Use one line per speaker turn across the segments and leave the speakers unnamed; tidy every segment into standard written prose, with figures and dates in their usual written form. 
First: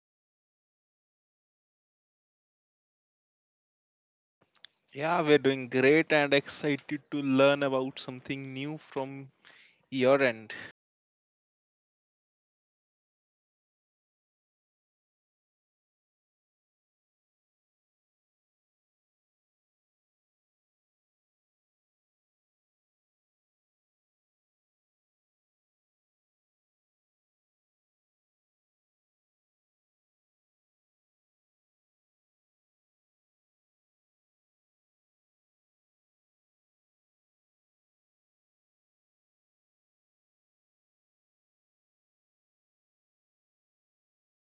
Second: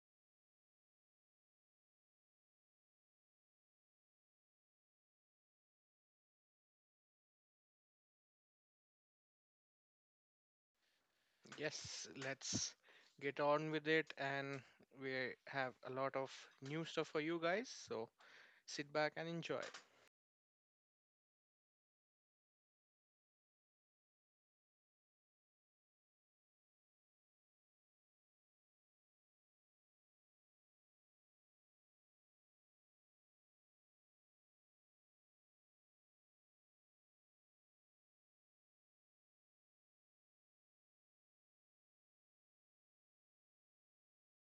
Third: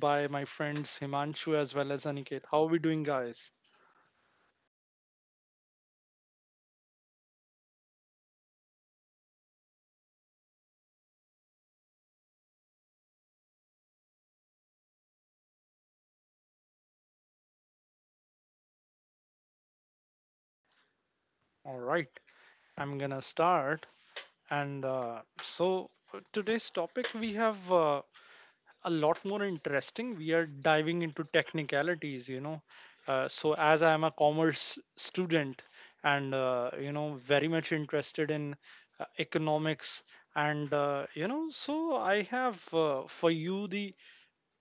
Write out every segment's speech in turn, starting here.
by my friends Himanshu as well as Aniket. How are we doing, guys?
Yeah, we're doing great and excited to learn about something new from your end.
Yes, let's get on with it. And we have a lot of new stuff for you guys. So sit back and enjoy.
All right, I'm gonna start. And so, today's topic we have a lot more interesting. We are diving into technicalities. So, as I am a commerce student and very much interested in economics, and so I have for you the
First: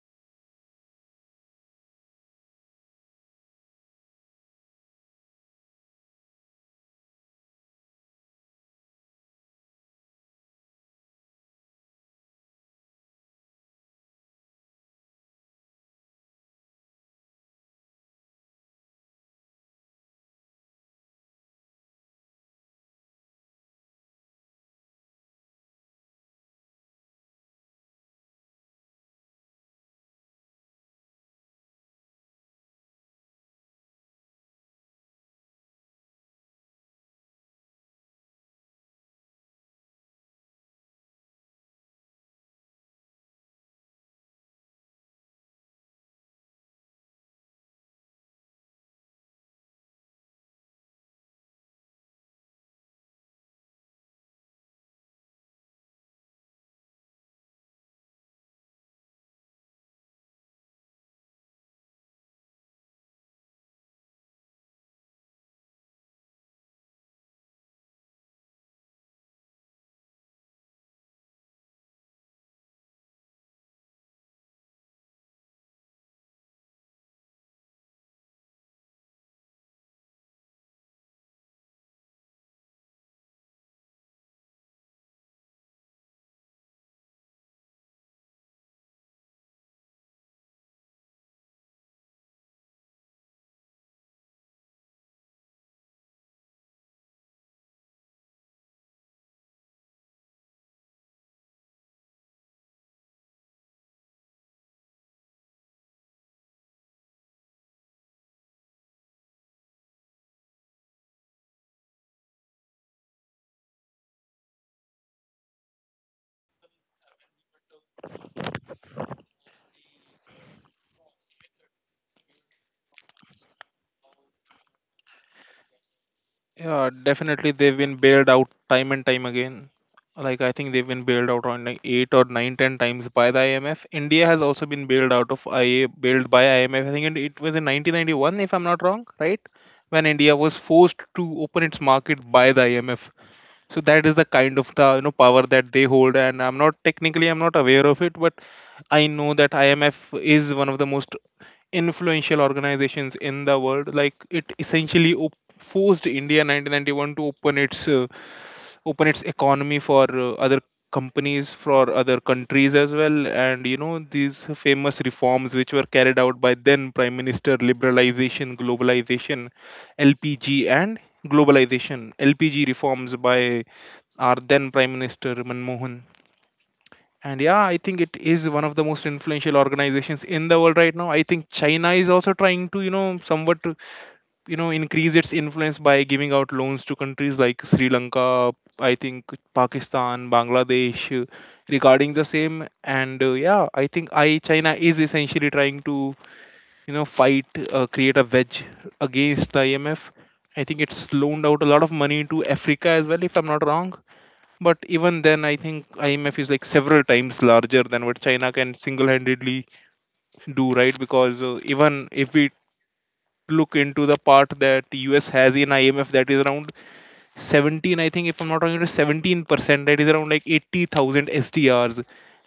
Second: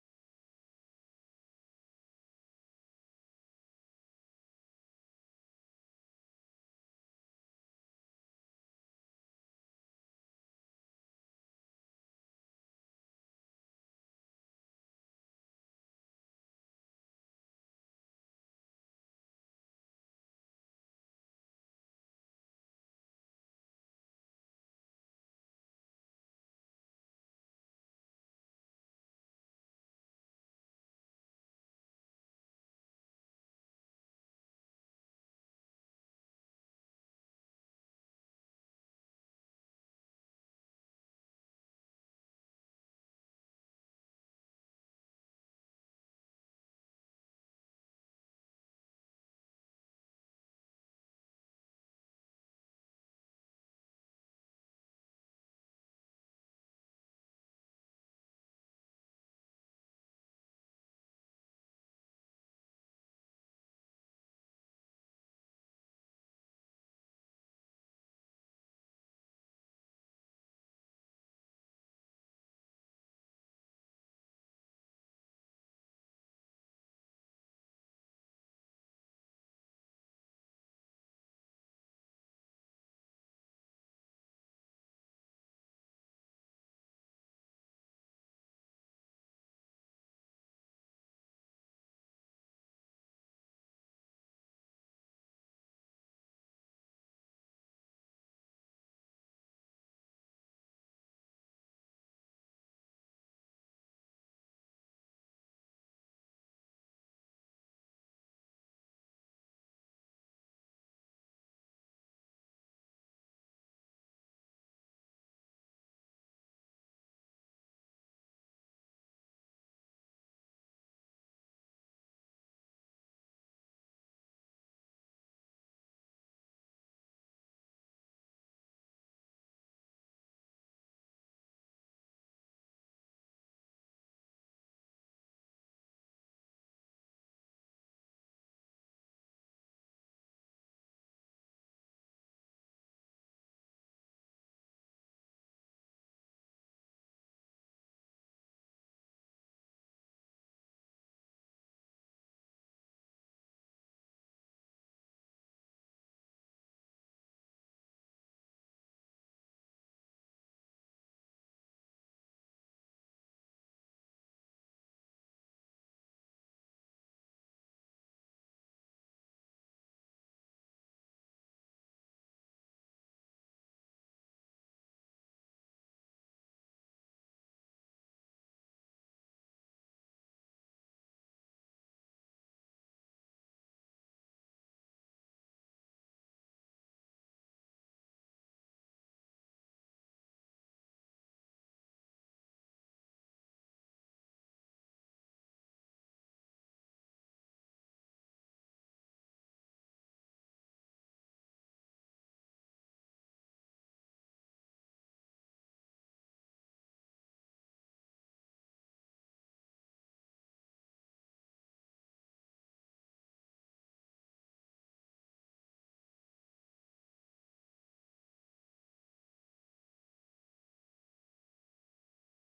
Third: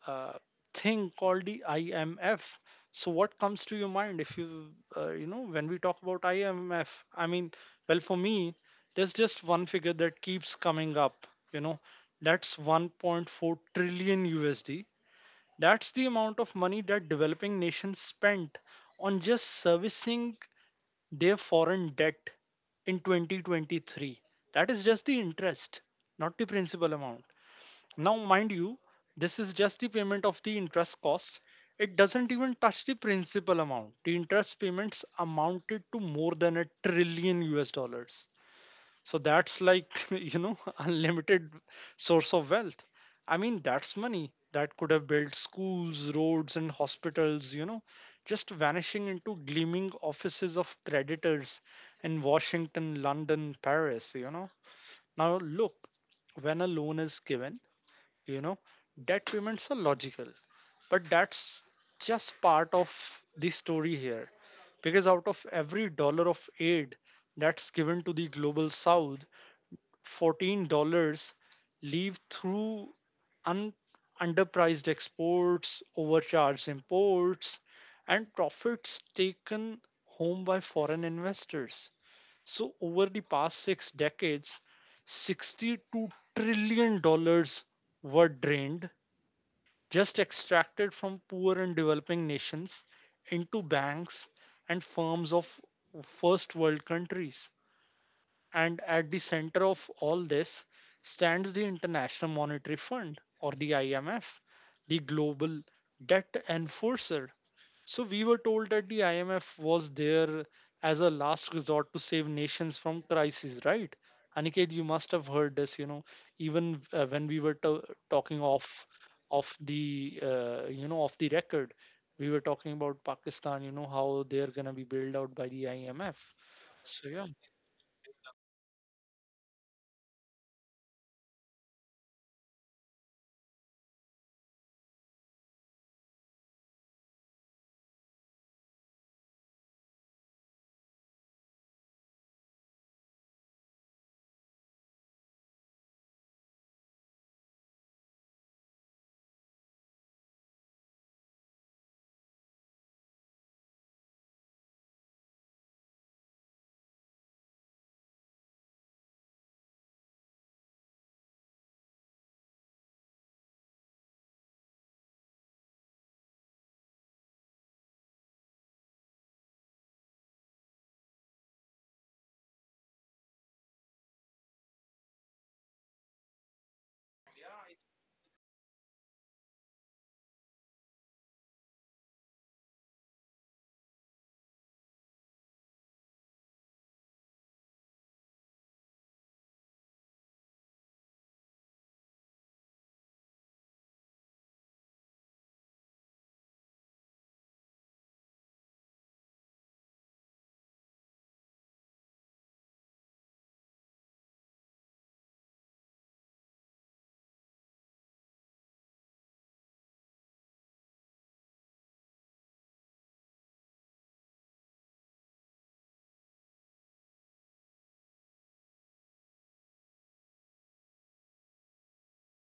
uh, thing called the IMF. So what comes to your mind if you you know when we talk about IMF? I mean, well, for me, there's just one figure that keeps coming up. You know, that's 1.4 trillion USD. That's the amount of money that developing nations spent on just servicing their foreign debt in 2023. That is just the interest, not the principal amount. Now, mind you, this is just the payment of the interest cost. It doesn't even touch the principal amount. The interest payments amounted to more than a trillion US dollars. So that's like, unlimited source of wealth. I mean, that's money that could have built schools, roads, and hospitals, just vanishing into gleaming offices of creditors in Washington, London, Paris. Now, look, when a loan is given, you know debt payments are logical, but that's just part of the story here, because out of every dollar of aid that's given to the global south, $14 leave through un- underpriced exports, overcharged imports, and profits taken home by foreign investors. So over the past 6 decades, $62 trillion were drained, just extracted from poor and developing nations into banks and firms of first world countries. And at the center of all this stands the International Monetary Fund, or the IMF, the global debt enforcer. So we were told that the IMF was there as a last resort to save nations from crises, right? Aniket, you must have heard this, even when we were talking off of the of the record. We were talking about Pakistan, how they're gonna be bailed out by the IMF.
Yeah,
So yeah,
definitely they've been bailed out time and time again. Like I think they've been bailed out on like eight or nine, ten times by the IMF. India has also been bailed by IMF. I think it was in 1991, if I'm not wrong, right? When India was forced to open its market by the IMF. So that is the kind of the power that they hold. And I'm not aware of it, but I know that IMF is one of the most influential organizations in the world. Like it essentially forced India 1991 to open its economy for other companies for other countries as well. And these famous reforms which were carried out by then prime minister, liberalization globalization lpg and globalization LPG reforms by our then prime minister Manmohan. And yeah, I think it is one of the most influential organizations in the world right now. I think China is also trying to, somewhat, to, increase its influence by giving out loans to countries like Sri Lanka, I think Pakistan, Bangladesh, regarding the same. And yeah, I think I China is essentially trying to, you know, fight, create a wedge against the IMF. I think it's loaned out a lot of money to Africa as well, if I'm not wrong. But even then, I think IMF is like several times larger than what China can single-handedly do, right? Because even if we look into the part that US has in IMF, that is around 17, I think, if I'm not wrong, it is 17%. That is around like 80,000 SDRs,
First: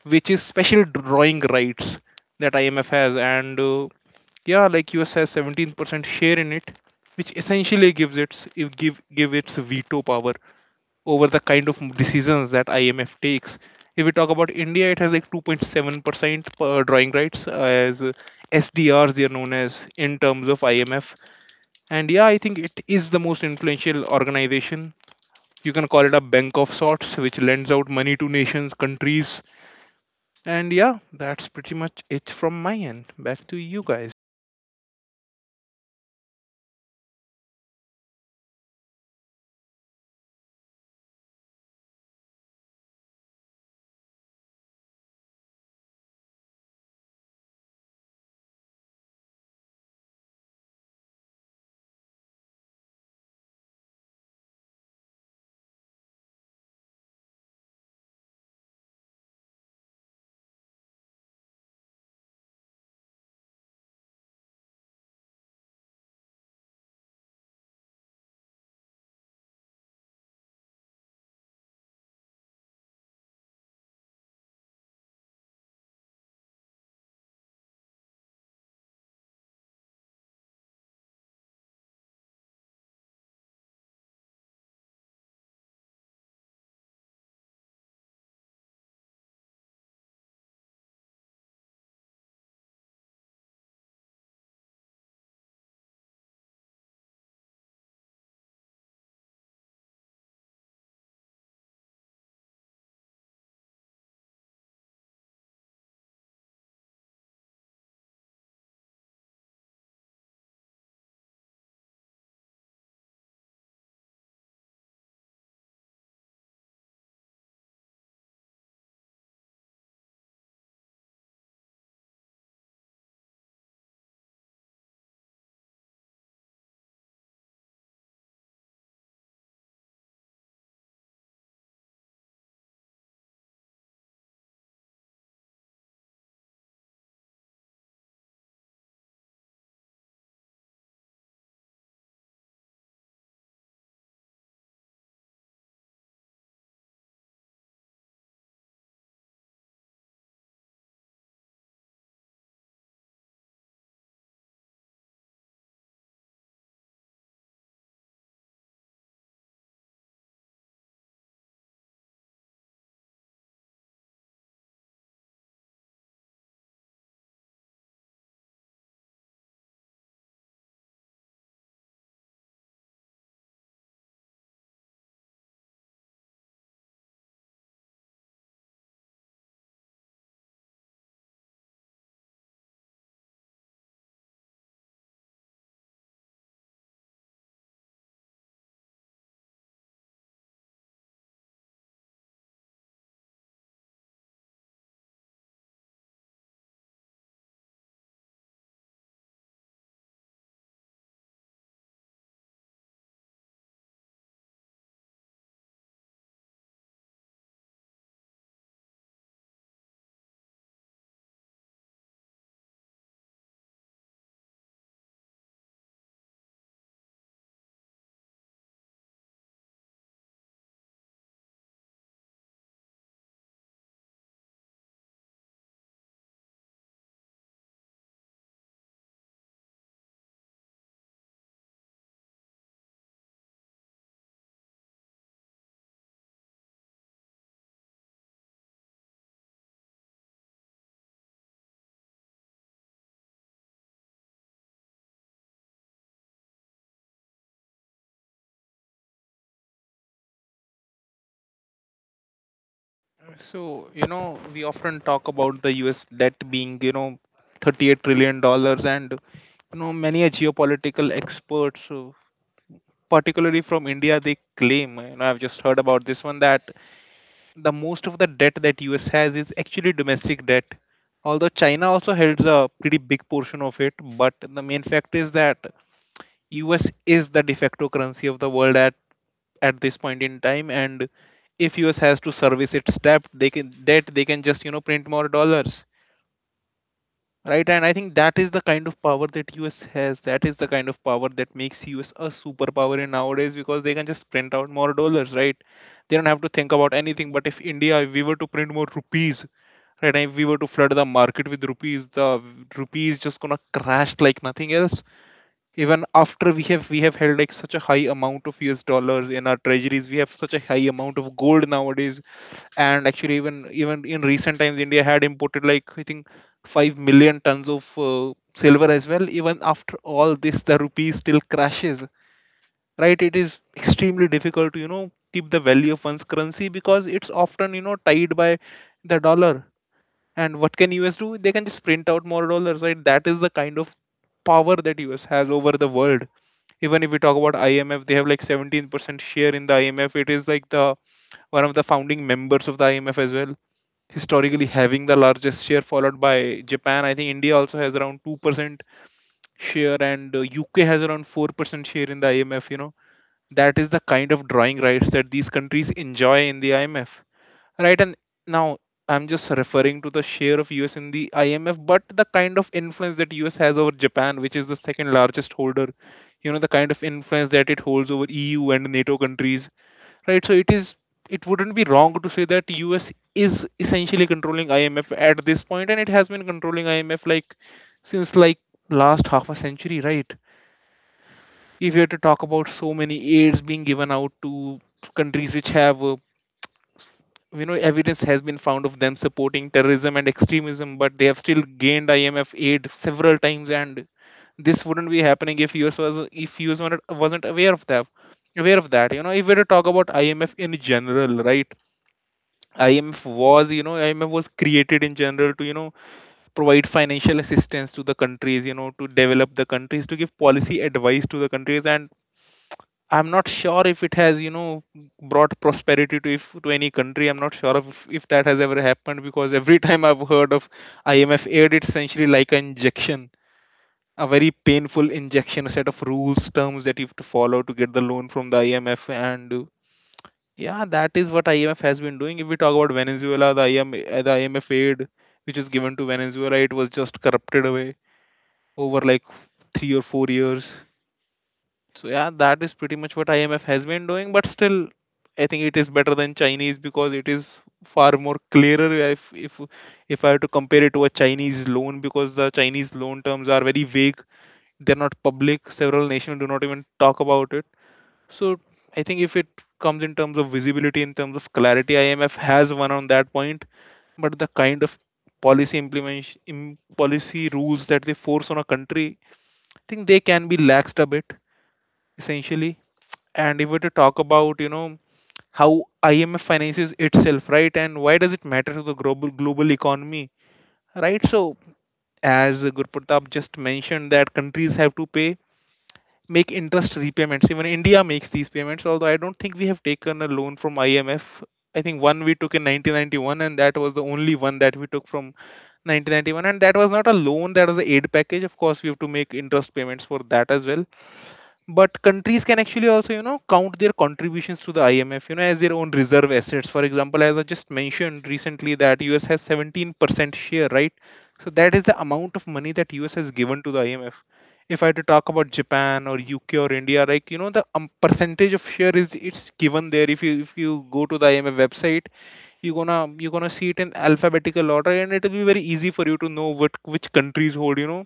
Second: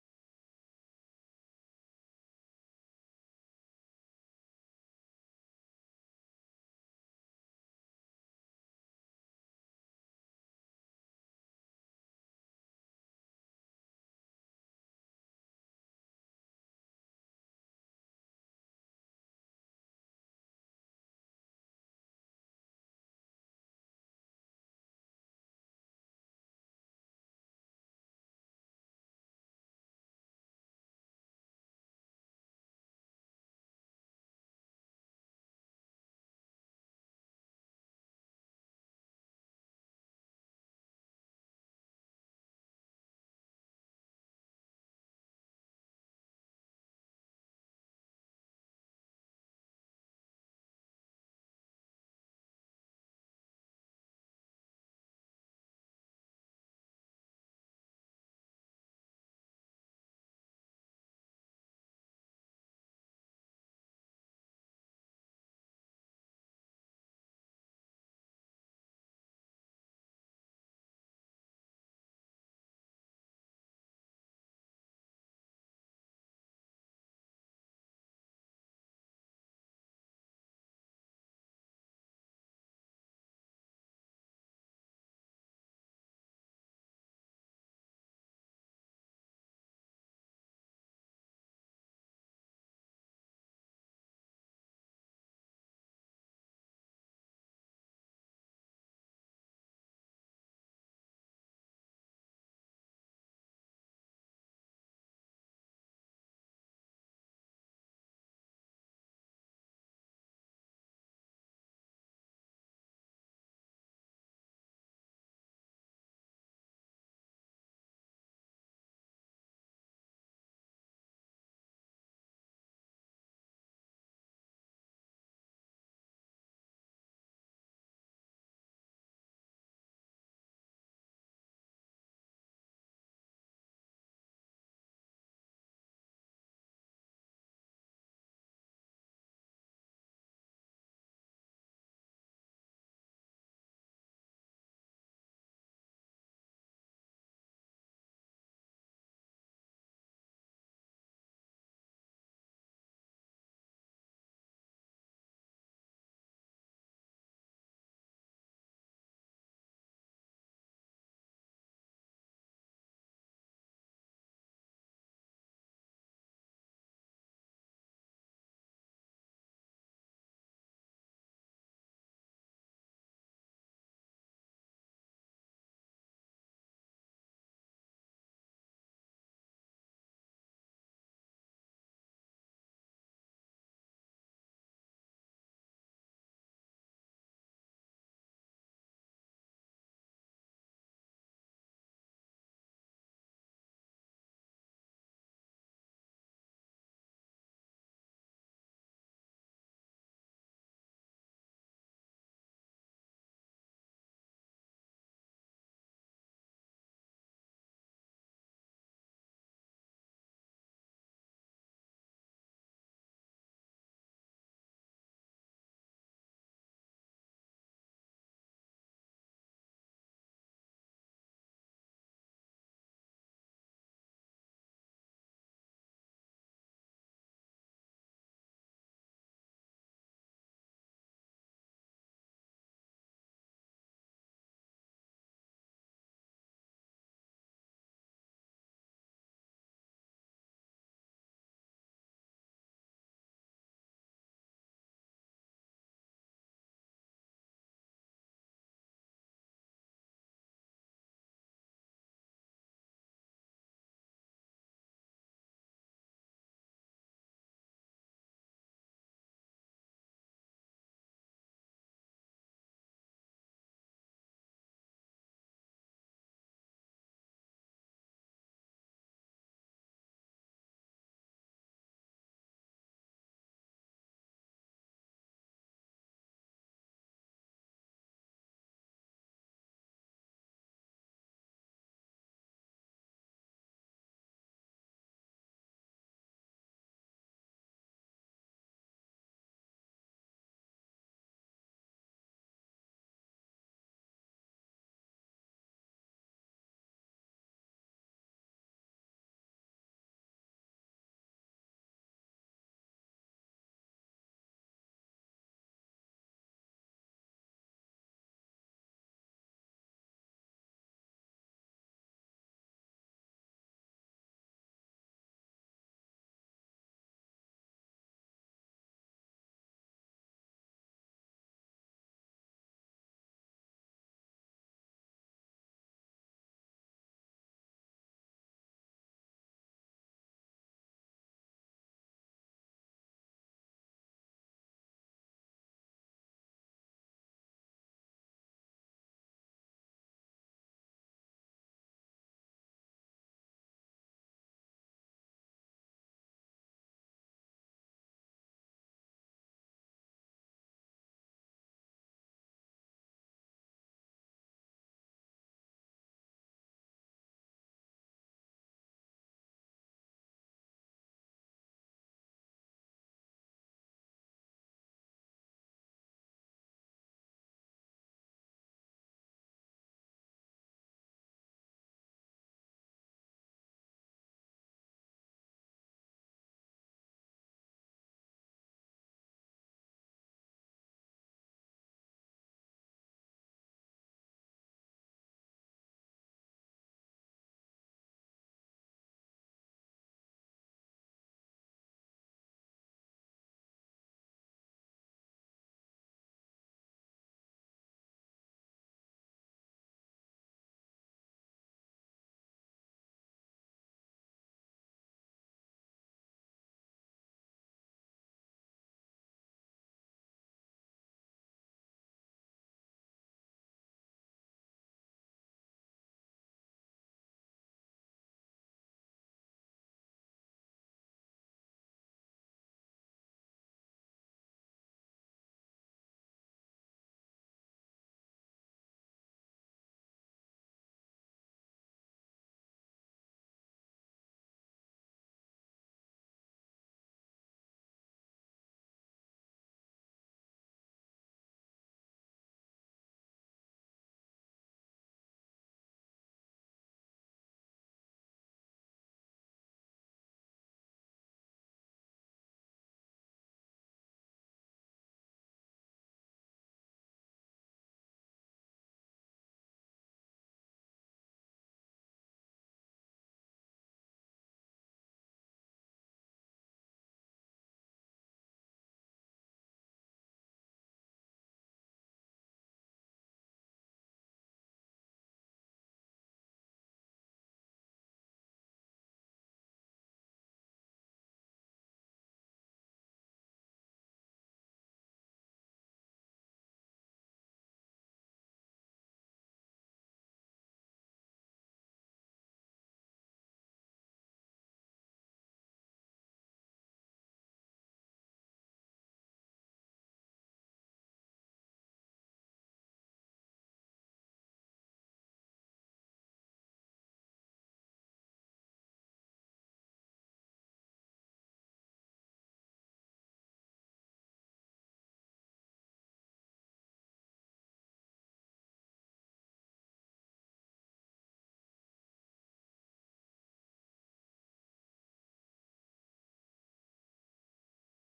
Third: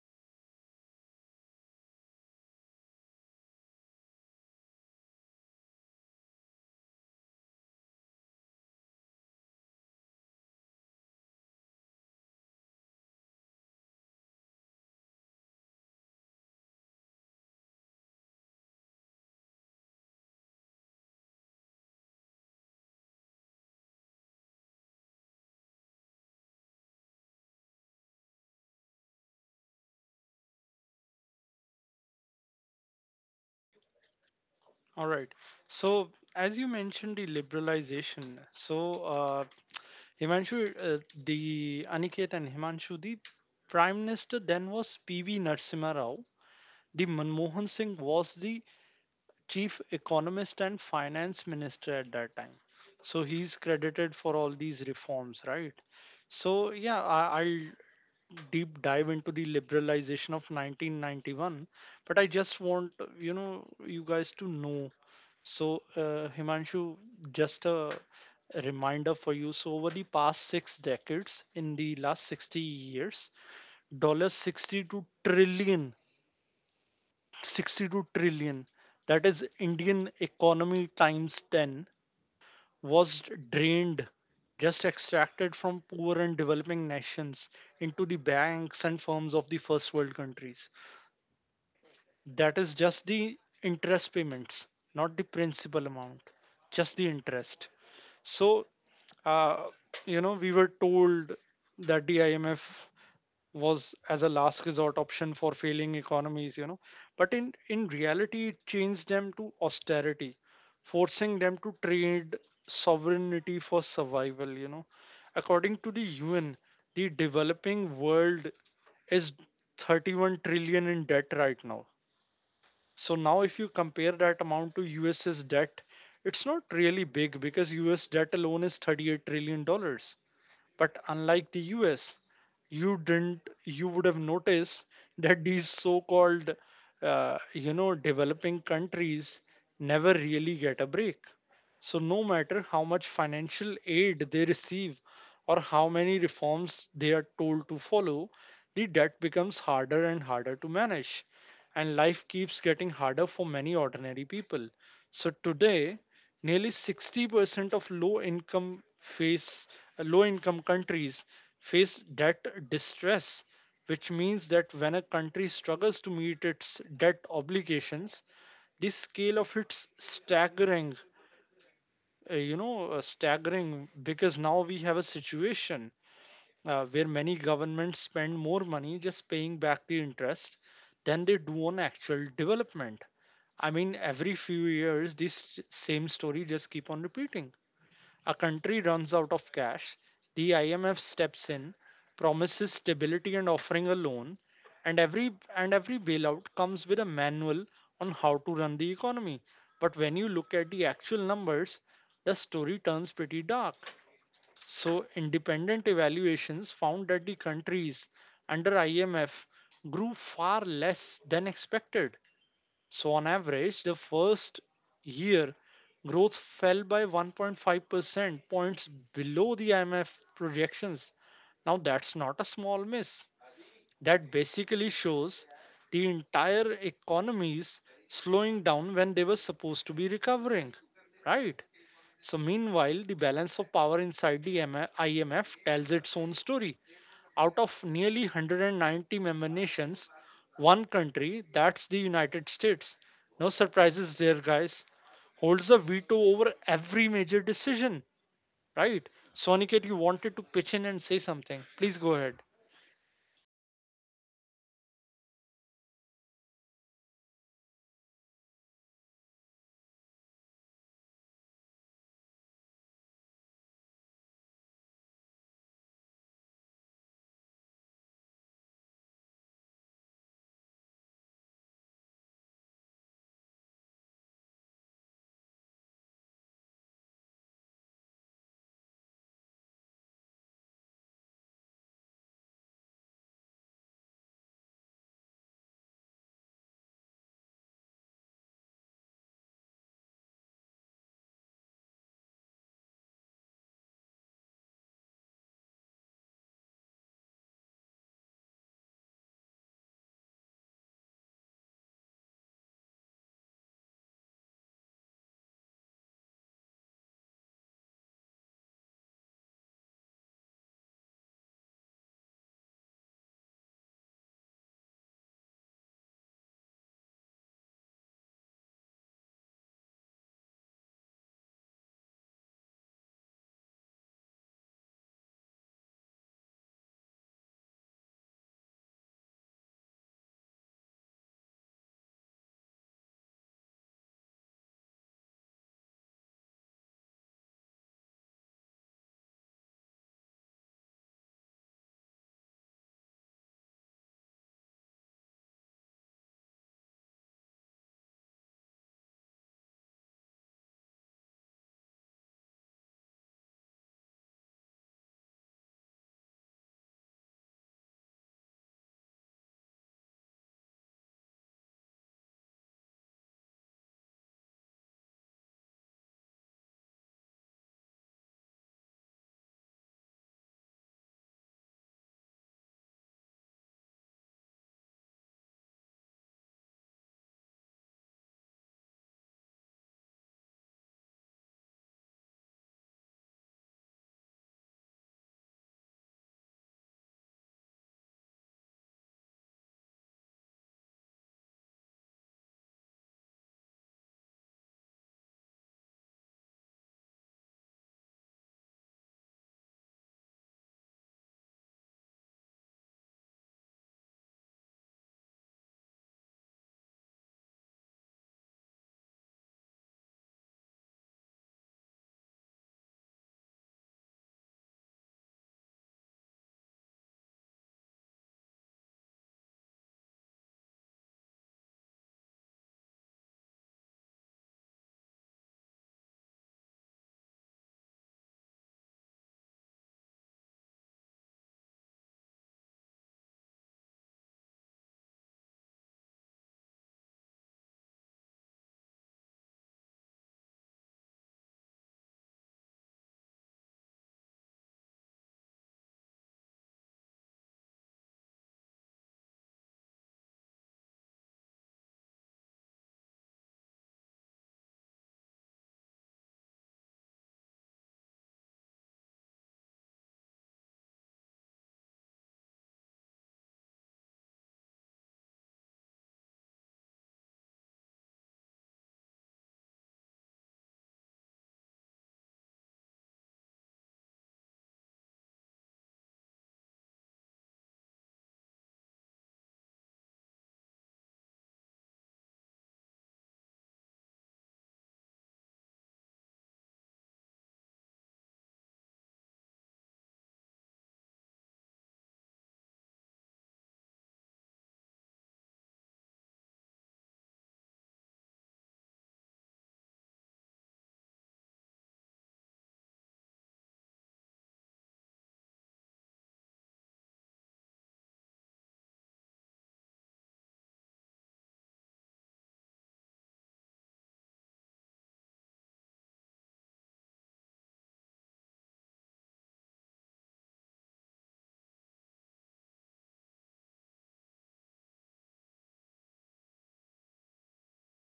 which is special drawing rights that IMF has. And yeah, like US has 17% share in it, which essentially gives its it give give its veto power over the kind of decisions that IMF takes. If we talk about India, it has like 2.7% drawing rights as SDRs, they are known as in terms of IMF. And yeah, I think it is the most influential organization. You can call it a bank of sorts, which lends out money to nations, countries. And yeah, that's pretty much it from my end. Back to you guys.
all right. So as you mentioned, the liberalization. So uh, Himanshu, the Aniket and Himanshu, the Prime Minister then was P.V. Narasimha Rao. The Manmohan Singh was the Chief Economist and Finance Minister at that time. So he's credited for all these reforms, right? So yeah, I'll deep dive into the liberalization of 1991, but I just want you guys to know. So, Himanshu, just a reminder for you. So, over the past 6 decades, in the last 60 years, dollars 62 trillion, 62 trillion, that is Indian economy times 10, was drained, just extracted from poor and developing nations into the banks and firms of the first world countries. That is just the interest payments, not the principal amount, just the interest. So, uh, we were told that the IMF was as a last resort option for failing economies. But in reality, it changed them to austerity, forcing them to trade sovereignty for survival. According to the UN, the developing world is 31 trillion in debt right now. So now if you compare that amount to US's debt, it's not really big because US debt alone is $38 trillion. But unlike the US, you didn't you would have noticed that these so-called developing countries never really get a break. So no matter how much financial aid they receive or how many reforms they are told to follow, the debt becomes harder and harder to manage, and life keeps getting harder for many ordinary people. So today, nearly 60% of low income countries face debt distress, which means that when a country struggles to meet its debt obligations, the scale of it's staggering you know staggering because now we have a situation where many governments spend more money just paying back the interest than they do on actual development. I mean, every few years, this same story just keep on repeating. A country runs out of cash, the IMF steps in, promises stability and offering a loan, and every and every bailout comes with a manual on how to run the economy. But when you look at the actual numbers, the story turns pretty dark. So, independent evaluations found that the countries under IMF grew far less than expected. So, on average, the first year growth fell by 1.5% points below the IMF projections. Now, that's not a small miss. That basically shows the entire economies slowing down when they were supposed to be recovering, right? So, meanwhile, the balance of power inside the MF IMF tells its own story. Out of nearly 190-member nations, one country, that's the United States, no surprises there, guys, holds a veto over every major decision, right? Soniket, you wanted to pitch in and say something. Please go ahead.
So, we often talk about the US debt being, $38 trillion. And many a geopolitical experts, particularly from India, they claim, I've just heard about this one, that the most of the debt that US has is actually domestic debt. Although China also holds a pretty big portion of it, but the main fact is that US is the de facto currency of the world at this point in time. And if US has to service its debt, they can just print more dollars, right? And I think that is the kind of power that US has, that is the kind of power that makes US a superpower in nowadays, because they can just print out more dollars, right? They don't have to think about anything, but if india if we were to print more rupees, right? And if we were to flood the market with rupees, the rupees just gonna crash like nothing else. Even after we have held like such a high amount of US dollars in our treasuries, we have such a high amount of gold nowadays. And actually, even in recent times, India had imported like I think 5 million tons of silver as well. Even after all this, the rupee still crashes. Right? It is extremely difficult to keep the value of one's currency, because it's often tied by the dollar. And what can US do? They can just print out more dollars, right? That is the kind of power that US has over the world. Even if we talk about IMF, they have like 17% share in the IMF. It is like the one of the founding members of the IMF as well. Historically, having the largest share, followed by Japan. I think India also has around 2% share, and UK has around 4% share in the IMF. That is the kind of drawing rights that these countries enjoy in the IMF. Right, and now I'm just referring to the share of US in the IMF, but the kind of influence that US has over Japan, which is the second largest holder, the kind of influence that it holds over EU and NATO countries, right? So it wouldn't be wrong to say that US is essentially controlling IMF at this point, and it has been controlling IMF like since like last half a century, right? If you were to talk about so many aids being given out to countries which have, evidence has been found of them supporting terrorism and extremism, but they have still gained IMF aid several times. And this wouldn't be happening if us was if us wasn't aware of that. If we were to talk about IMF in general, right? IMF was created in general to provide financial assistance to the countries, to develop the countries, to give policy advice to the countries. And I'm not sure if it has, brought prosperity to any country. I'm not sure if that has ever happened, because every time I've heard of IMF aid, it's essentially like an injection, a very painful injection, a set of rules, terms that you have to follow to get the loan from the IMF. And yeah, that is what IMF has been doing. If we talk about Venezuela, the IMF aid which is given to Venezuela, it was just corrupted away over like 3 or 4 years. So yeah, that is pretty much what IMF has been doing, but still, I think it is better than Chinese, because it is far more clearer, if I have to compare it to a Chinese loan, because the Chinese loan terms are very vague. They're not public. Several nations do not even talk about it. So I think if it comes in terms of visibility, in terms of clarity, IMF has one on that point. But the kind of policy rules that they force on a country, I think they can be laxed a bit essentially. And if we were to talk about, how IMF finances itself, right? And why does it matter to the global economy, right? So as Gurpratap just mentioned, that countries have to pay make interest repayments. Even India makes these payments, although I don't think we have taken a loan from IMF. I think one we took in 1991, and that was the only one that we took from 1991, and that was not a loan, that was an aid package. Of course, we have to make interest payments for that as well. But countries can actually also count their contributions to the IMF, as their own reserve assets. For example, as I just mentioned recently, that US has 17% share, right? So that is the amount of money that US has given to the IMF. If I had to talk about Japan or UK or India, like the percentage of share, is it's given there. If you go to the IMF website, you're gonna see it in alphabetical order, and it will be very easy for you to know what which countries hold,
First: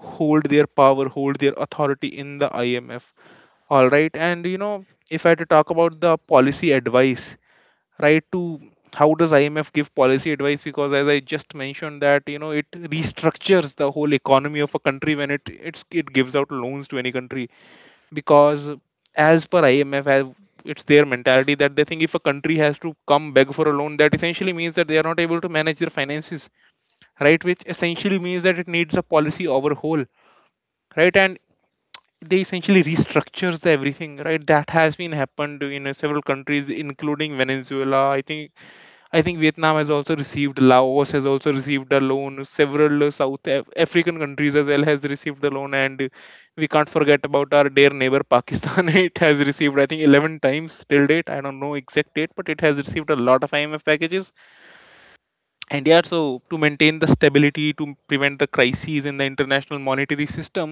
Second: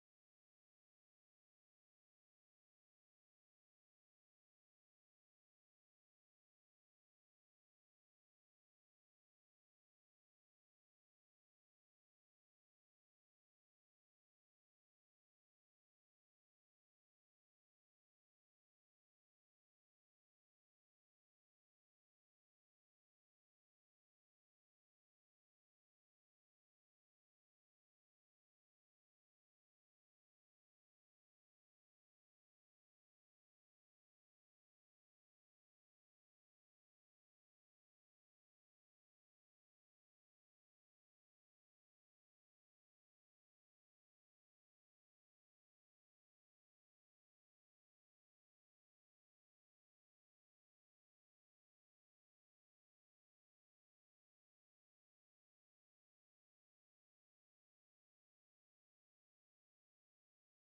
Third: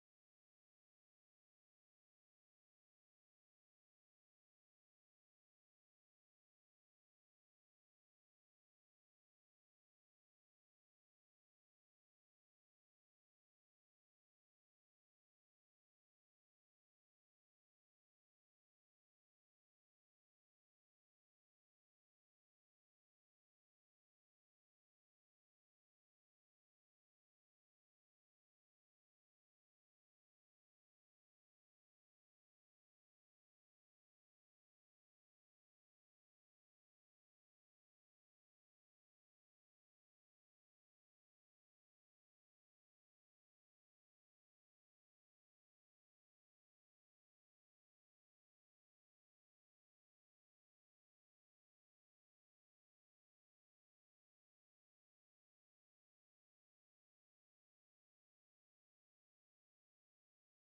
hold their power, hold their authority in the IMF. All right. And, if I had to talk about the policy advice, right, to how does IMF give policy advice? Because as I just mentioned that, it restructures the whole economy of a country when it gives out loans to any country. Because as per IMF, as it's their mentality that they think if a country has to come beg for a loan, that essentially means that they are not able to manage their finances, right? Which essentially means that it needs a policy overhaul, right? And they essentially restructures everything, right, that has been happened in several countries including Venezuela. I think Vietnam has also received, Laos has also received a loan, several South African countries as well has received the loan. And we can't forget about our dear neighbor Pakistan. It has received, I think, 11 times till date. I don't know exact date, but it has received a lot of IMF packages. And yeah, so to maintain the stability, to prevent the crises in the international monetary system,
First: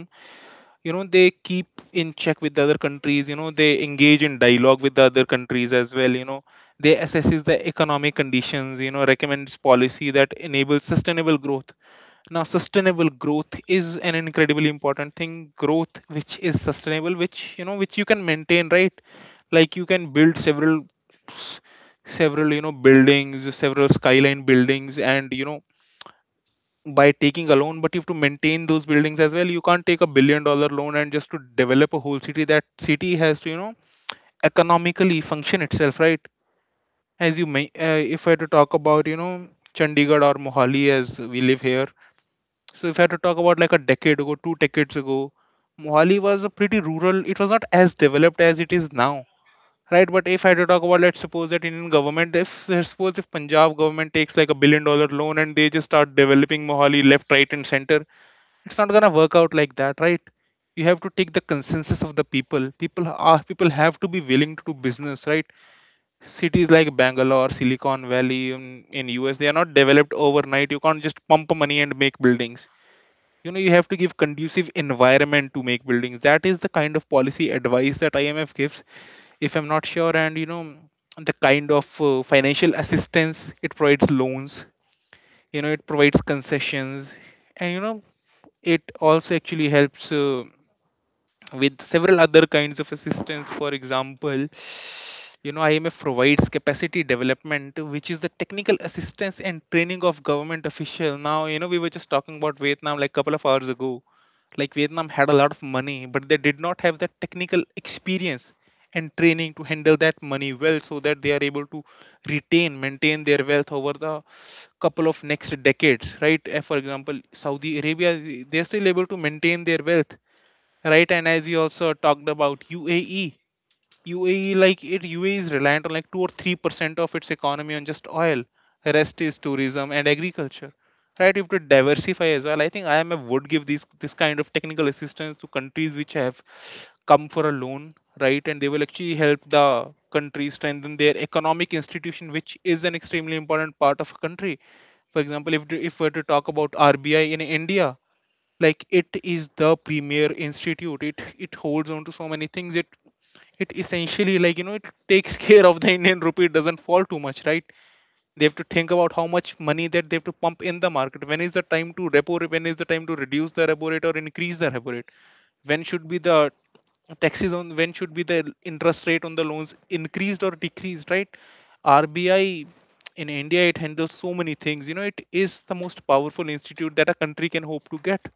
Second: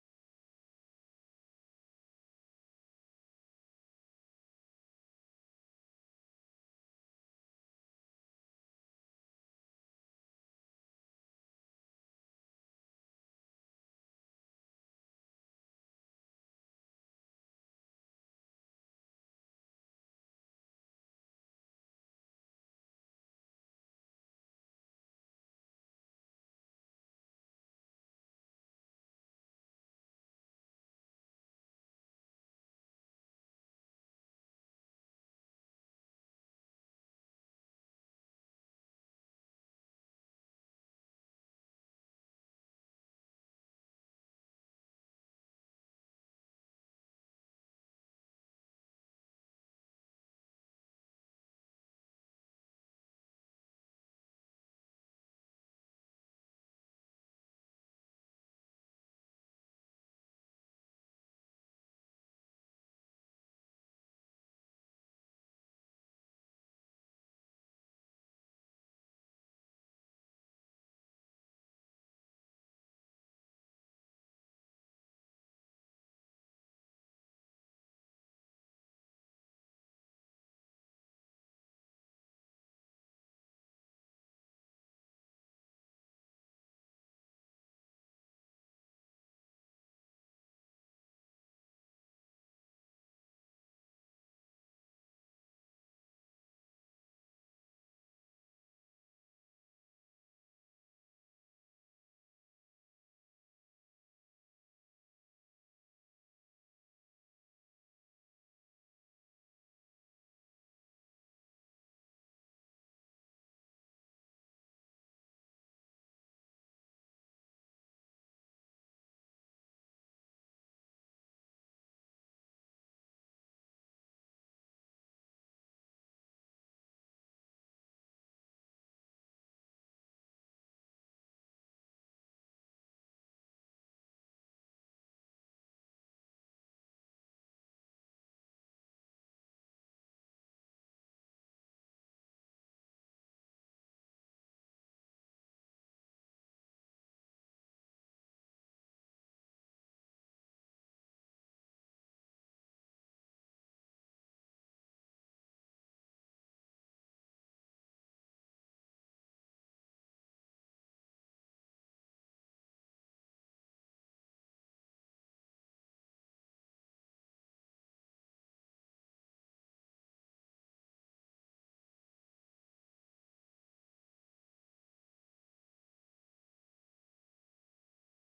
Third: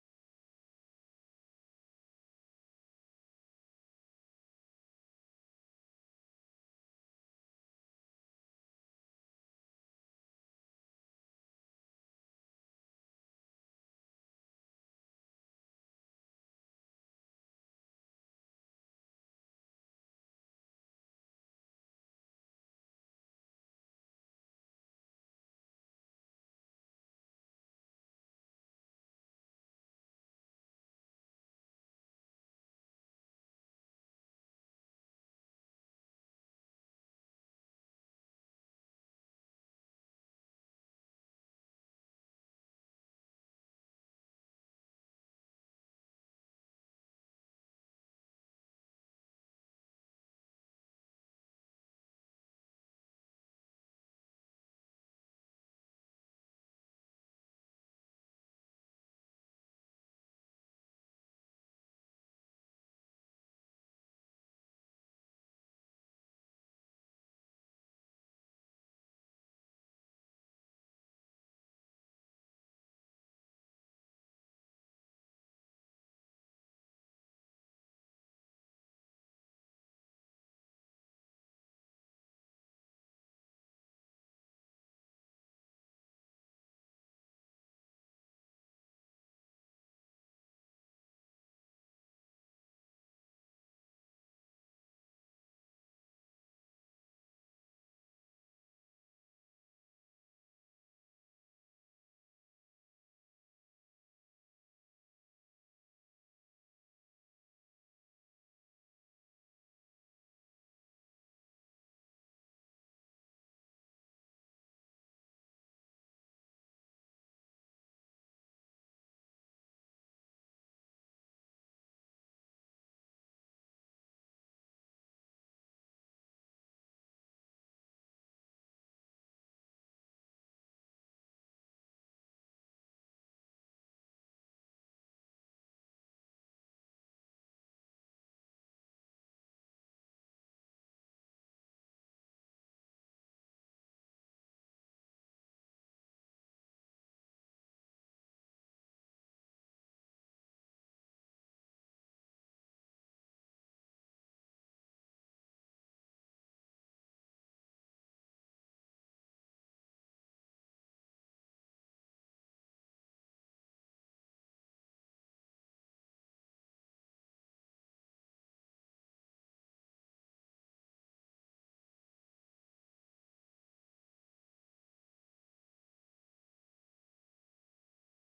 you know, they keep in check with the other countries. You know, they engage in dialogue with the other countries as well. You know, they assesses the economic conditions, you know, recommends policy that enables sustainable growth. Now, sustainable growth is an incredibly important thing. Growth which is sustainable, which, you know, which you can maintain, right? Like, you can build several buildings, several skyline buildings, and, you know, by taking a loan, but you have to maintain those buildings as well. You can't take $1 billion loan and just to develop a whole city. That city has to, economically function itself, right? As you may, if I had to talk about, Chandigarh or Mohali as we live here. So if I had to talk about like a decade ago, 2 decades ago, Mohali was a pretty rural. It was not as developed as it is now, right? But if I had to talk about, let's suppose that Indian government, if let's suppose if Punjab government takes like $1 billion loan and they just start developing Mohali left, right, and center, it's not gonna work out like that, right? You have to take the consensus of the people. People are People have to be willing to do business, right? Cities like Bangalore, Silicon Valley in US, they are not developed overnight. You can't just pump money and make buildings. You know, you have to give conducive environment to make buildings. That is the kind of policy advice that IMF gives, if I'm not sure. And, you know, the kind of financial assistance it provides, loans, you know, it provides concessions. And, you know, it also actually helps with several other kinds of assistance. For example, you know, IMF provides capacity development, which is the technical assistance and training of government official. Now, you know, we were just talking about Vietnam like a couple of hours ago. Like Vietnam had a lot of money, but they did not have the technical experience and training to handle that money well so that they are able to retain, maintain their wealth over the couple of next decades, right? For example, Saudi Arabia, they are still able to maintain their wealth, right? And as you also talked about UAE, UAE, like it UAE is reliant on like 2 or 3% of its economy on just oil. The rest is tourism and agriculture, right? You have to diversify as well. I think IMF would give these this kind of technical assistance to countries which have come for a loan, right? And they will actually help the country strengthen their economic institution, which is an extremely important part of a country. For example, if we're to talk about RBI in India, like it is the premier institute. It holds on to so many things. It essentially, like, you know, it takes care of the Indian rupee. It doesn't fall too much, right? They have to think about how much money that they have to pump in the market. When is the time to when is the time to reduce the repo rate or increase the repo rate. When should be the taxes on, when should be the interest rate on the loans increased or decreased, right? RBI in India, it handles so many things. You know, it is the most powerful institute that a country can hope to get,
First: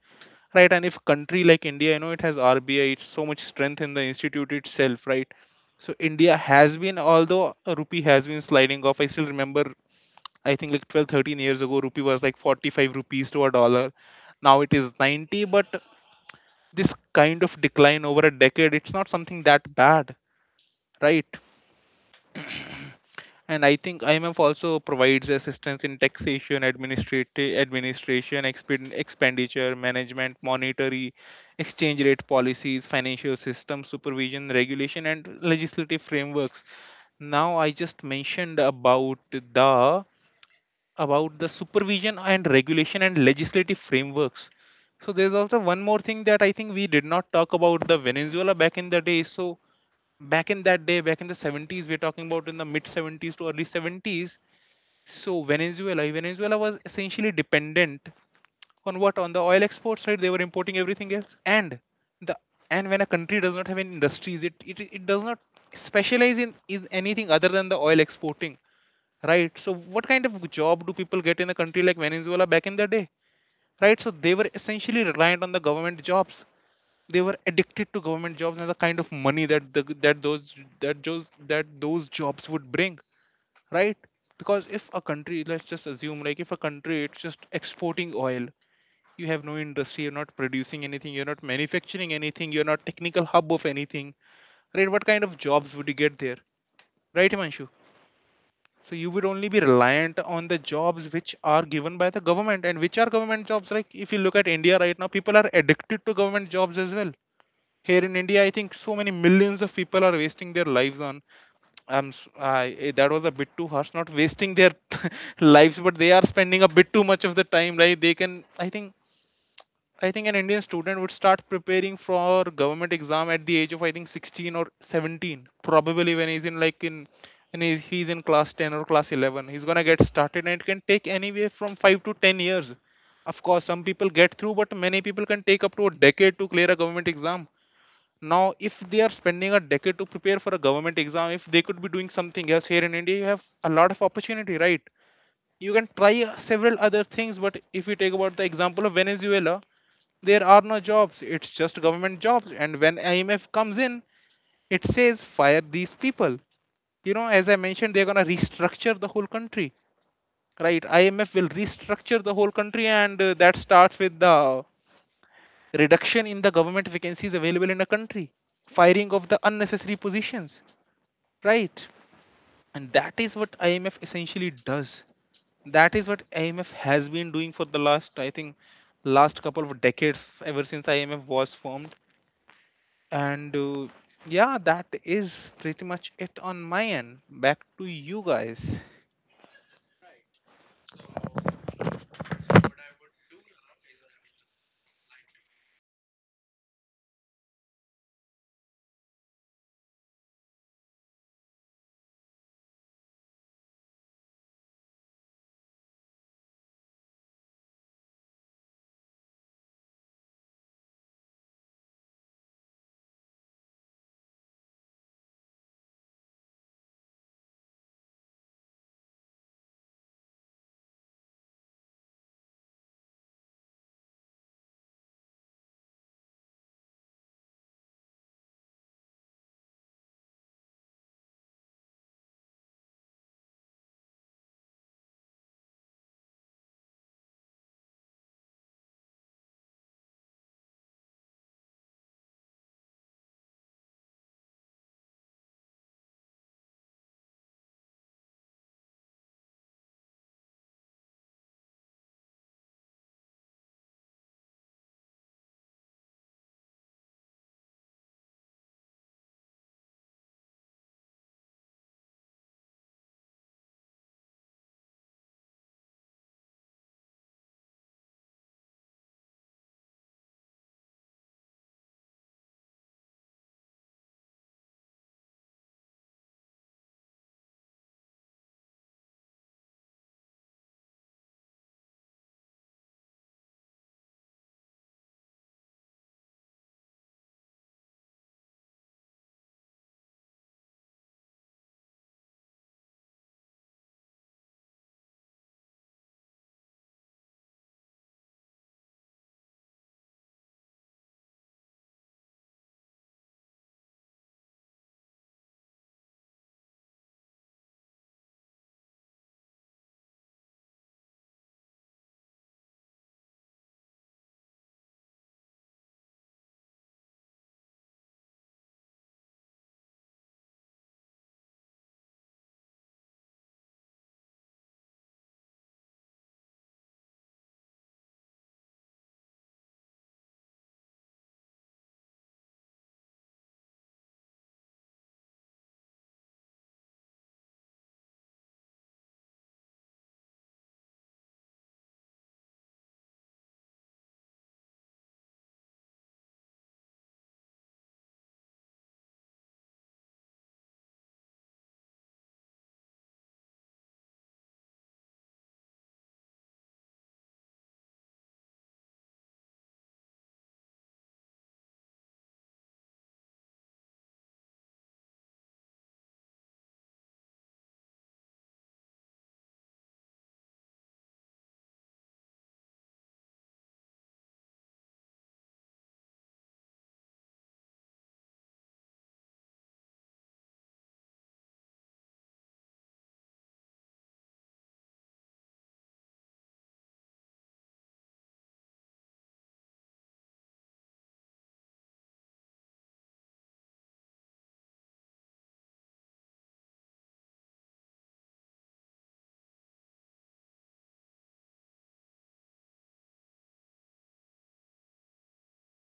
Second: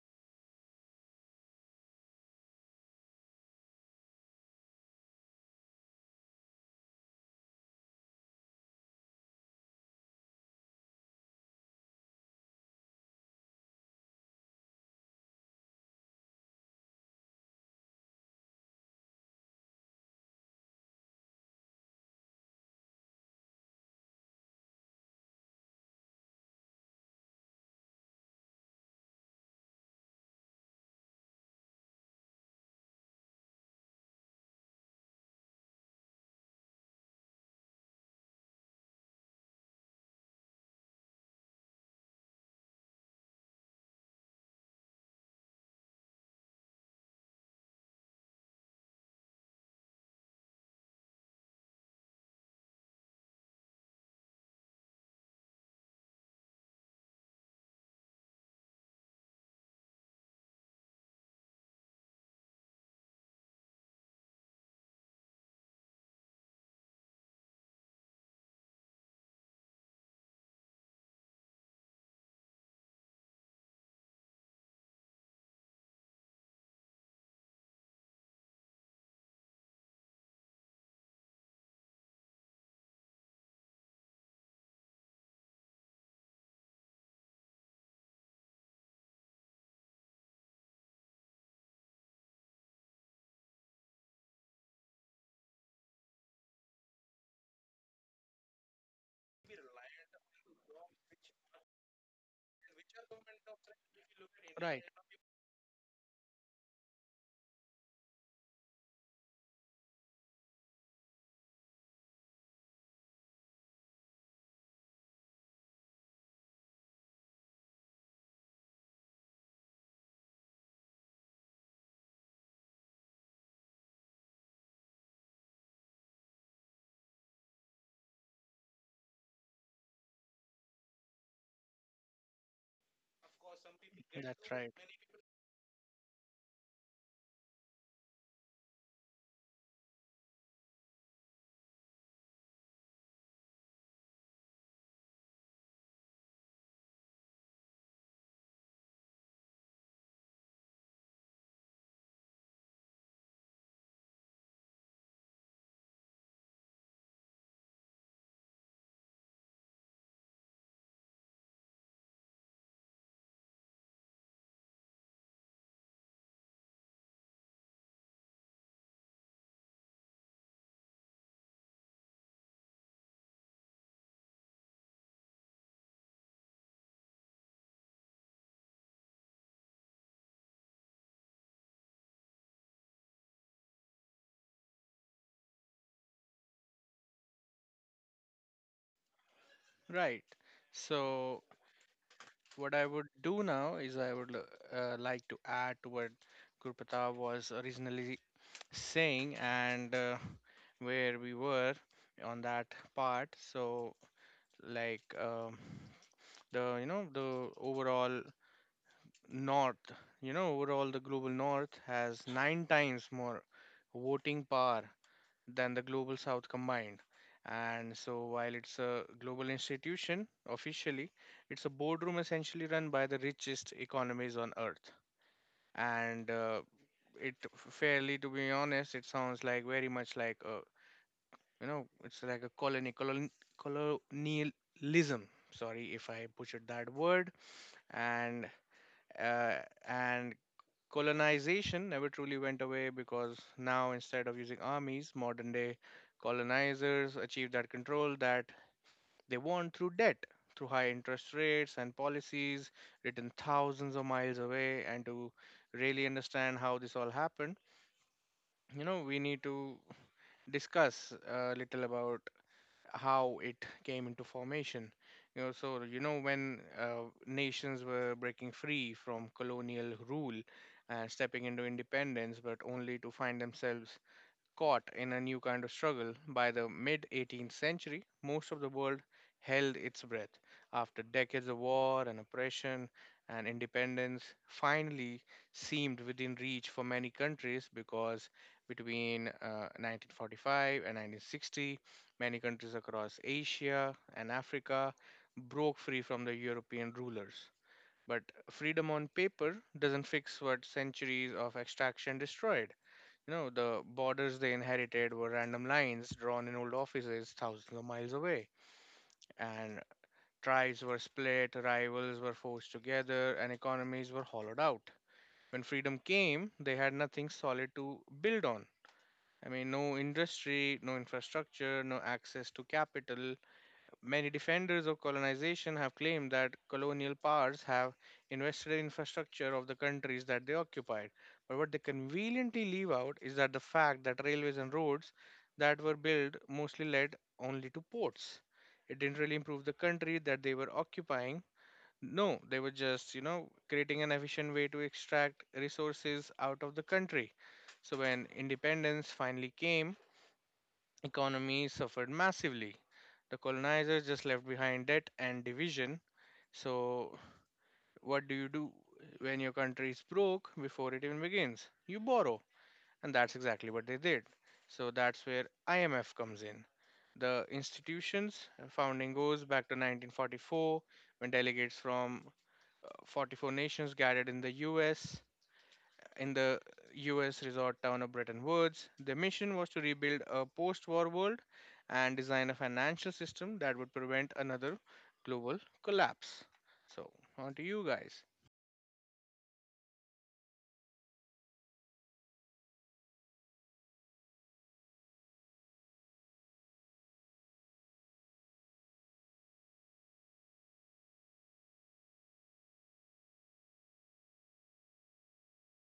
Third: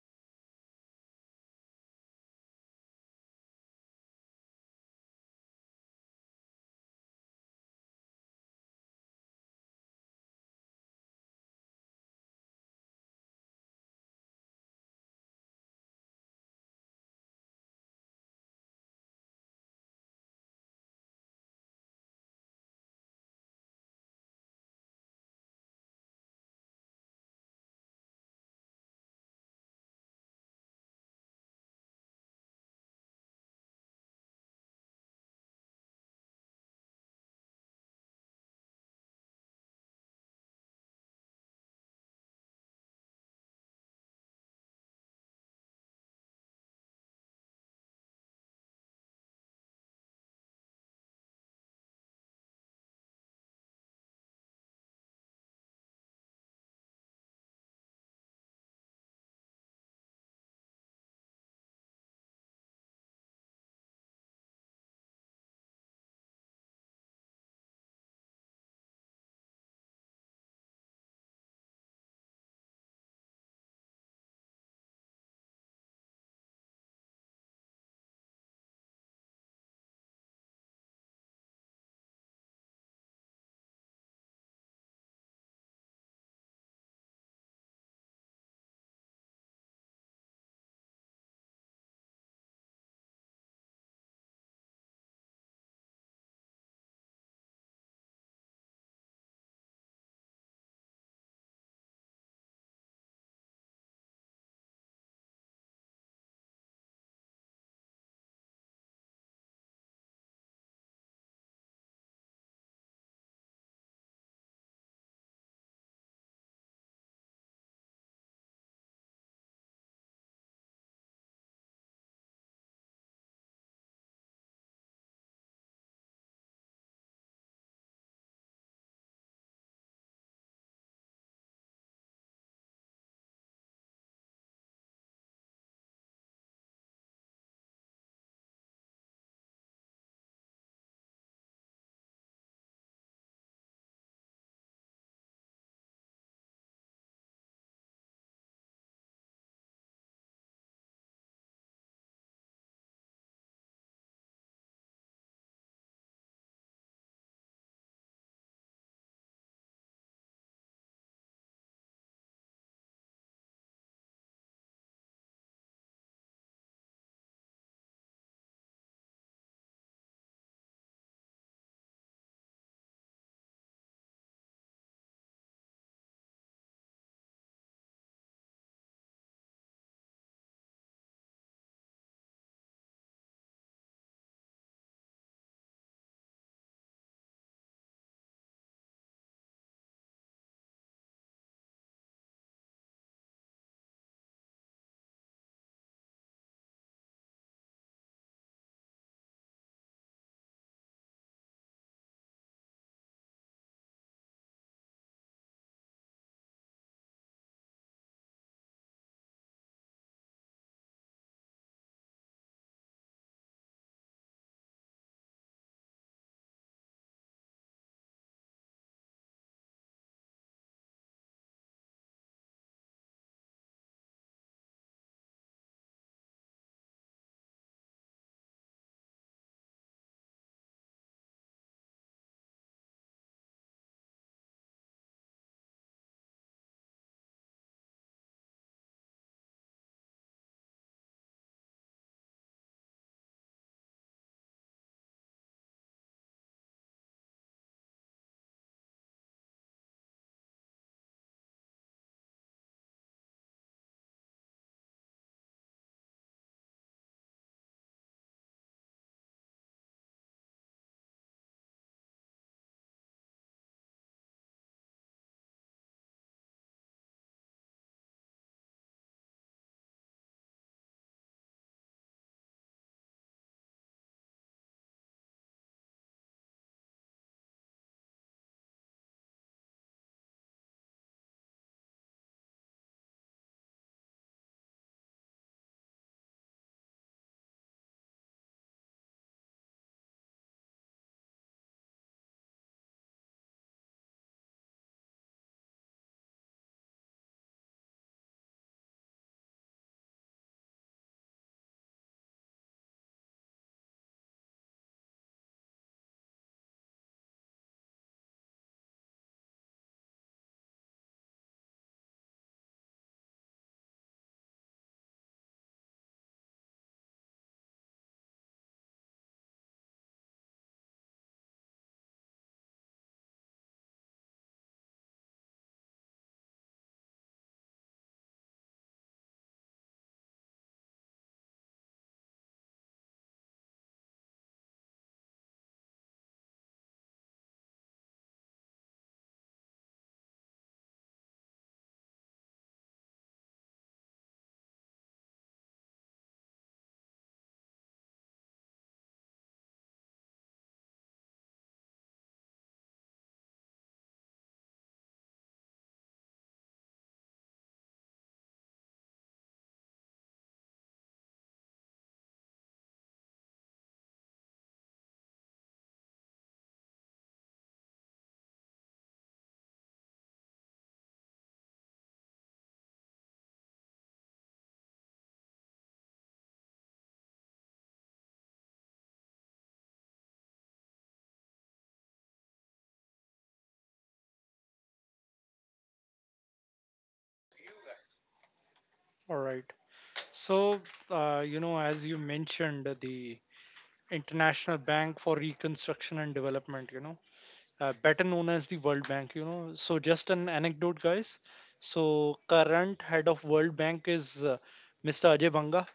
right? And if country like India, you know, it has RBI, it's so much strength in the institute itself, right? So India has been, although a rupee has been sliding off, I still remember, I think, like 12, 13 years ago rupee was like 45 rupees to a dollar. Now it is 90. But this kind of decline over a decade, it's not something that bad, right? And I think IMF also provides assistance in taxation, administrative administration, expenditure, management, monetary, exchange rate policies, financial system supervision, regulation, and legislative frameworks. Now I just mentioned about the supervision and regulation and legislative frameworks. So there's also one more thing that I think we did not talk about, the Venezuela back in the day. So back in that day, back in the 70s, we're talking about in the mid 70s to early 70s. So Venezuela was essentially dependent on what? On the oil export side they were importing everything else, the and when a country does not have any industries, it does not specialize in anything other than the oil exporting, right? So what kind of job do people get in a country like Venezuela back in the day, right? So they were essentially reliant on the government jobs. They were addicted to government jobs and the kind of money that the, that those that those that those jobs would bring, right? Because if a country, let's just assume, like if a country it's just exporting oil, you have no industry, you're not producing anything, you're not manufacturing anything, you're not technical hub of anything, right? What kind of jobs would you get there, right, Himanshu? So you would only be reliant on the jobs which are given by the government and which are government jobs. Like if you look at India
Right.
right now, people are addicted to government jobs as well. Here in India, I think so many millions of people are wasting their lives on. I'm s- I eh, That was a bit too harsh. Not wasting their lives, but they are spending a bit too much of the time. Like they can, I think an Indian student would start preparing for government exam at the age of I think 16 or 17, probably when he's and he's in class 10 or class 11. He's gonna get started, and it can take anywhere from 5 to 10 years. Of course, some people get
That's
through, but
right.
many people can take up to a decade to clear a government exam. Now if they are spending a decade to prepare for a government exam, if they could be doing something else. Here in India, you have a lot of opportunity, right? You can try several other things. But if you take about the example of Venezuela, there are no jobs. It's just government jobs. And when IMF comes in, it says fire these people. You know, as I mentioned, they're going to restructure the whole country, right? IMF will restructure the whole country, and that starts with the reduction in the government vacancies available in a country, firing of the unnecessary positions. Right. And that is what IMF essentially does. That is what IMF has been doing for the last, I think, last couple of decades, ever since IMF was formed. And yeah, that is pretty much it on my end. Back to you guys.
Right. So what I would do now is like to add to what Gurpata was originally saying and where we were on that part. Like um, the you know the overall North, you know, overall, the global North has nine times more voting power than the global South combined. And so, while it's a global institution officially, it's a boardroom essentially run by the richest economies on earth. And It fairly, to be honest, it sounds like very much like a, you know, it's like a colonialism. Sorry if I butchered that word. And uh, and colonization never truly went away because now, instead of using armies, modern day colonizers achieve that control that they want through debt, through high interest rates and policies written thousands of miles away. And to really understand how this all happened, you know, we need to discuss a little about how it came into formation. You know, so you know when nations were breaking free from colonial rule and stepping into independence, but only to find themselves caught in a new kind of struggle. By the mid 18th century, most of the world held its breath. After decades of war and oppression, and independence finally seemed within reach for many countries because between 1945 and 1960, many countries across Asia and Africa broke free from the European rulers. But freedom on paper doesn't fix what centuries of extraction destroyed. You know, the borders they inherited were random lines drawn in old offices thousands of miles away, and tribes were split, rivals were forced together, and economies were hollowed out. When freedom came, they had nothing solid to build on. I mean, no industry, no infrastructure, no access to capital. Many defenders of colonization have claimed that colonial powers have invested in infrastructure of the countries that they occupied. But what they conveniently leave out is that the fact that railways and roads that were built mostly led only to ports. It didn't really improve the country that they were occupying. No, they were just, you know, creating an efficient way to extract resources out of the country. So when independence finally came, economy suffered massively. The colonizers just left behind debt and division. So, what do you do when your country is broke before it even begins? You borrow, and that's exactly what they did. So, that's where IMF comes in. The institution's founding goes back to 1944 when delegates from 44 nations gathered in the US, in the US resort town of Bretton Woods. Their mission was to rebuild a post war world and design a financial system that would prevent another global collapse. So, on to you guys.
All right. So, as you mentioned, the International Bank for Reconstruction and Development, better known as the World Bank. So, just an anecdote, guys. So, current head of World Bank is Mr. Ajay Banga.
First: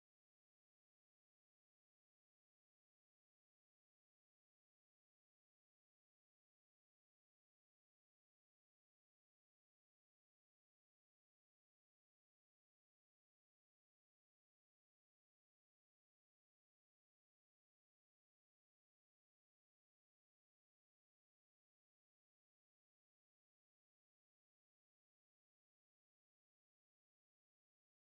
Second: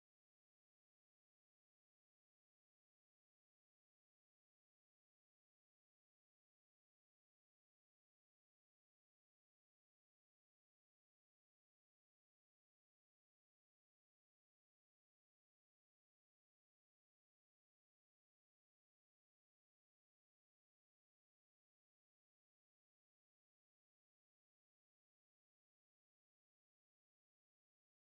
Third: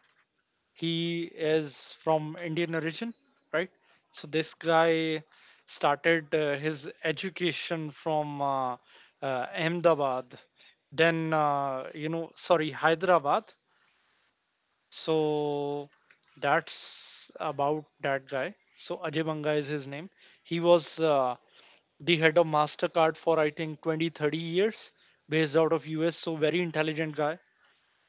He is from Indian origin, right? So, this guy started his education from Ahmedabad, then, sorry, Hyderabad. So, that's about that guy. So, Ajay Banga is his name. He was the head of Mastercard for I think 20 30 years, based out of US. So very intelligent guy.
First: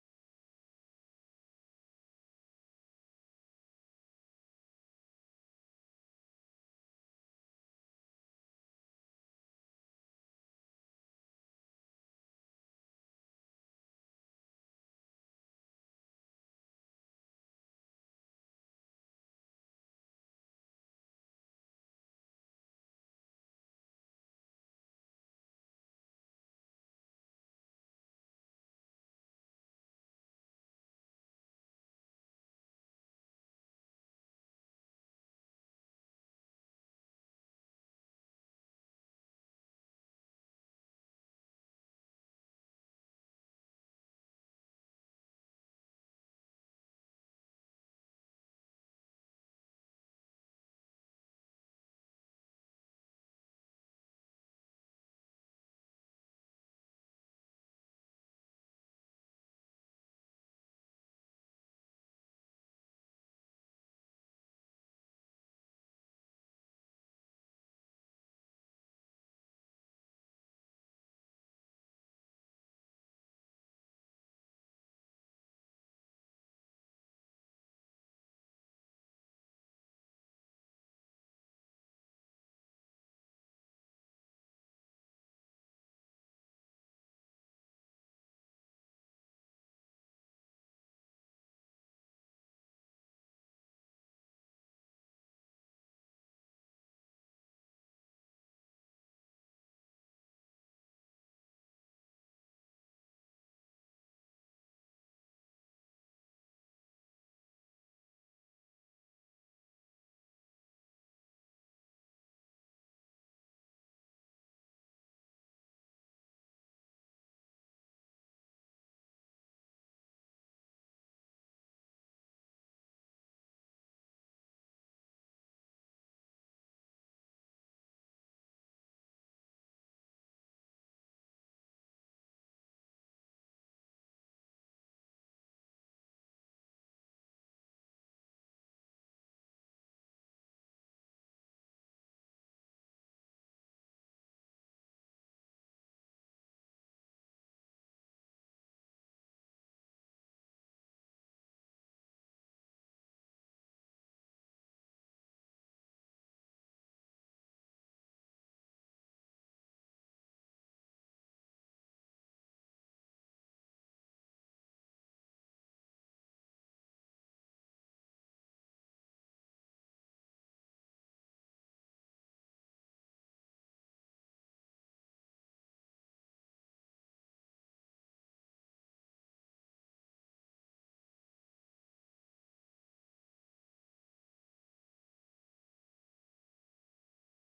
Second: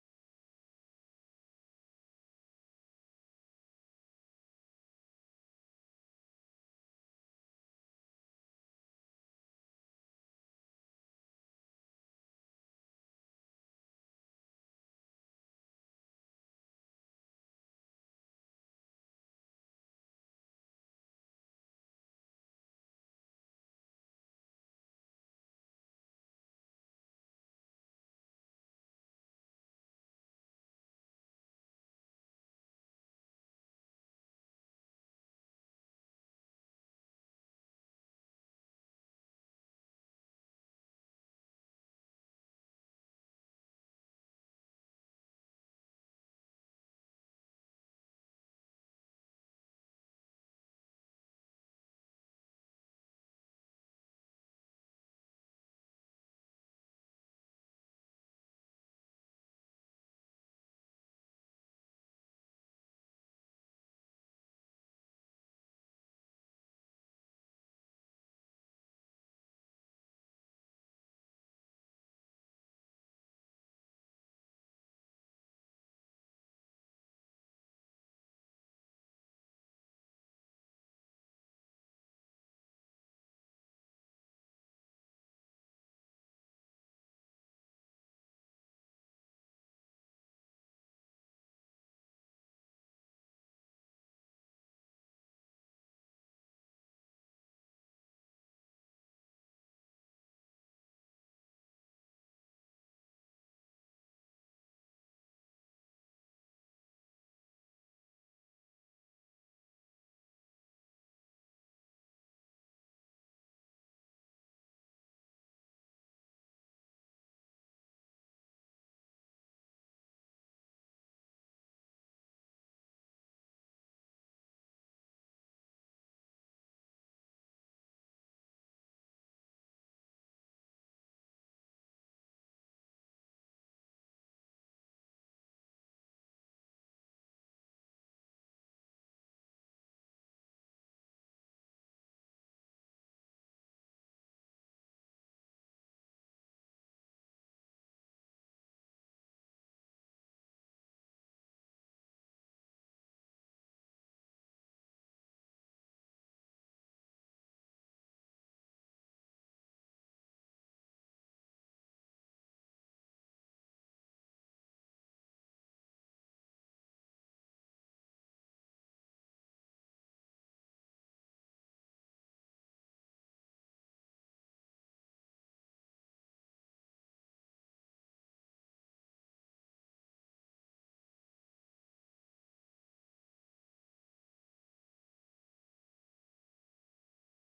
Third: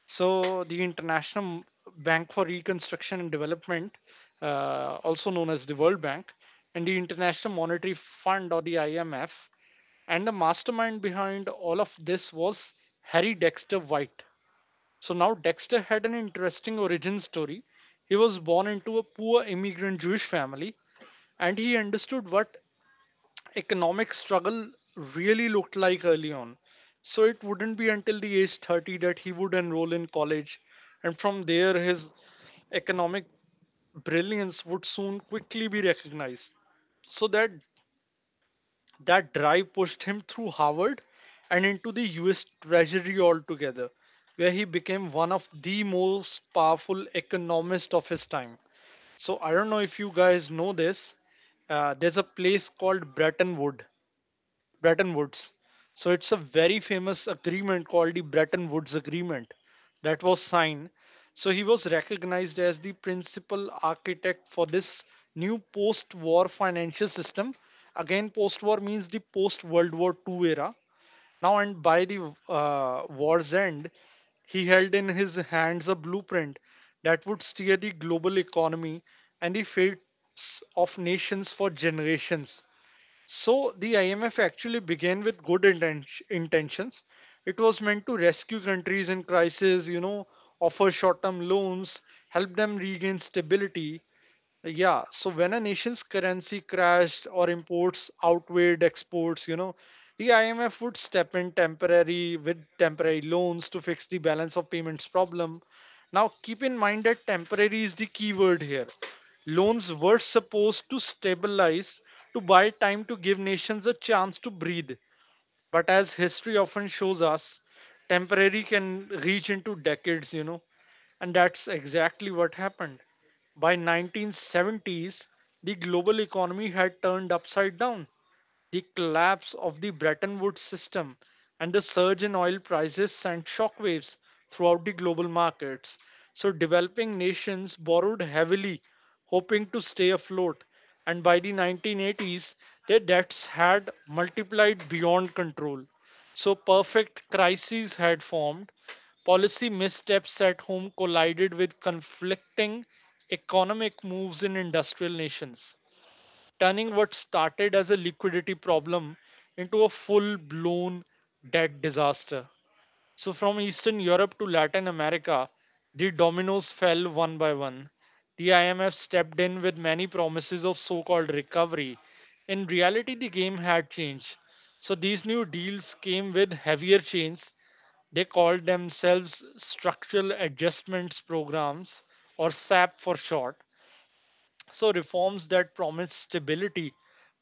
So the International Bank for Reconstruction and Development, also known as the World Bank, and the International Monetary Fund or the IMF, and the mastermind behind all of this was Harry Dexter White. So now, Dexter had an interesting origin story. He was born into a poor immigrant Jewish family, and he understood what economic struggle really looked like early on. So it wouldn't be until the age 30 that he would enroll in college, and from there, his economic brilliance would soon quickly be recognized. So that drive pushed him through Harvard and into the US Treasury altogether, where he became one of the most powerful economists of his time. So I don't know if you guys know this. There's a place called Bretton Woods. So it's a very famous agreement called the Bretton Woods Agreement that was signed. So he was recognized as the principal architect for this new post war financial system. Again, post war means the post World War II era. Now, and by the war's end, he held in his hands a blueprint that would steer the global economy and the fates of nations for generations. So the IMF actually began with good intentions. It was meant to rescue countries in crisis, offer short term loans, help them regain stability. Yeah, so when a nation's currency crashed or imports outweighed exports, the IMF would step in temporary with temporary loans to fix the balance of payments problem. Now, keep in mind that temporary is the key word here. Loans were supposed to stabilize, to buy time, to give nations a chance to breathe. But as history often shows us, temporary can reach into decades, and that's exactly what happened. By 1970s, the global economy had turned upside down, the collapse of the Bretton Woods system, and the surge in oil prices sent shockwaves throughout the global markets. So, developing nations borrowed heavily, hoping to stay afloat, and by the 1980s, their debts had multiplied beyond control. So, perfect crises had formed. Policy missteps at home collided with conflicting economic moves in industrial nations, turning what started as a liquidity problem into a full blown debt disaster. So, from Eastern Europe to Latin America, the dominoes fell one by one. The IMF stepped in with many promises of so called recovery. In reality, the game had changed. So, these new deals came with heavier chains. They called themselves Structural Adjustments Programs, or SAP for short. So reforms that promised stability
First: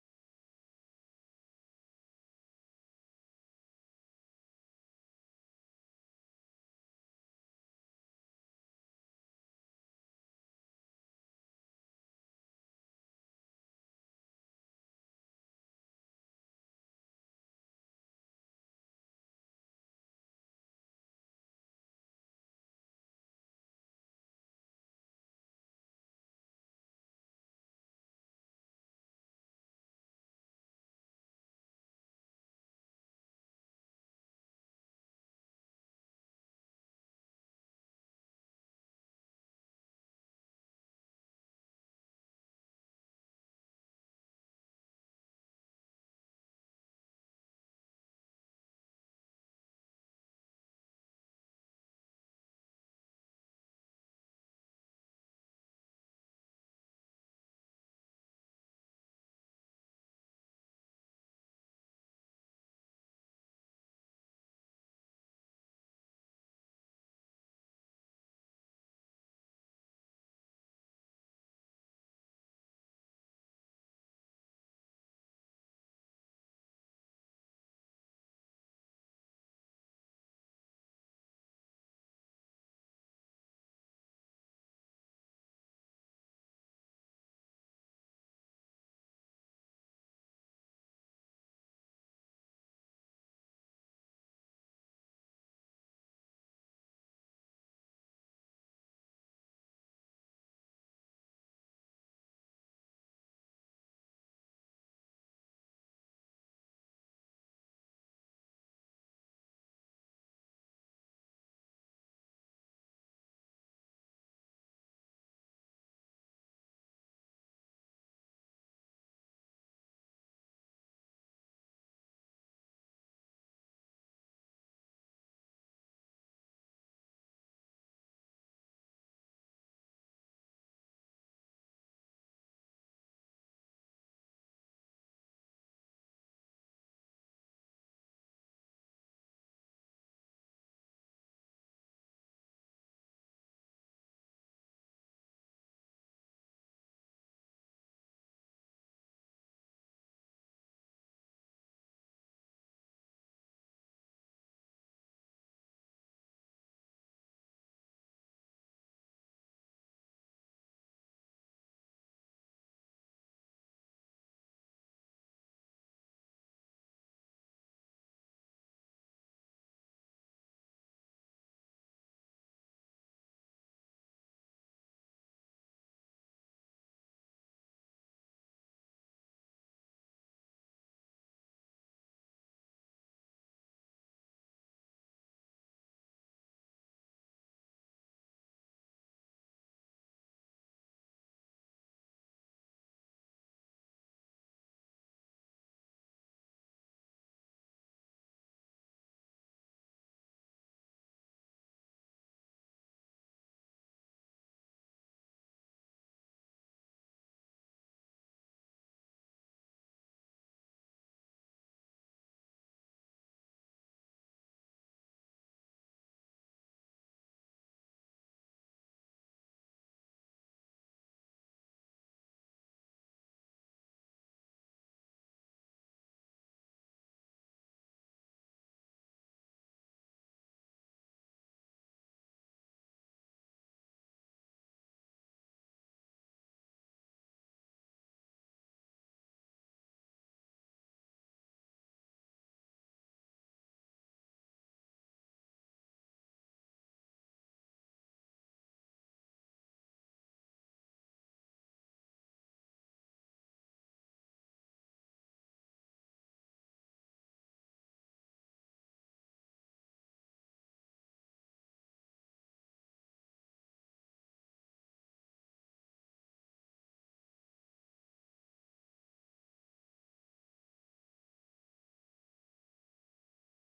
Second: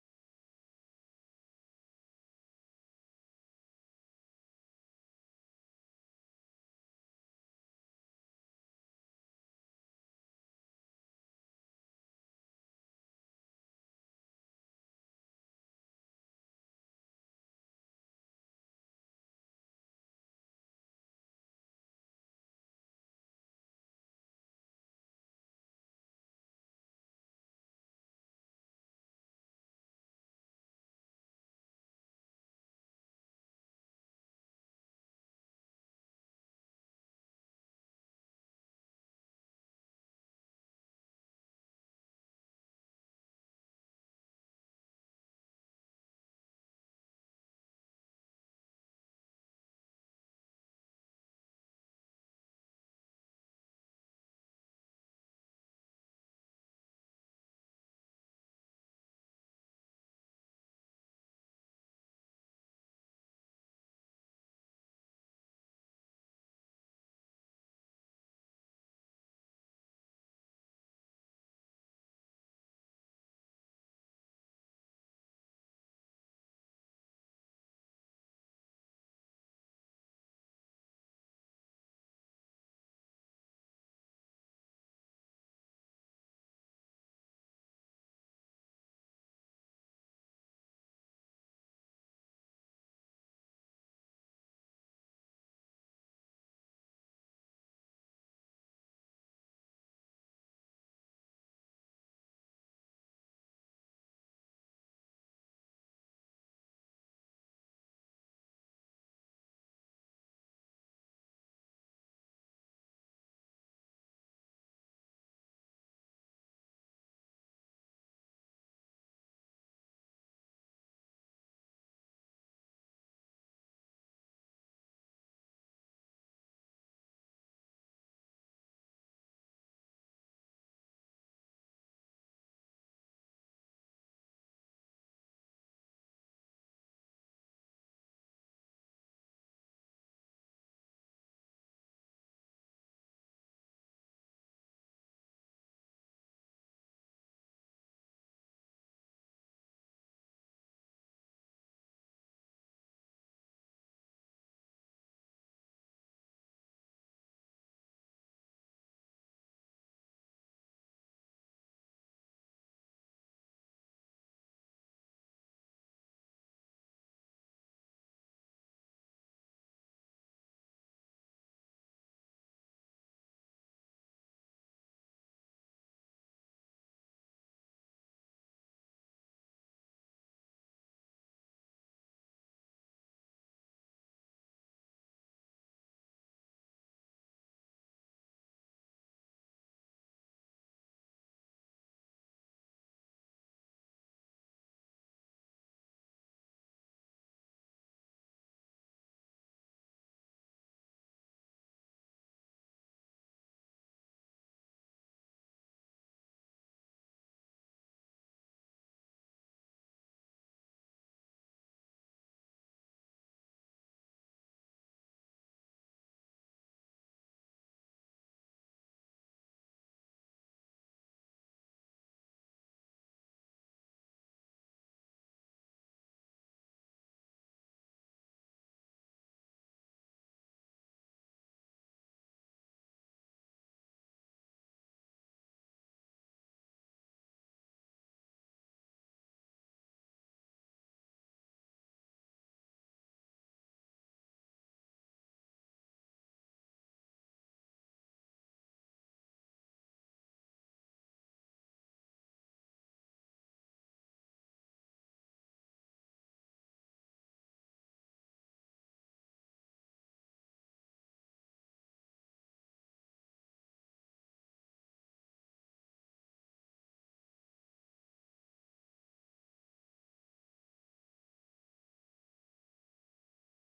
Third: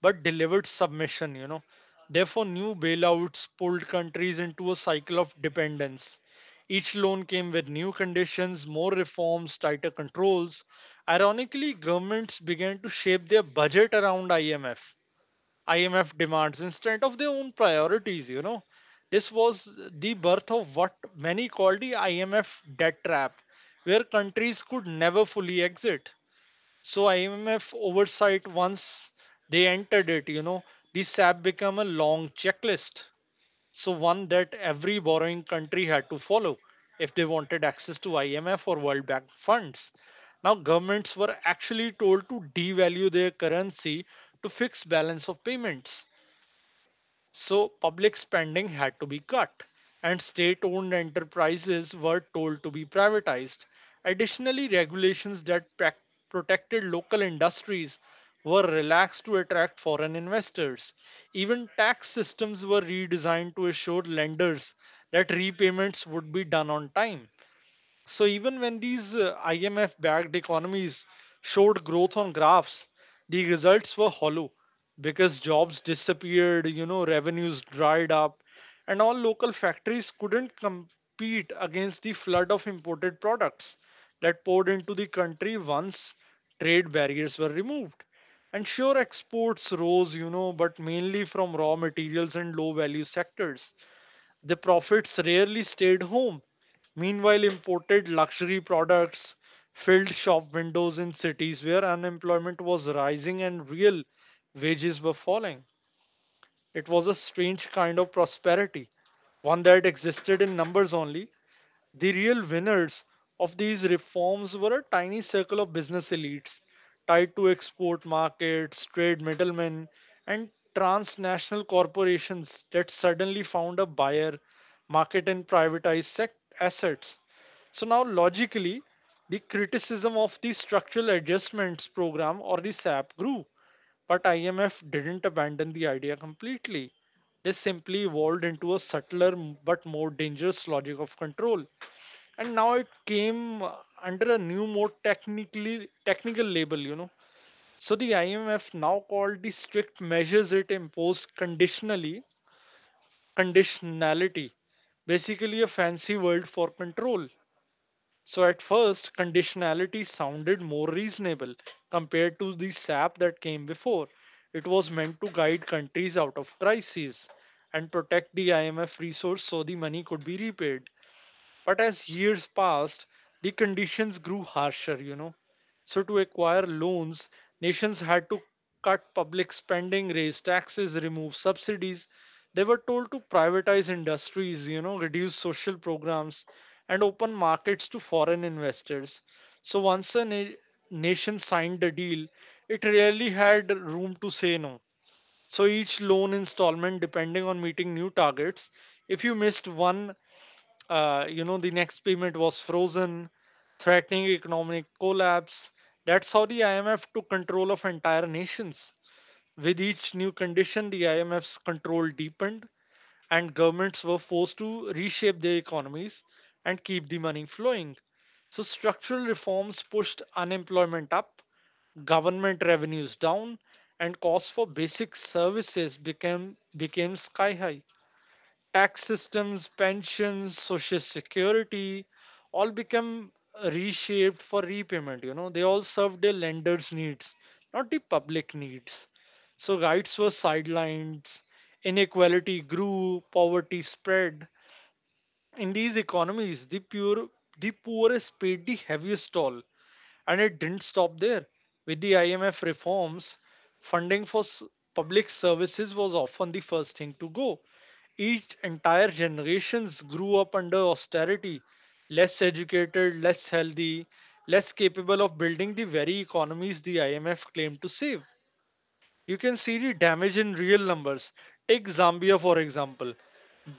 but delivered submission. Therefore, new bailouts pulled countries into a cycle of dependence. Each loan came with new conditions, more reforms, tighter controls. Ironically, governments began to shape their budget around IMF demands instead of their own priorities. This was the birth of what many called the IMF debt trap, where countries could never fully exit. So, IMF oversight, once they entered it, the SAP became a long checklist. So one that every borrowing country had to follow if they wanted access to IMF or World Bank funds. Now governments were actually told to devalue their currency to fix balance of payments. So public spending had to be cut, and state owned enterprises were told to be privatized. Additionally, regulations that protected local industries were relaxed to attract foreign investors. Even tax systems were redesigned to assure lenders that repayments would be done on time. So even when these IMF backed economies showed growth on graphs, the results were hollow because jobs disappeared, you know, revenues dried up, and all local factories couldn't compete against the flood of imported products that poured into the country once trade barriers were removed. And sure, exports rose, you know, but mainly from raw materials and low value sectors, the prophets rarely stayed home. Meanwhile, imported luxury products filled shop windows in cities where unemployment was rising and real wages were falling. It was a strange kind of prosperity, one that existed in numbers only. The real winners of these reforms were a tiny circle of business elites tied to export markets, trade middlemen, and transnational corporations that suddenly found a buyer, market, and assets. So, now logically, the criticism of the Structural Adjustments Program, or the SAP, grew, but IMF didn't abandon the idea completely. They simply evolved into a but more dangerous logic of control, and now it came under a new, more technical label. You know so the IMF now called the strict measures it imposed conditionally, conditionality, basically a fancy word for control. So at first conditionality sounded more reasonable compared to the SAP that came before. It was meant to guide countries out of crises and protect the IMF resource so the money could be repaid. But as years passed, the conditions grew harsher. You know. So, to acquire loans, nations had to cut public spending, raise taxes, remove subsidies. They were told to privatize industries, you know, reduce social programs, and open markets to foreign investors. So, once nation signed a deal, it rarely had room to say no. So, each loan installment, depending on meeting new targets, if you missed one, the next payment was frozen, threatening economic collapse. That's how the IMF took control of entire nations. With each new condition, the IMF's control deepened, and governments were forced to reshape their economies and keep the money flowing. So, structural reforms pushed unemployment up, government revenues down, and costs for basic services became sky high. Tax systems, pensions, social security all become reshaped for repayment. You know, they all served the lender's needs, not the public needs. So rights were sidelined, inequality grew, poverty spread. In these economies, the poorest paid the heaviest toll. And it didn't stop there. With the IMF reforms, funding for public services was often the first thing to go. Each entire generations grew up under austerity, less educated, less healthy, less capable of building the very economies the IMF claimed to save. You can see the damage in real numbers. Take Zambia, for example.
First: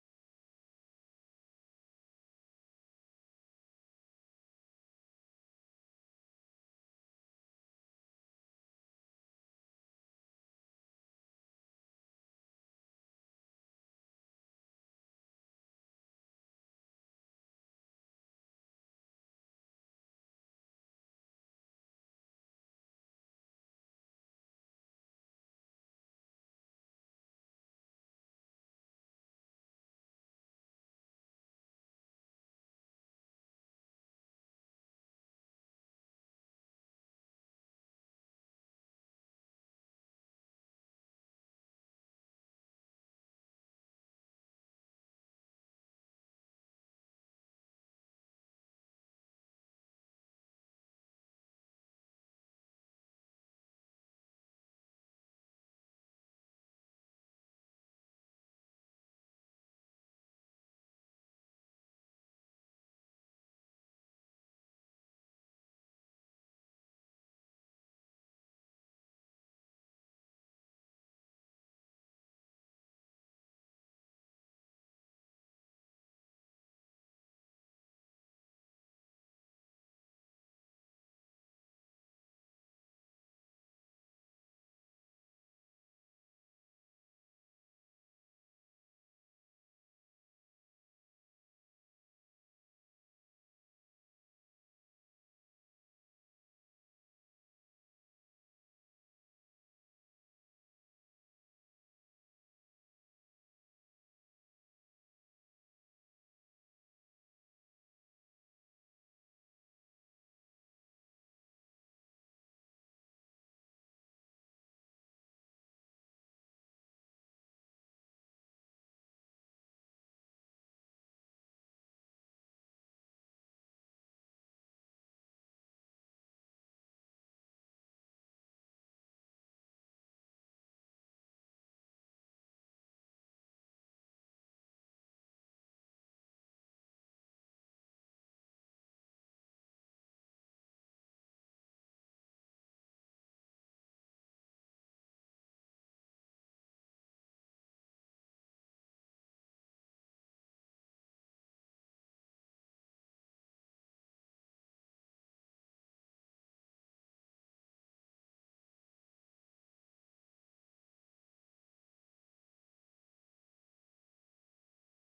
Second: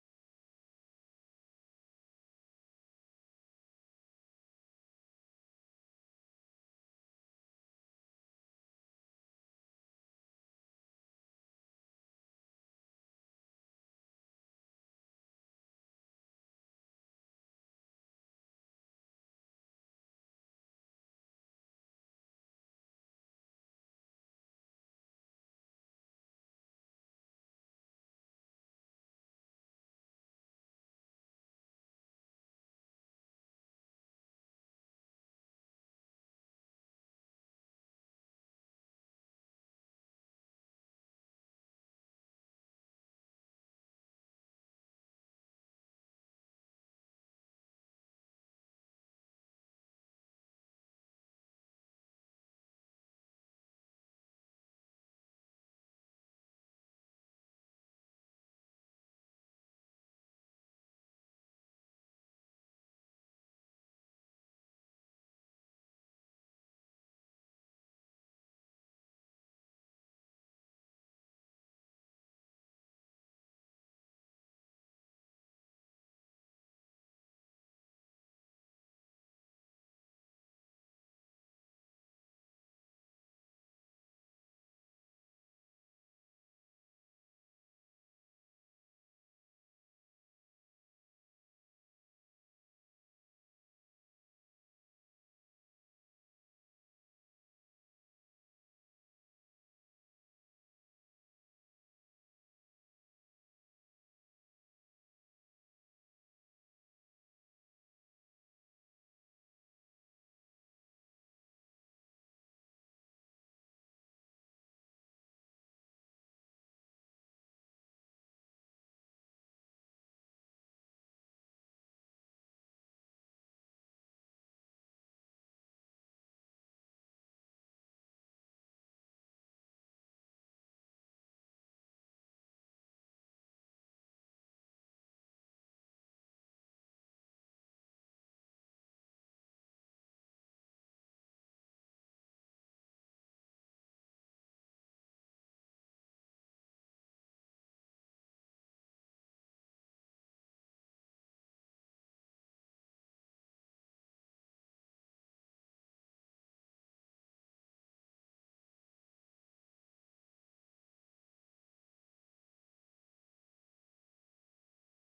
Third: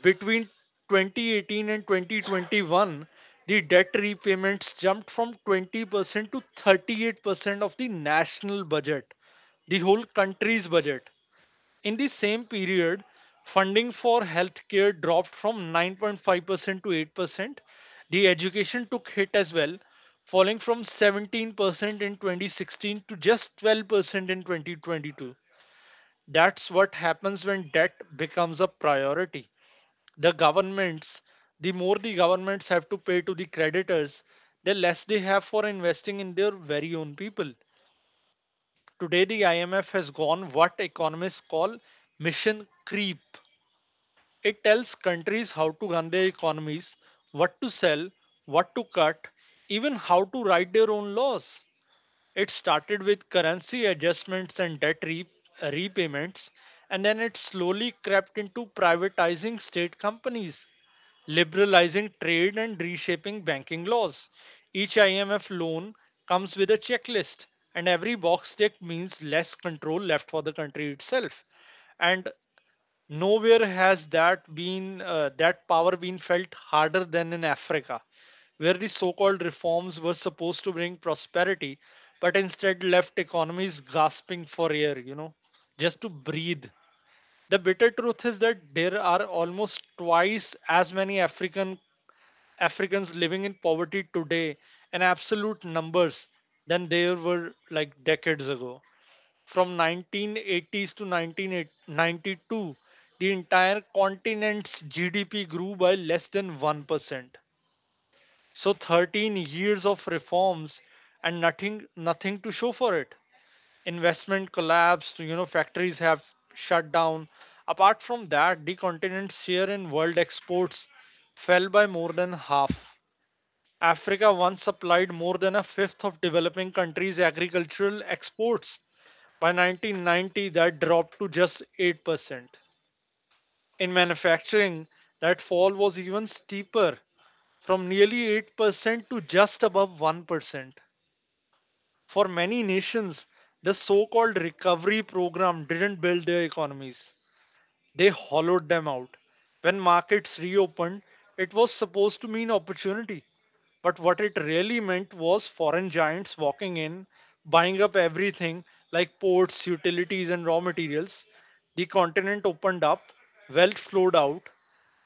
Between 2018 and 2021, the debt repayments jumped from 20% to 38% of the national budget, the whole country's budget. In the same period, funding for healthcare dropped from 9.5% to 8%. The education took hit as well, falling from 17% in 2016 to just 12% in 2022. That's what happens when debt becomes a priority. The governments, the more the governments have to pay to the creditors, the less they have for investing in their very own people. Today, the IMF has gone what economists call mission creep. It tells countries how to run their economies, what to sell, what to cut, even how to write their own laws. It started with currency adjustments and repayments, and then it slowly crept into privatizing state companies, liberalizing trade, and reshaping banking laws. Each IMF loan comes with a checklist, and every box tick means less control left for the country itself. And nowhere has that power been felt harder than in Africa, where the so-called reforms were supposed to bring prosperity, but instead left economies gasping for air, you know, just to breathe. The bitter truth is that there are almost twice as many Africans living in poverty today, in absolute numbers, than there were like decades ago. From 1980s to 1992, the entire continent's GDP grew by less than 1%. So 13 years of reforms and nothing to show for it. Investment collapsed, you know, factories have shut down. Apart from that, the continent's share in world exports fell by more than half. Africa once supplied more than a fifth of developing countries' agricultural exports. By 1990, that dropped to just 8%. In manufacturing, that fall was even steeper, from nearly 8% to just above 1%. For many nations, the so called recovery program didn't build their economies. They hollowed them out. When markets reopened, it was supposed to mean opportunity. But what it really meant was foreign giants walking in, buying up everything like ports, utilities, and raw materials. The continent opened up, wealth flowed out.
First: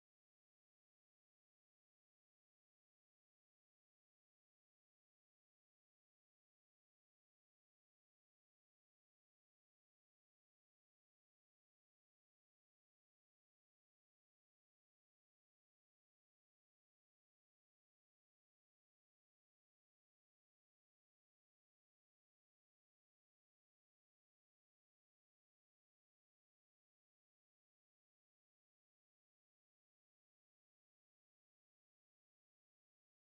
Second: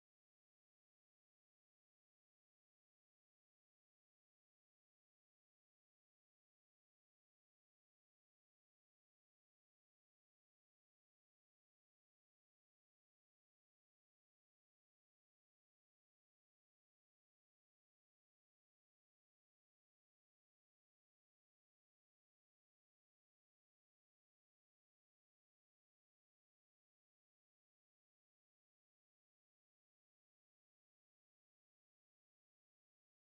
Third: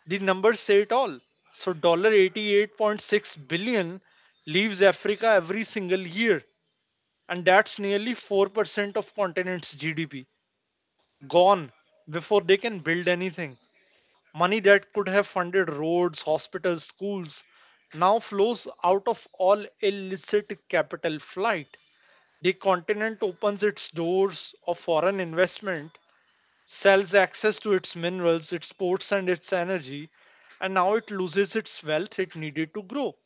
The numbers say it all. So $88.6 leaves Africa every single year. And that's nearly 4% of continent's GDP gone before they can build anything. Money that could have funded roads, hospitals, schools now flows out of all illicit capital flight. The continent opens its doors of foreign investment, sells access to its minerals, its ports, and its energy, and now it loses its wealth it needed to grow.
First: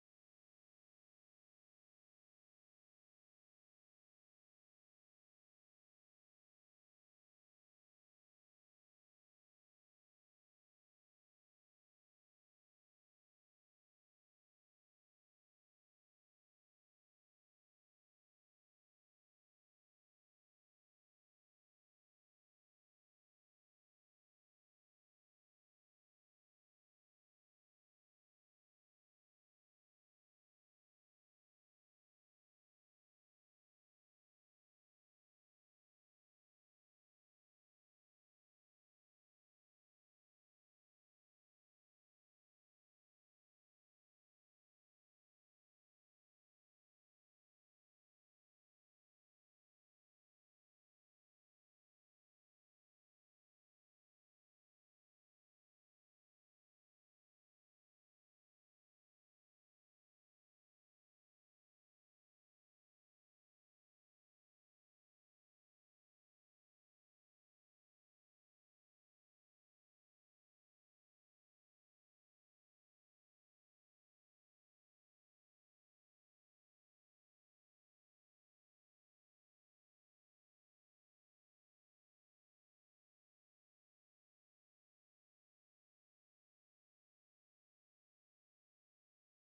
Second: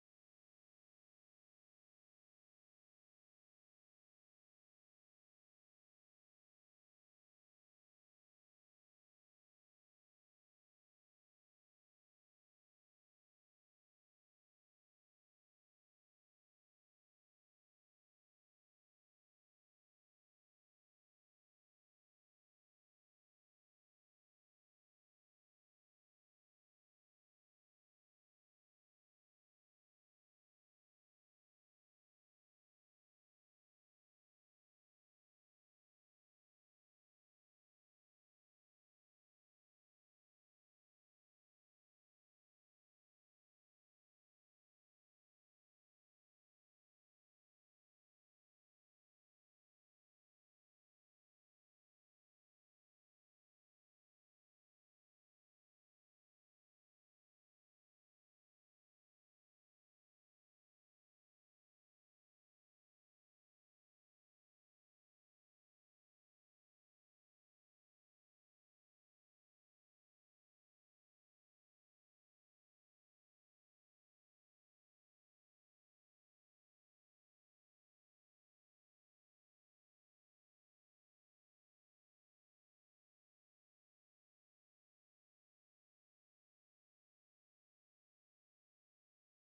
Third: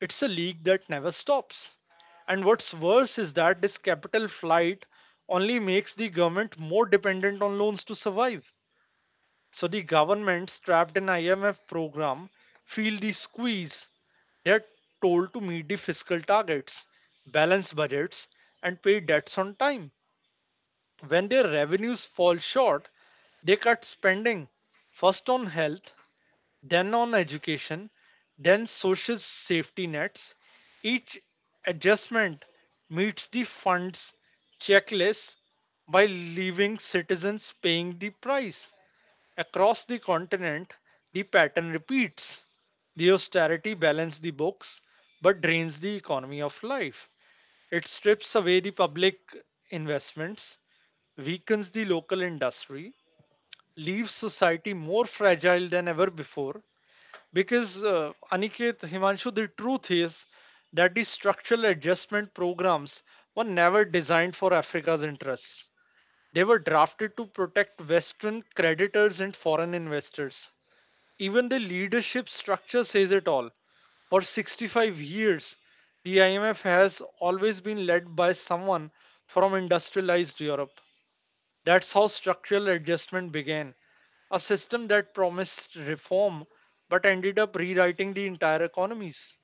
It's a leak that never stops. And what's worse is that this capital flight only makes the government more dependent on loans to survive. So the governments trapped in IMF program feel the squeeze. They're told to meet the fiscal targets, balance budgets, and pay debts on time. When their revenues fall short, they cut spending, first on health, then on education, then social safety nets. Each adjustment meets the fund's checklist by leaving citizens paying the price. Across the continent, the pattern repeats. The austerity balances the books but drains the economy of life. It strips away the public investments, weakens the local industry, leaves society more fragile than ever before, because Aniket, Himanshu, the truth is that the structural adjustment programs were never designed for Africa's interests. They were drafted to protect Western creditors and foreign investors. Even the leadership structure says it all. For 65 years, the IMF has always been led by someone from industrialized Europe. That's how structural adjustment began, a system that promised reform but ended up rewriting the entire economies.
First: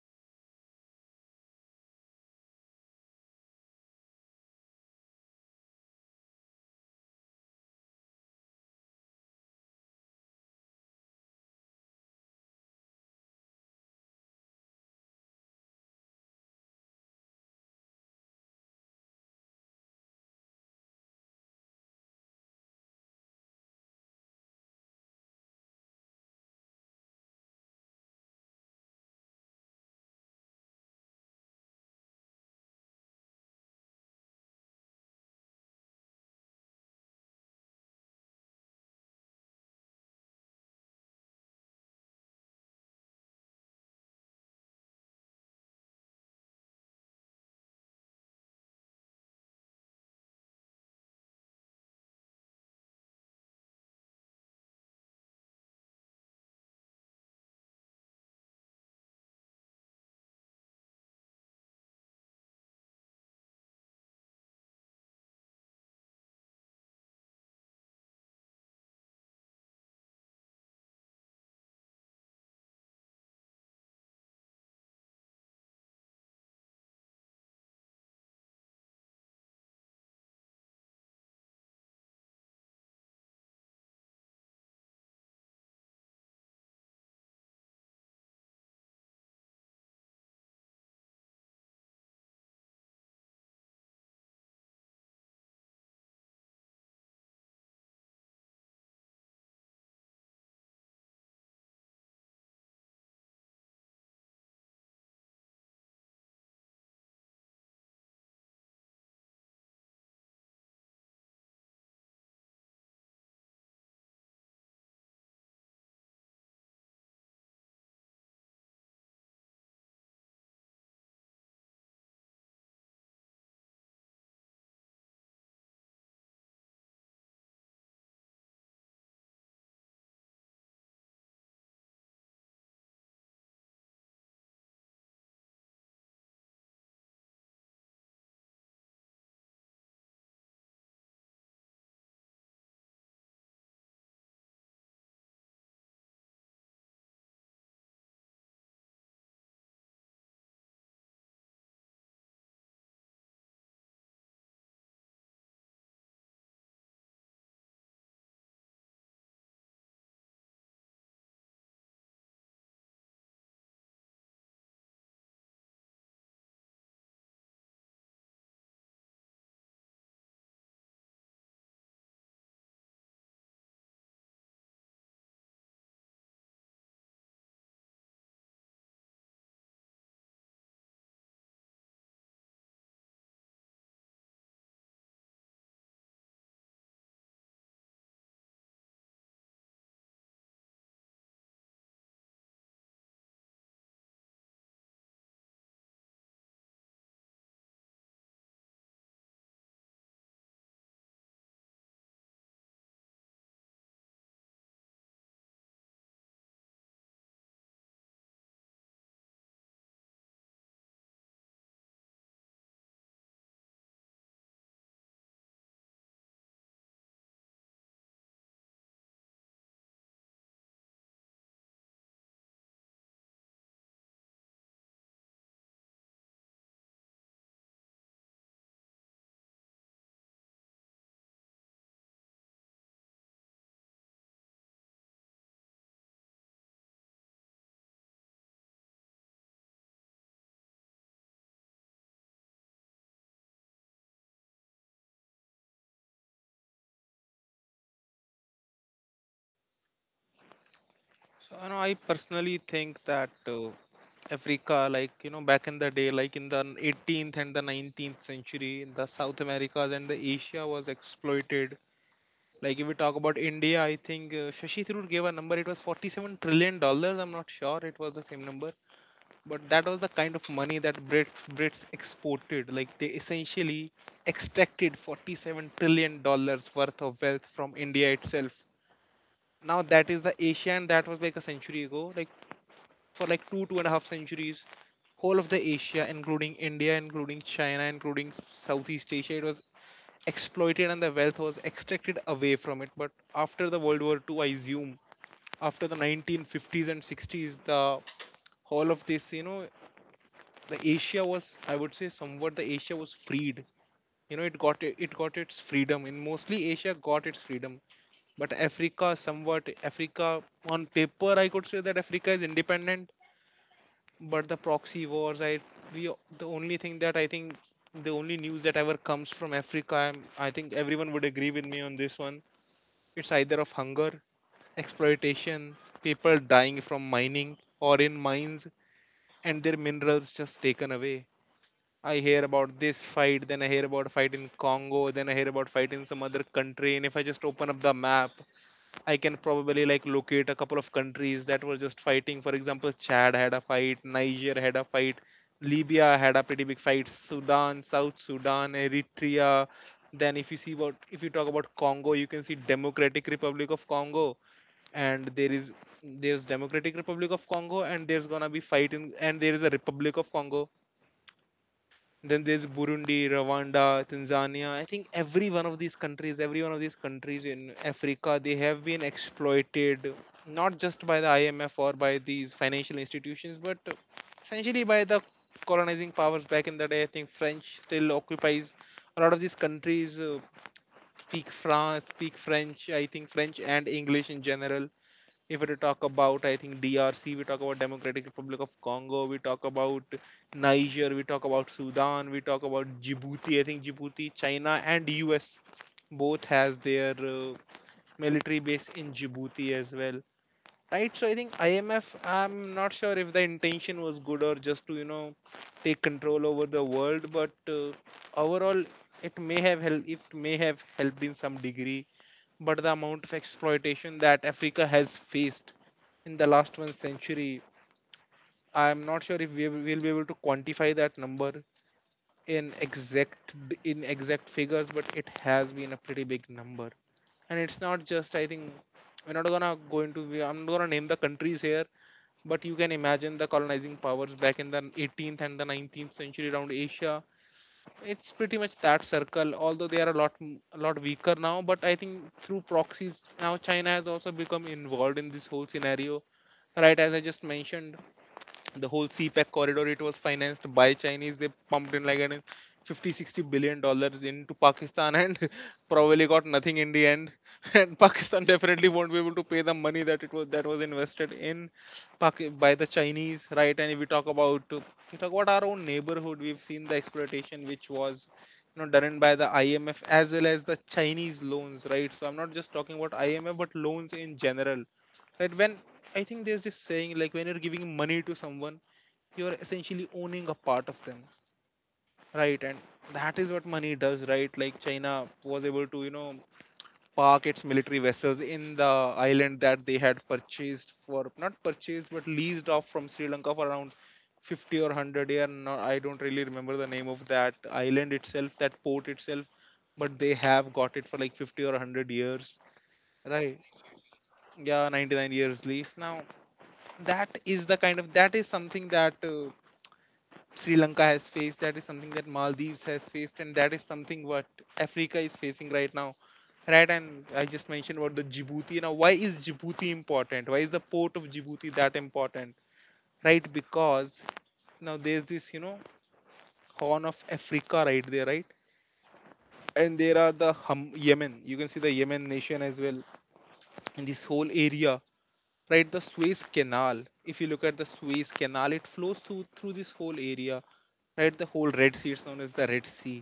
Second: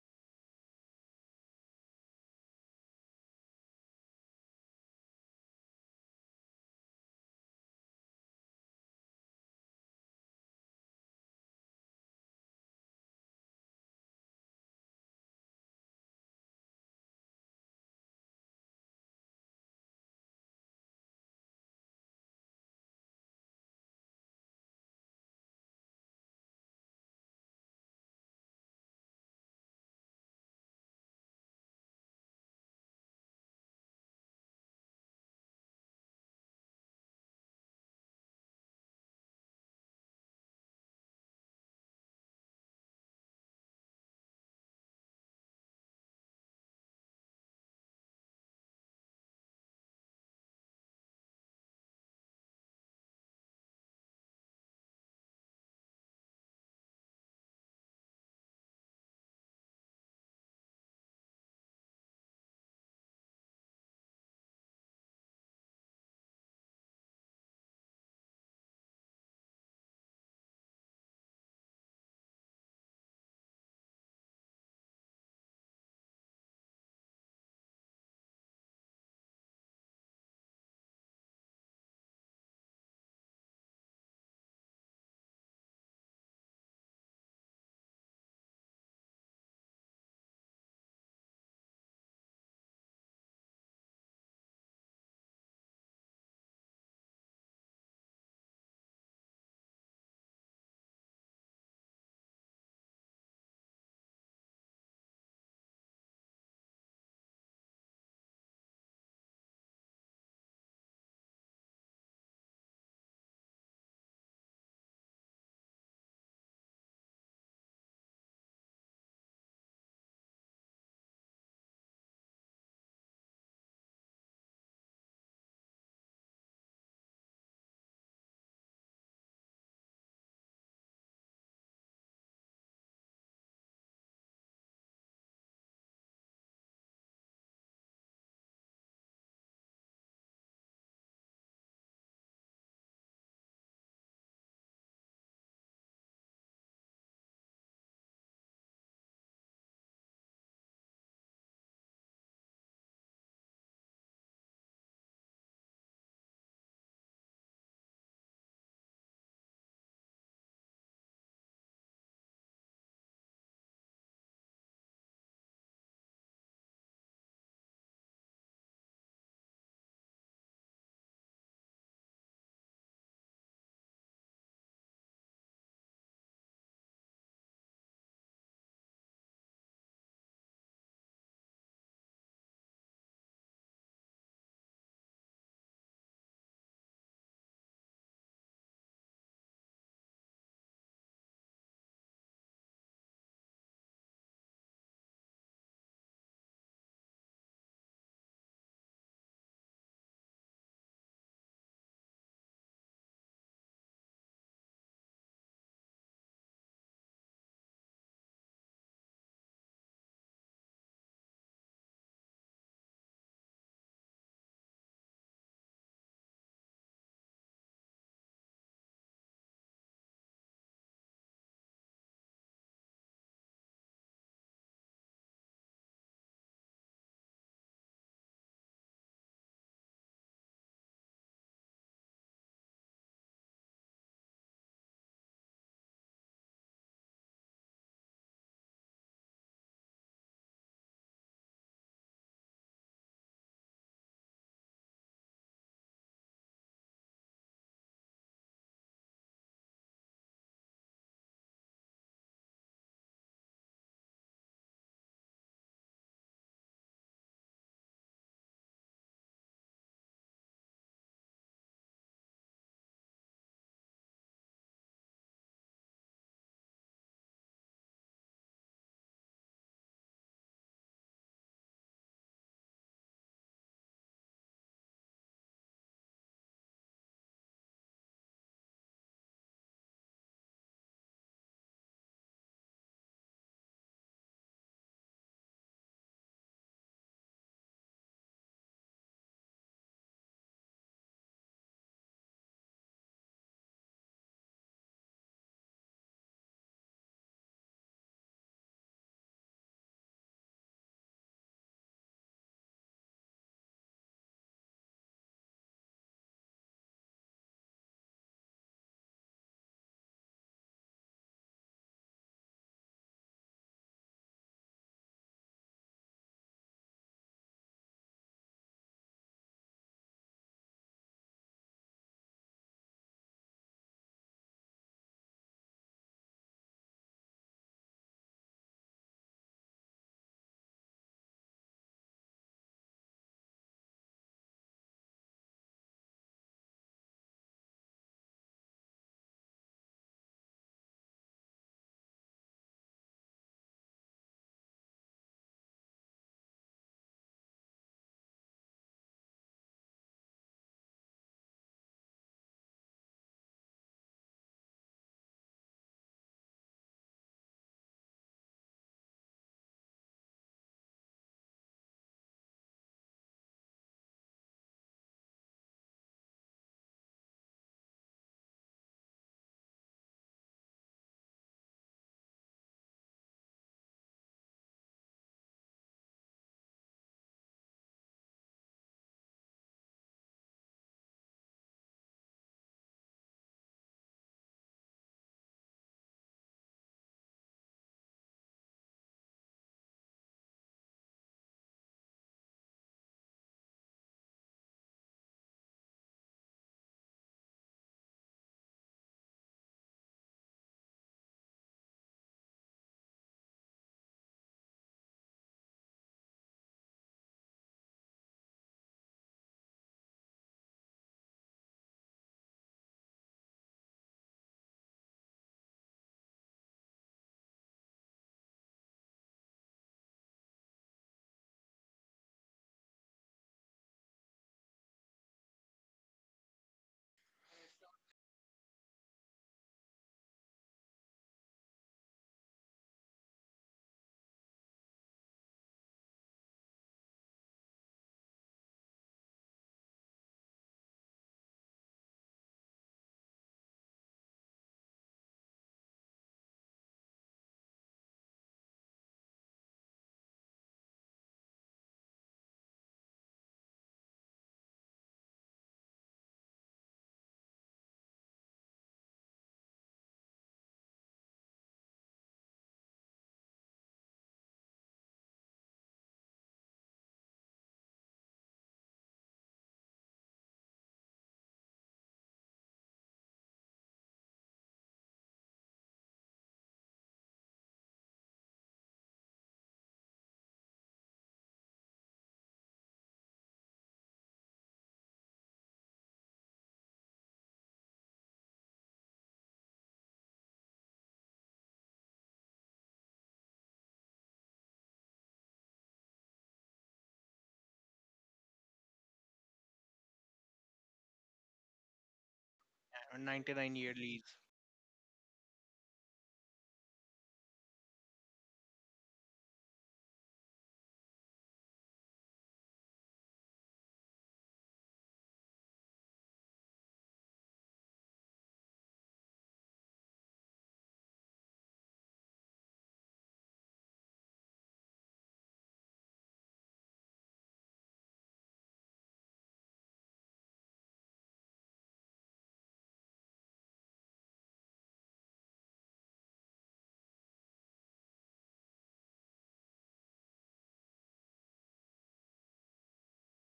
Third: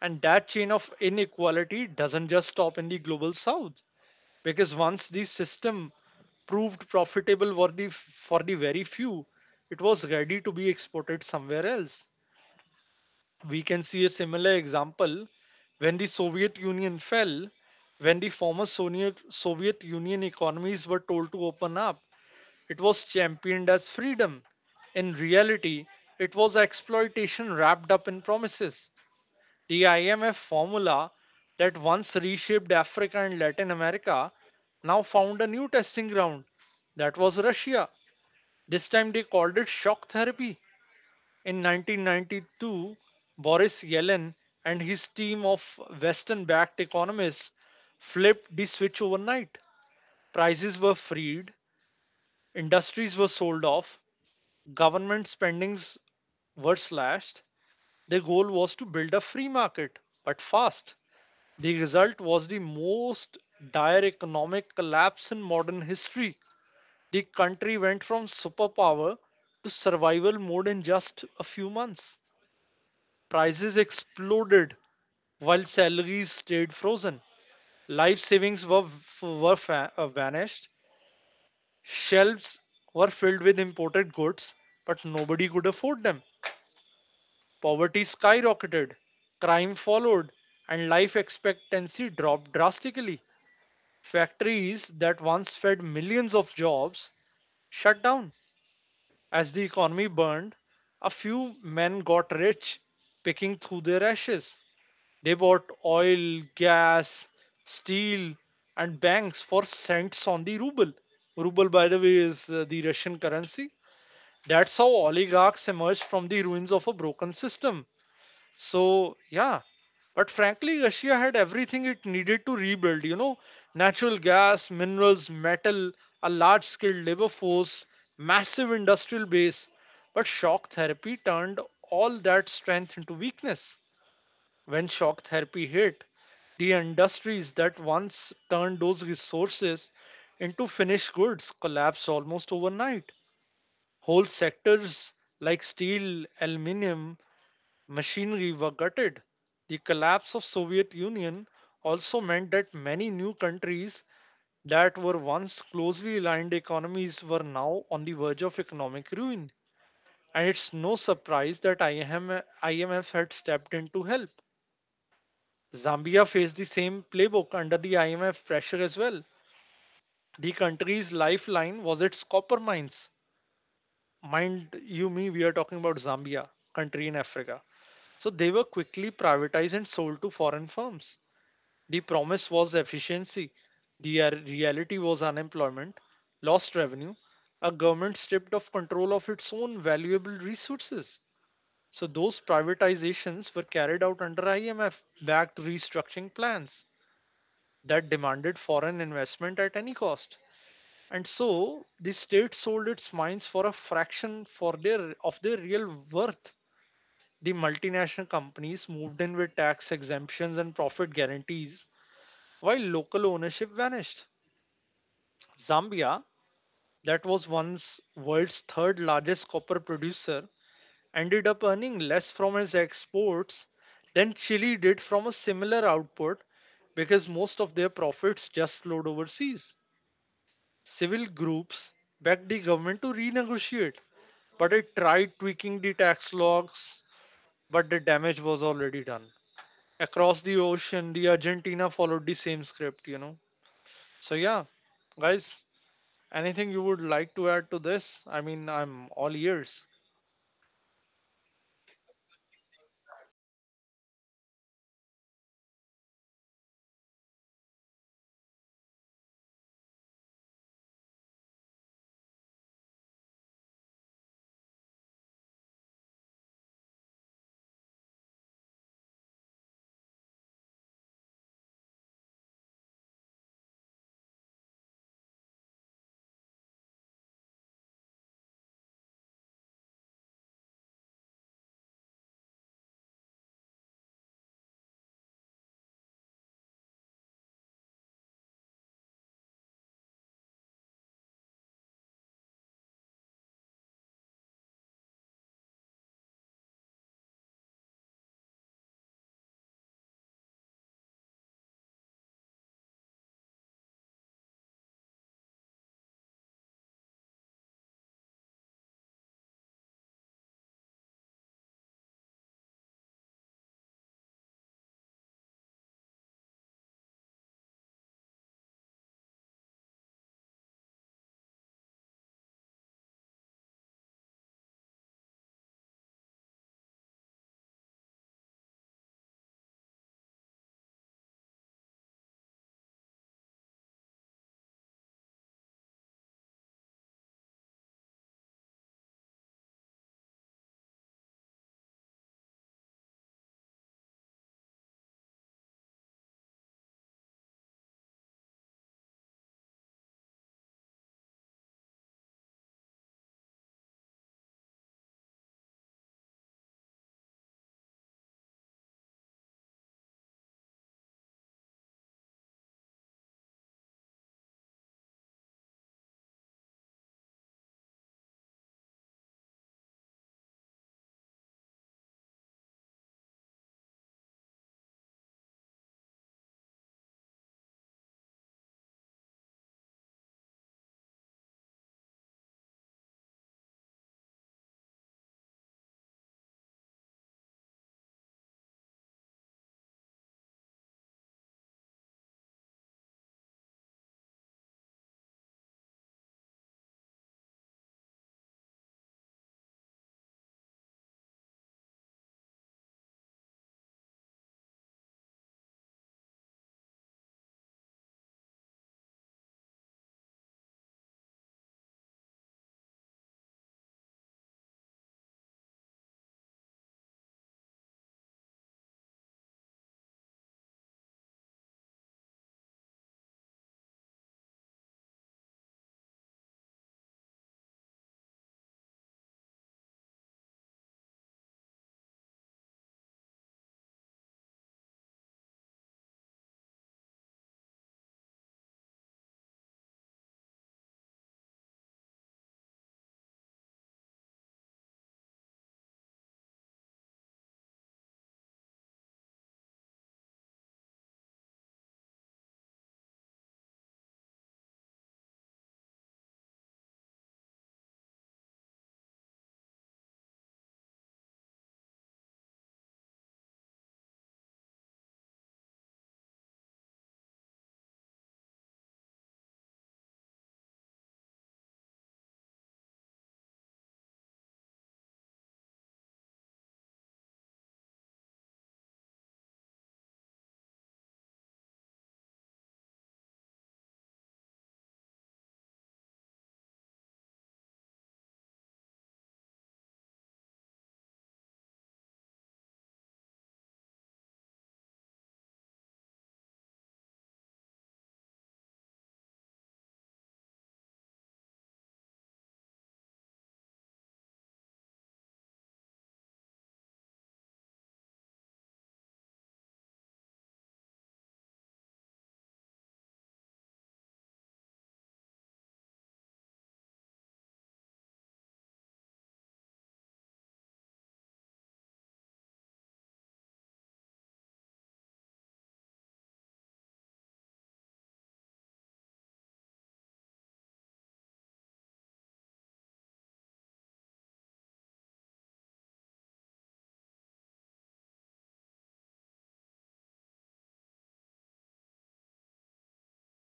And that chain of inequality doesn't just stop in the global south, because once the system proved profitable for for the very few, it was ready to be exported somewhere else. We can see a similar example when the Soviet Union fell. When the Soviet Union economies were told to open up, it was championed as freedom. In reality, it was exploitation wrapped up in promises. The IMF formula that once reshaped Africa and Latin America now found a new testing ground. That was Russia. This time they called it shock therapy. In 1992, Boris Yellen and his team of Western backed economists flipped the switch overnight. Prices were freed, industries were sold off, government spendings were slashed. Their goal was to build a free market, but fast. The result was the most dire economic collapse in modern history. The country went from superpower to survival mode in just a few months. Prices exploded while salaries stayed frozen. Life savings were vanished. Shelves were filled with imported goods, but nobody could afford them. Poverty skyrocketed, crime followed, and life expectancy dropped drastically. Factories that once fed millions of jobs shut down. As the economy burned, a few men got rich, picking through their ashes. They bought oil, gas, steel, and banks for cents on the ruble. Ruble, by the way, is the Russian currency. That's how oligarchs emerged from the ruins of a broken system. So, yeah. But frankly, Russia had everything it needed to rebuild, you know, natural gas, minerals, metal, a large skilled labor force, massive industrial base. But shock therapy turned all that strength into weakness. When shock therapy hit, the industries that once turned those resources into finished goods collapsed almost overnight. Whole sectors like steel, aluminium, machinery were gutted. The collapse of Soviet Union also meant that many new countries that were once closely aligned economies were now on the verge of economic ruin. And it's no surprise that IMF had stepped in to help. Zambia faced the same playbook under the IMF pressure as well. The country's lifeline was its copper mines. Mind you, me, we are talking about Zambia, country in Africa. So they were quickly privatized and sold to foreign firms. The promise was efficiency. The reality was unemployment, lost revenue, a government stripped of control of its own valuable resources. So those privatizations were carried out under IMF backed restructuring plans that demanded foreign investment at any cost. And so the state sold its mines for a fraction for their of their real worth. The multinational companies moved in with tax exemptions and profit guarantees while local ownership vanished. Zambia, that was once world's third largest copper producer, ended up earning less from its exports than Chile did from a similar output because most of their profits just flowed overseas. Civil groups begged the government to renegotiate, but it tried tweaking the tax logs, but the damage was already done. Across the ocean, the Argentina followed the same script. You know. So yeah, guys, anything you would like to add to this? I mean, I'm all ears.
So, you know, I personally think that Africa, like, you know, back in the day, like in the 18th and the 19th century, the South Americas and the Asia was exploited. Like if we talk about India, I think Shashi Tharoor gave a number. It was $47 trillion. I'm not sure it was the same number, but that was the kind of money that Brits exported. Like they essentially extracted $47 trillion worth of wealth from India itself. Now that is the Asia, and that was like a century ago. Like for like two and a half centuries, whole of the Asia, including India, including China, including Southeast Asia, it was exploited and the wealth was extracted away from it. But after the World War II, I assume after the 1950s and 60s, the all of this, you know, the Asia was, I would say, somewhat the Asia was freed. You know, it got its freedom, and mostly Asia got its freedom. But Africa, somewhat Africa, on paper, I could say that Africa is independent. But the proxy wars, I we the only thing that I think, the only news that ever comes from Africa, I think everyone would agree with me on this one. It's either of hunger, exploitation, people dying from mining or in mines, and their minerals just taken away. I hear about this fight, then I hear about a fight in Congo, then I hear about fight in some other country. And if I just open up the map, I can probably like locate a couple of countries that were just fighting. For example, Chad had a fight, Niger had a fight, Libya had a pretty big fight, Sudan, South Sudan, Eritrea. Then if you talk about Congo, you can see Democratic Republic of Congo. And there's Democratic Republic of Congo, and there's gonna be fight in and there is a Republic of Congo. Then there's Burundi, Rwanda, Tanzania. I think every one of these countries every one of these countries in Africa, they have been exploited not just by the IMF or by these financial institutions, but essentially by the colonizing powers back in the day. I think French still occupies a lot of these countries speak French. I think French and English in general. If we talk about, I think DRC, we talk about Democratic Republic of Congo, we talk about Niger, we talk about Sudan, we talk about Djibouti. I think Djibouti, China, and US both has their military base in Djibouti as well. Right, so I think IMF. I'm not sure if the intention was good or just to take control over the world, but overall it may have helped. It may have helped in some degree, but the amount of exploitation that Africa has faced in the last one century. I'm not sure if we will be able to quantify that number in exact in exact figures, but it has been a pretty big number. And it's not just, I think we're not gonna go into we- I'm not gonna name the countries here, but you can imagine the colonizing powers back in the 18th and the 19th century around Asia. It's pretty much that circle, although they are a lot weaker now. But I think through proxies now, China has also become involved in this whole scenario, right? As I just mentioned, the whole CPEC corridor, it was financed by Chinese. They pumped in like an 50, 60 billion dollars into Pakistan, and probably got nothing in the end. And Pakistan definitely won't be able to pay the money that was invested in by the Chinese, right? And if we talk about we talk about our own neighborhood, we've seen the exploitation which was done by the IMF as well as the Chinese loans, right? So I'm not just talking about IMF but loans in general. Right? When I think there's this saying, like, when you're giving money to someone, you're essentially owning a part of them, right? And that is what money does, right? Like, China was able to park its military vessels in the island that they had purchased for not purchased but leased off from Sri Lanka for around 50 or 100 years. No- I don't really remember the name of that island itself, that port itself, but they have got it for like 50 or 100 years, right?
99-year lease.
Yeah, 99 years lease. Now, that is the kind of that is something that Sri Lanka has faced, that is something that Maldives has faced, and that is something what Africa is facing right now. Right, and I just mentioned about the Djibouti. Now, why is Djibouti important? Why is the port of Djibouti that important? Right, because now there's this, Horn of Africa right there, right? And there are Yemen. You can see the Yemen nation as well in this whole area, right? The Suez Canal. If you look at the Suez Canal, it flows through this whole area, right? The whole Red Sea, it's known as the Red Sea.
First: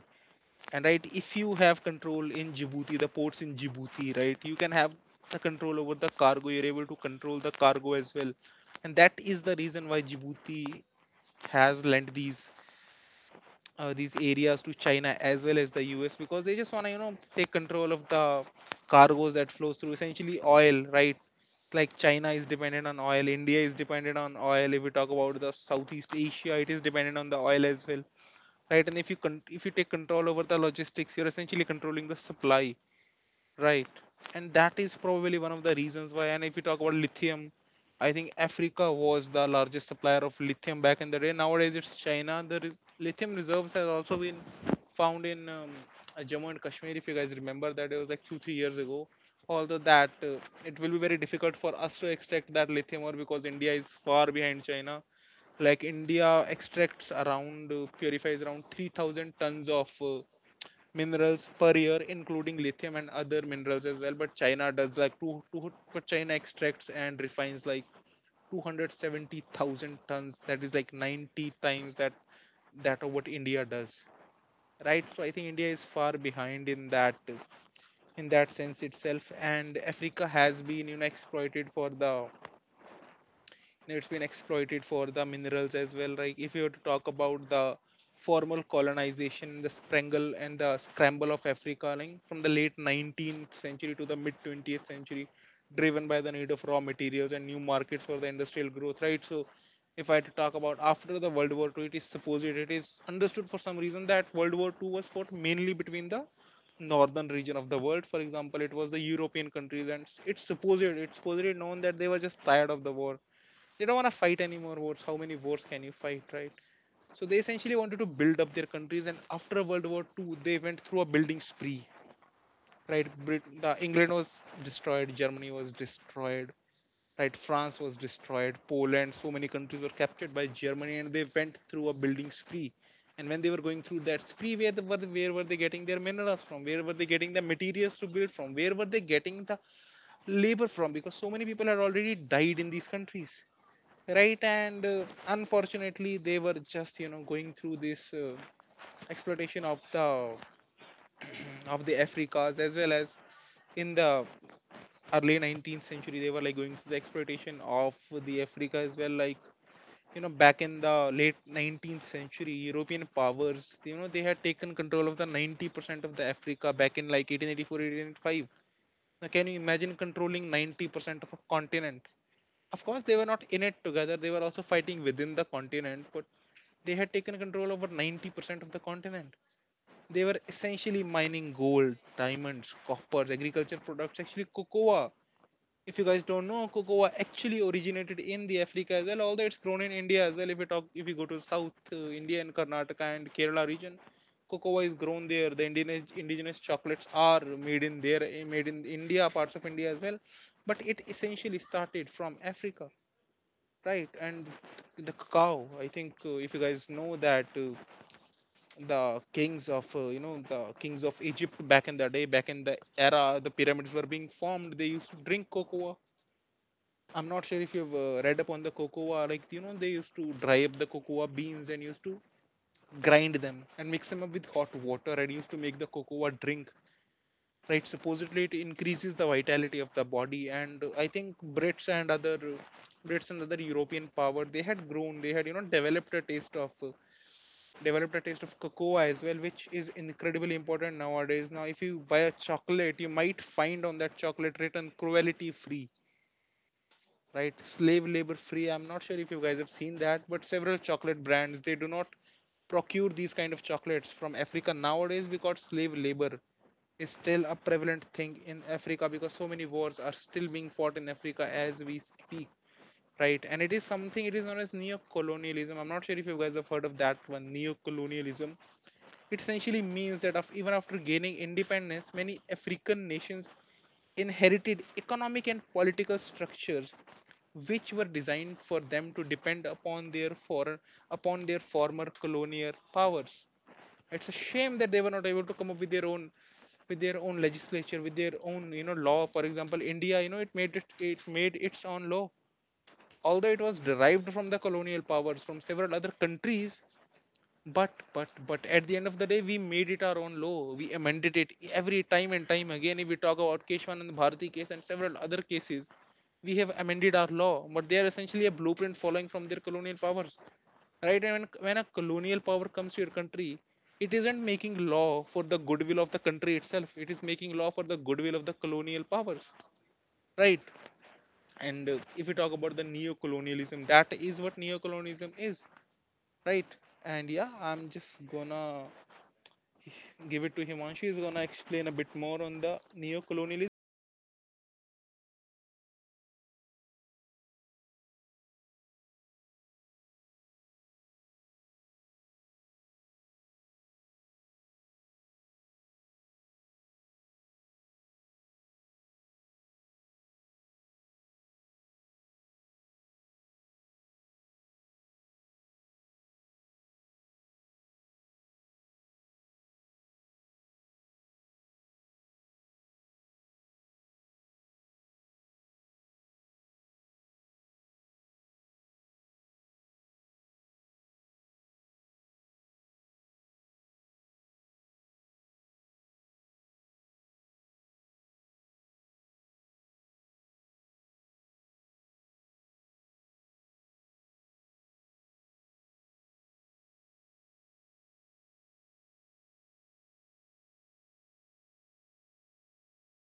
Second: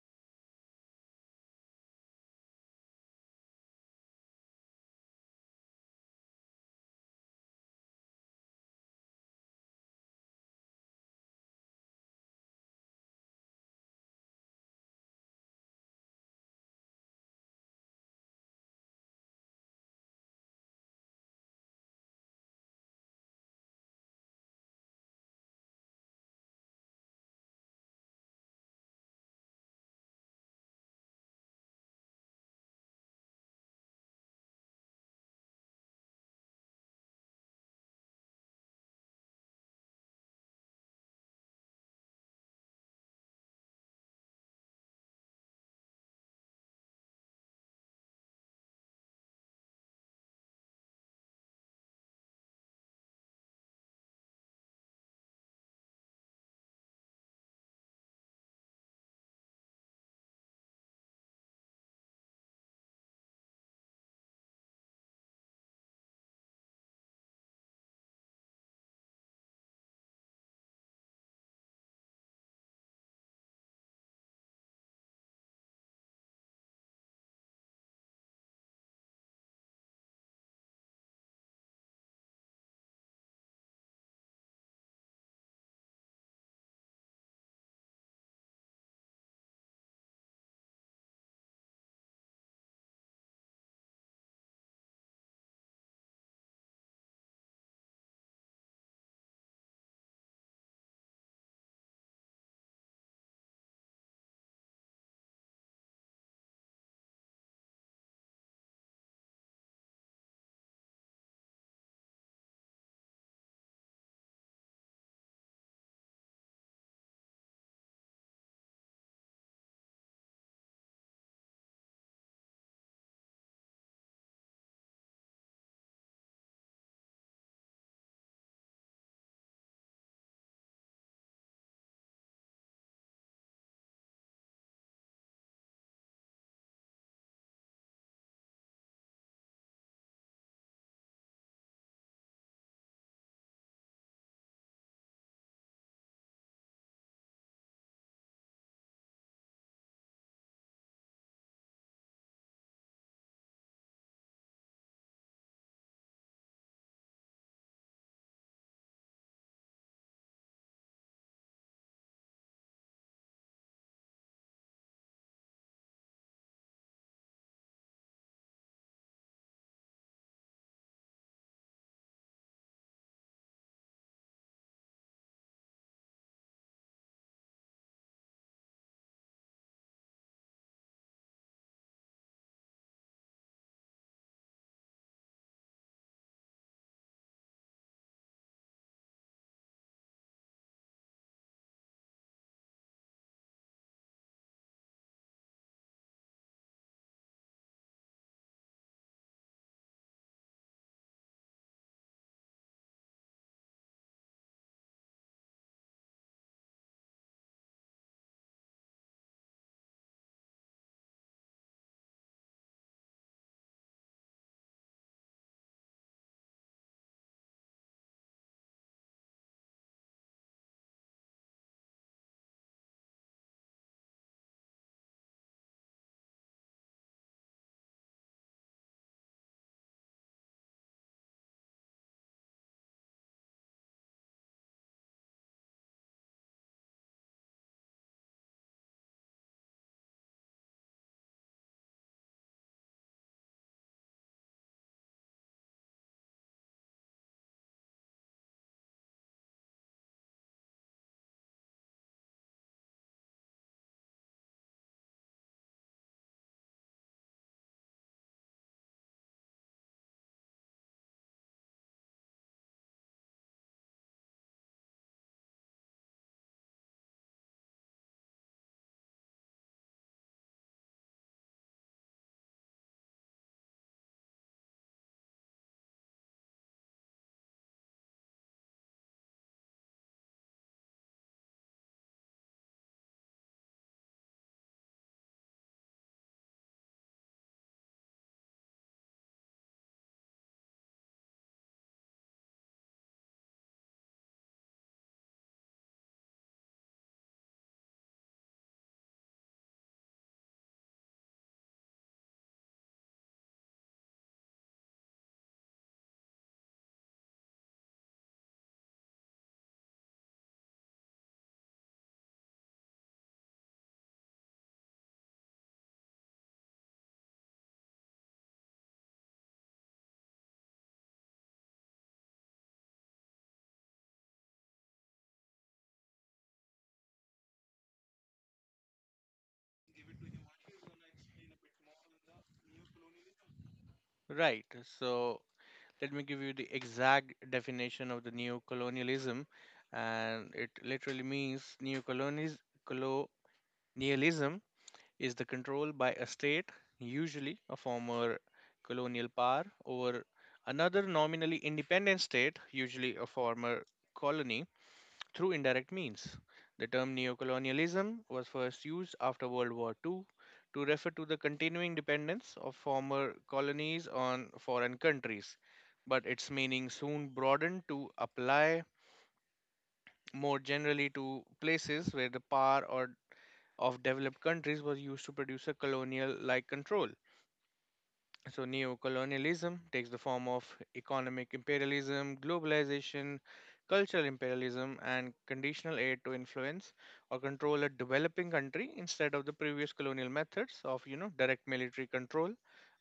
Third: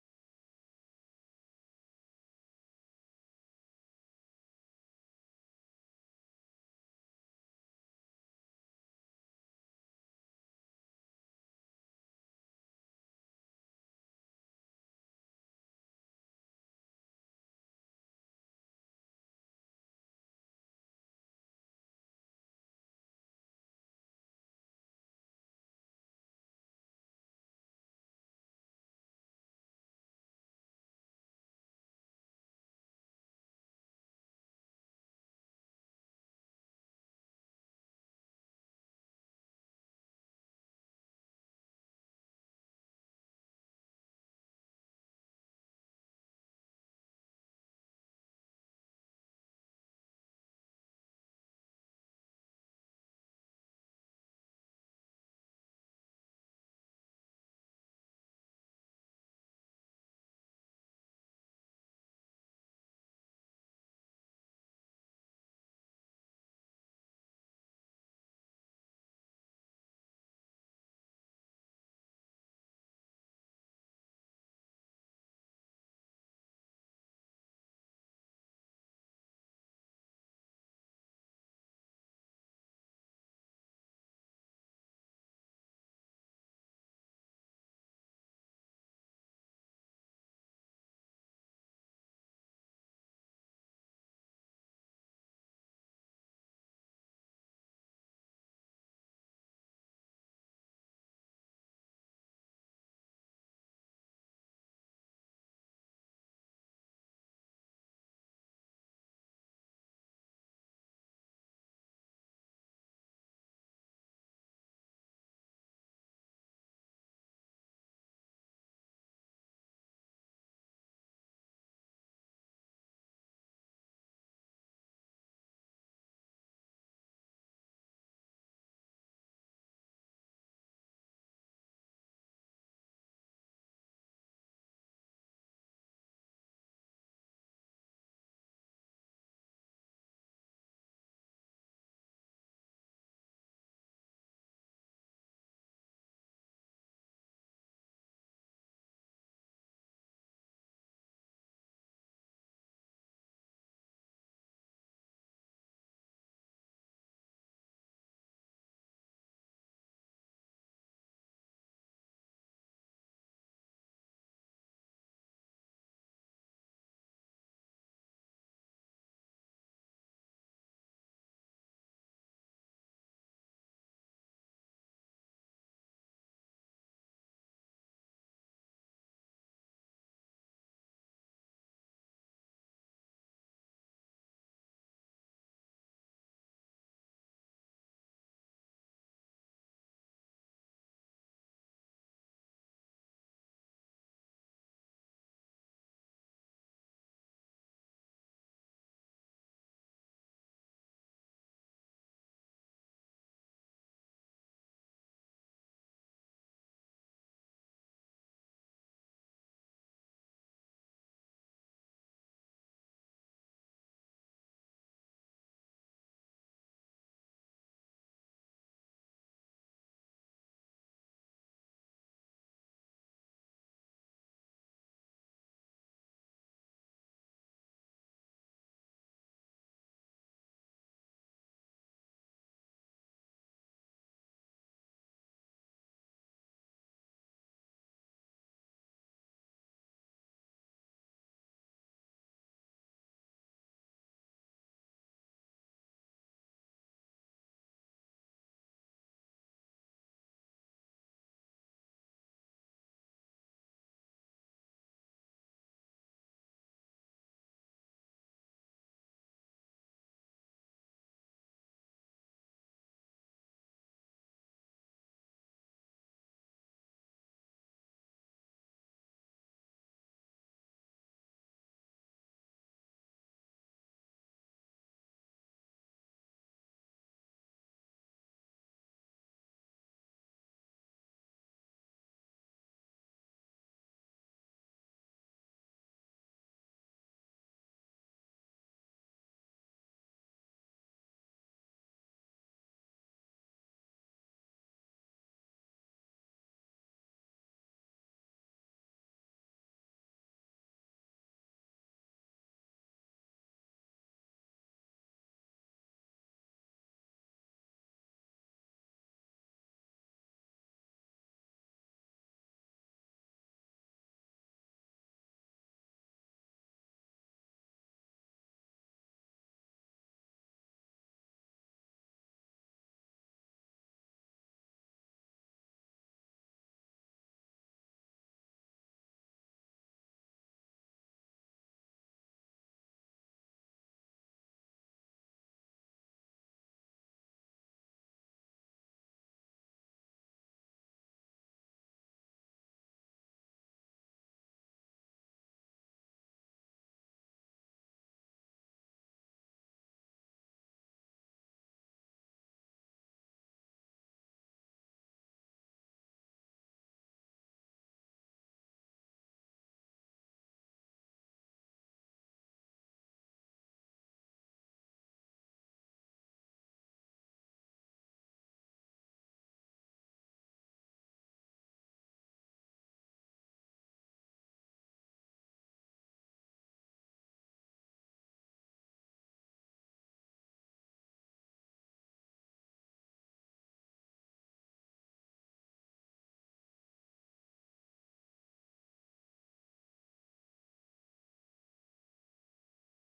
And, right, if you have control in Djibouti, the ports in Djibouti, right, you can have the control over the cargo. You're able to control the cargo as well. And that is the reason why Djibouti has lent these areas to China as well as the US, because they just want to take control of the cargoes that flows through, essentially oil, right? Like, China is dependent on oil, India is dependent on oil. If we talk about the Southeast Asia, it is dependent on the oil as well, right? And if you take control over the logistics, you're essentially controlling the supply, right? And that is probably one of the reasons why. And if you talk about lithium, I think Africa was the largest supplier of lithium back in the day. Nowadays it's China. The lithium reserves has also been found in Jammu and Kashmir, if you guys remember, that, it was like 2 3 years ago. Although that, it will be very difficult for us to extract that lithium ore because India is far behind China. Like, India extracts around purifies around 3,000 tons of minerals per year, including lithium and other minerals as well. But china does like two, two but China extracts and refines like 270,000 tons. That is like 90 times that of what India does, right? So I think India is far behind in that sense itself. And Africa has been, exploited for the it's been exploited for the minerals as well. Like, if you were to talk about the formal colonization, the strangle and the scramble of Africa, like, from the late 19th century to the mid 20th century, driven by the need of raw materials and new markets for the industrial growth, right? So if I had to talk about, after the World War II, it is understood for some reason that World War II was fought mainly between the northern region of the world. For example, it was the European countries, and it's supposedly known that they were just tired of the war. They don't want to fight any more wars. How many wars can you fight, right? So they essentially wanted to build up their countries, and after World War II, they went through a building spree, right? Britain, the England was destroyed, Germany was destroyed, right? France was destroyed, Poland, so many countries were captured by Germany, and they went through a building spree. And when they were going through that spree, where were they getting their minerals from? Where were they getting the materials to build from? Where were they getting the labor from? Because so many people had already died in these countries, right? And unfortunately they were just, going through this, exploitation of the of the Africas as well, as in the early 19th century they were like going through the exploitation of the Africa as well. Like, back in the late 19th century, European powers, they had taken control of the 90% of the Africa back in like 1884, 1885. Now, can you imagine controlling 90% of a continent? Of course they were not in it together, they were also fighting within the continent, but they had taken control over 90% of the continent. They were essentially mining gold, diamonds, coppers, agriculture products, actually cocoa. If you guys don't know, cocoa actually originated in the Africa as well, although it's grown in India as well. If you go to South India and Karnataka and Kerala region, cocoa is grown there. The indigenous chocolates are made in there, made in India, parts of India as well. But it essentially started from Africa, right? And the cacao. I think if you guys know that the kings of Egypt back in the day, back in the era the pyramids were being formed. They used to drink cocoa. I'm not sure if you've read up on the cocoa. Like, they used to dry up the cocoa beans and used to grind them and mix them up with hot water and used to make the cocoa drink, right? Supposedly it increases the vitality of the body. And I think Brits and other European power, they had, developed a taste of cocoa as well, which is incredibly important nowadays. Now, if you buy a chocolate, you might find on that chocolate written cruelty free, right? Slave labor free. I'm not sure if you guys have seen that, but several chocolate brands, they do not procure these kind of chocolates from Africa nowadays, because slave labor is still a prevalent thing in Africa, because so many wars are still being fought in Africa as we speak, right? And it is something, it is known as neo-colonialism. I'm not sure if you guys have heard of that one, neo-colonialism. It essentially means that even after gaining independence, many African nations inherited economic and political structures which were designed for them to depend upon their former colonial powers. It's a shame that they were not able to come up with their own legislature, with their own law. For example, India, it made its own law, although it was derived from the colonial powers, from several other countries. But at the end of the day, we made it our own law. We amended it every time and time again. If we talk about Keshwanand Bharati case and several other cases, we have amended our law, but they are essentially a blueprint following from their colonial powers, right? And when a colonial power comes to your country, it isn't making law for the goodwill of the country itself. It is making law for the goodwill of the colonial powers, right? And if we talk about the neo-colonialism, that is what neo-colonialism is, right? And yeah, I'm just gonna give it to Himanshu. He's gonna explain a bit more on the neo-colonialism.
Right. So, let me give you the exact definition of the neocolonialism. And it literally means neocolonialism is the control by a state, usually a former colonial power, over another nominally independent state, usually a former colony, through indirect means. The term neocolonialism was first used after World War II to refer to the continuing dependence of former colonies on foreign countries, but its meaning soon broadened to apply more generally to places where the power or of developed countries was used to produce a colonial like control. So, neocolonialism takes the form of economic imperialism, globalization, cultural imperialism, and conditional aid to influence or control a developing country instead of the previous colonial methods of, you know, direct military control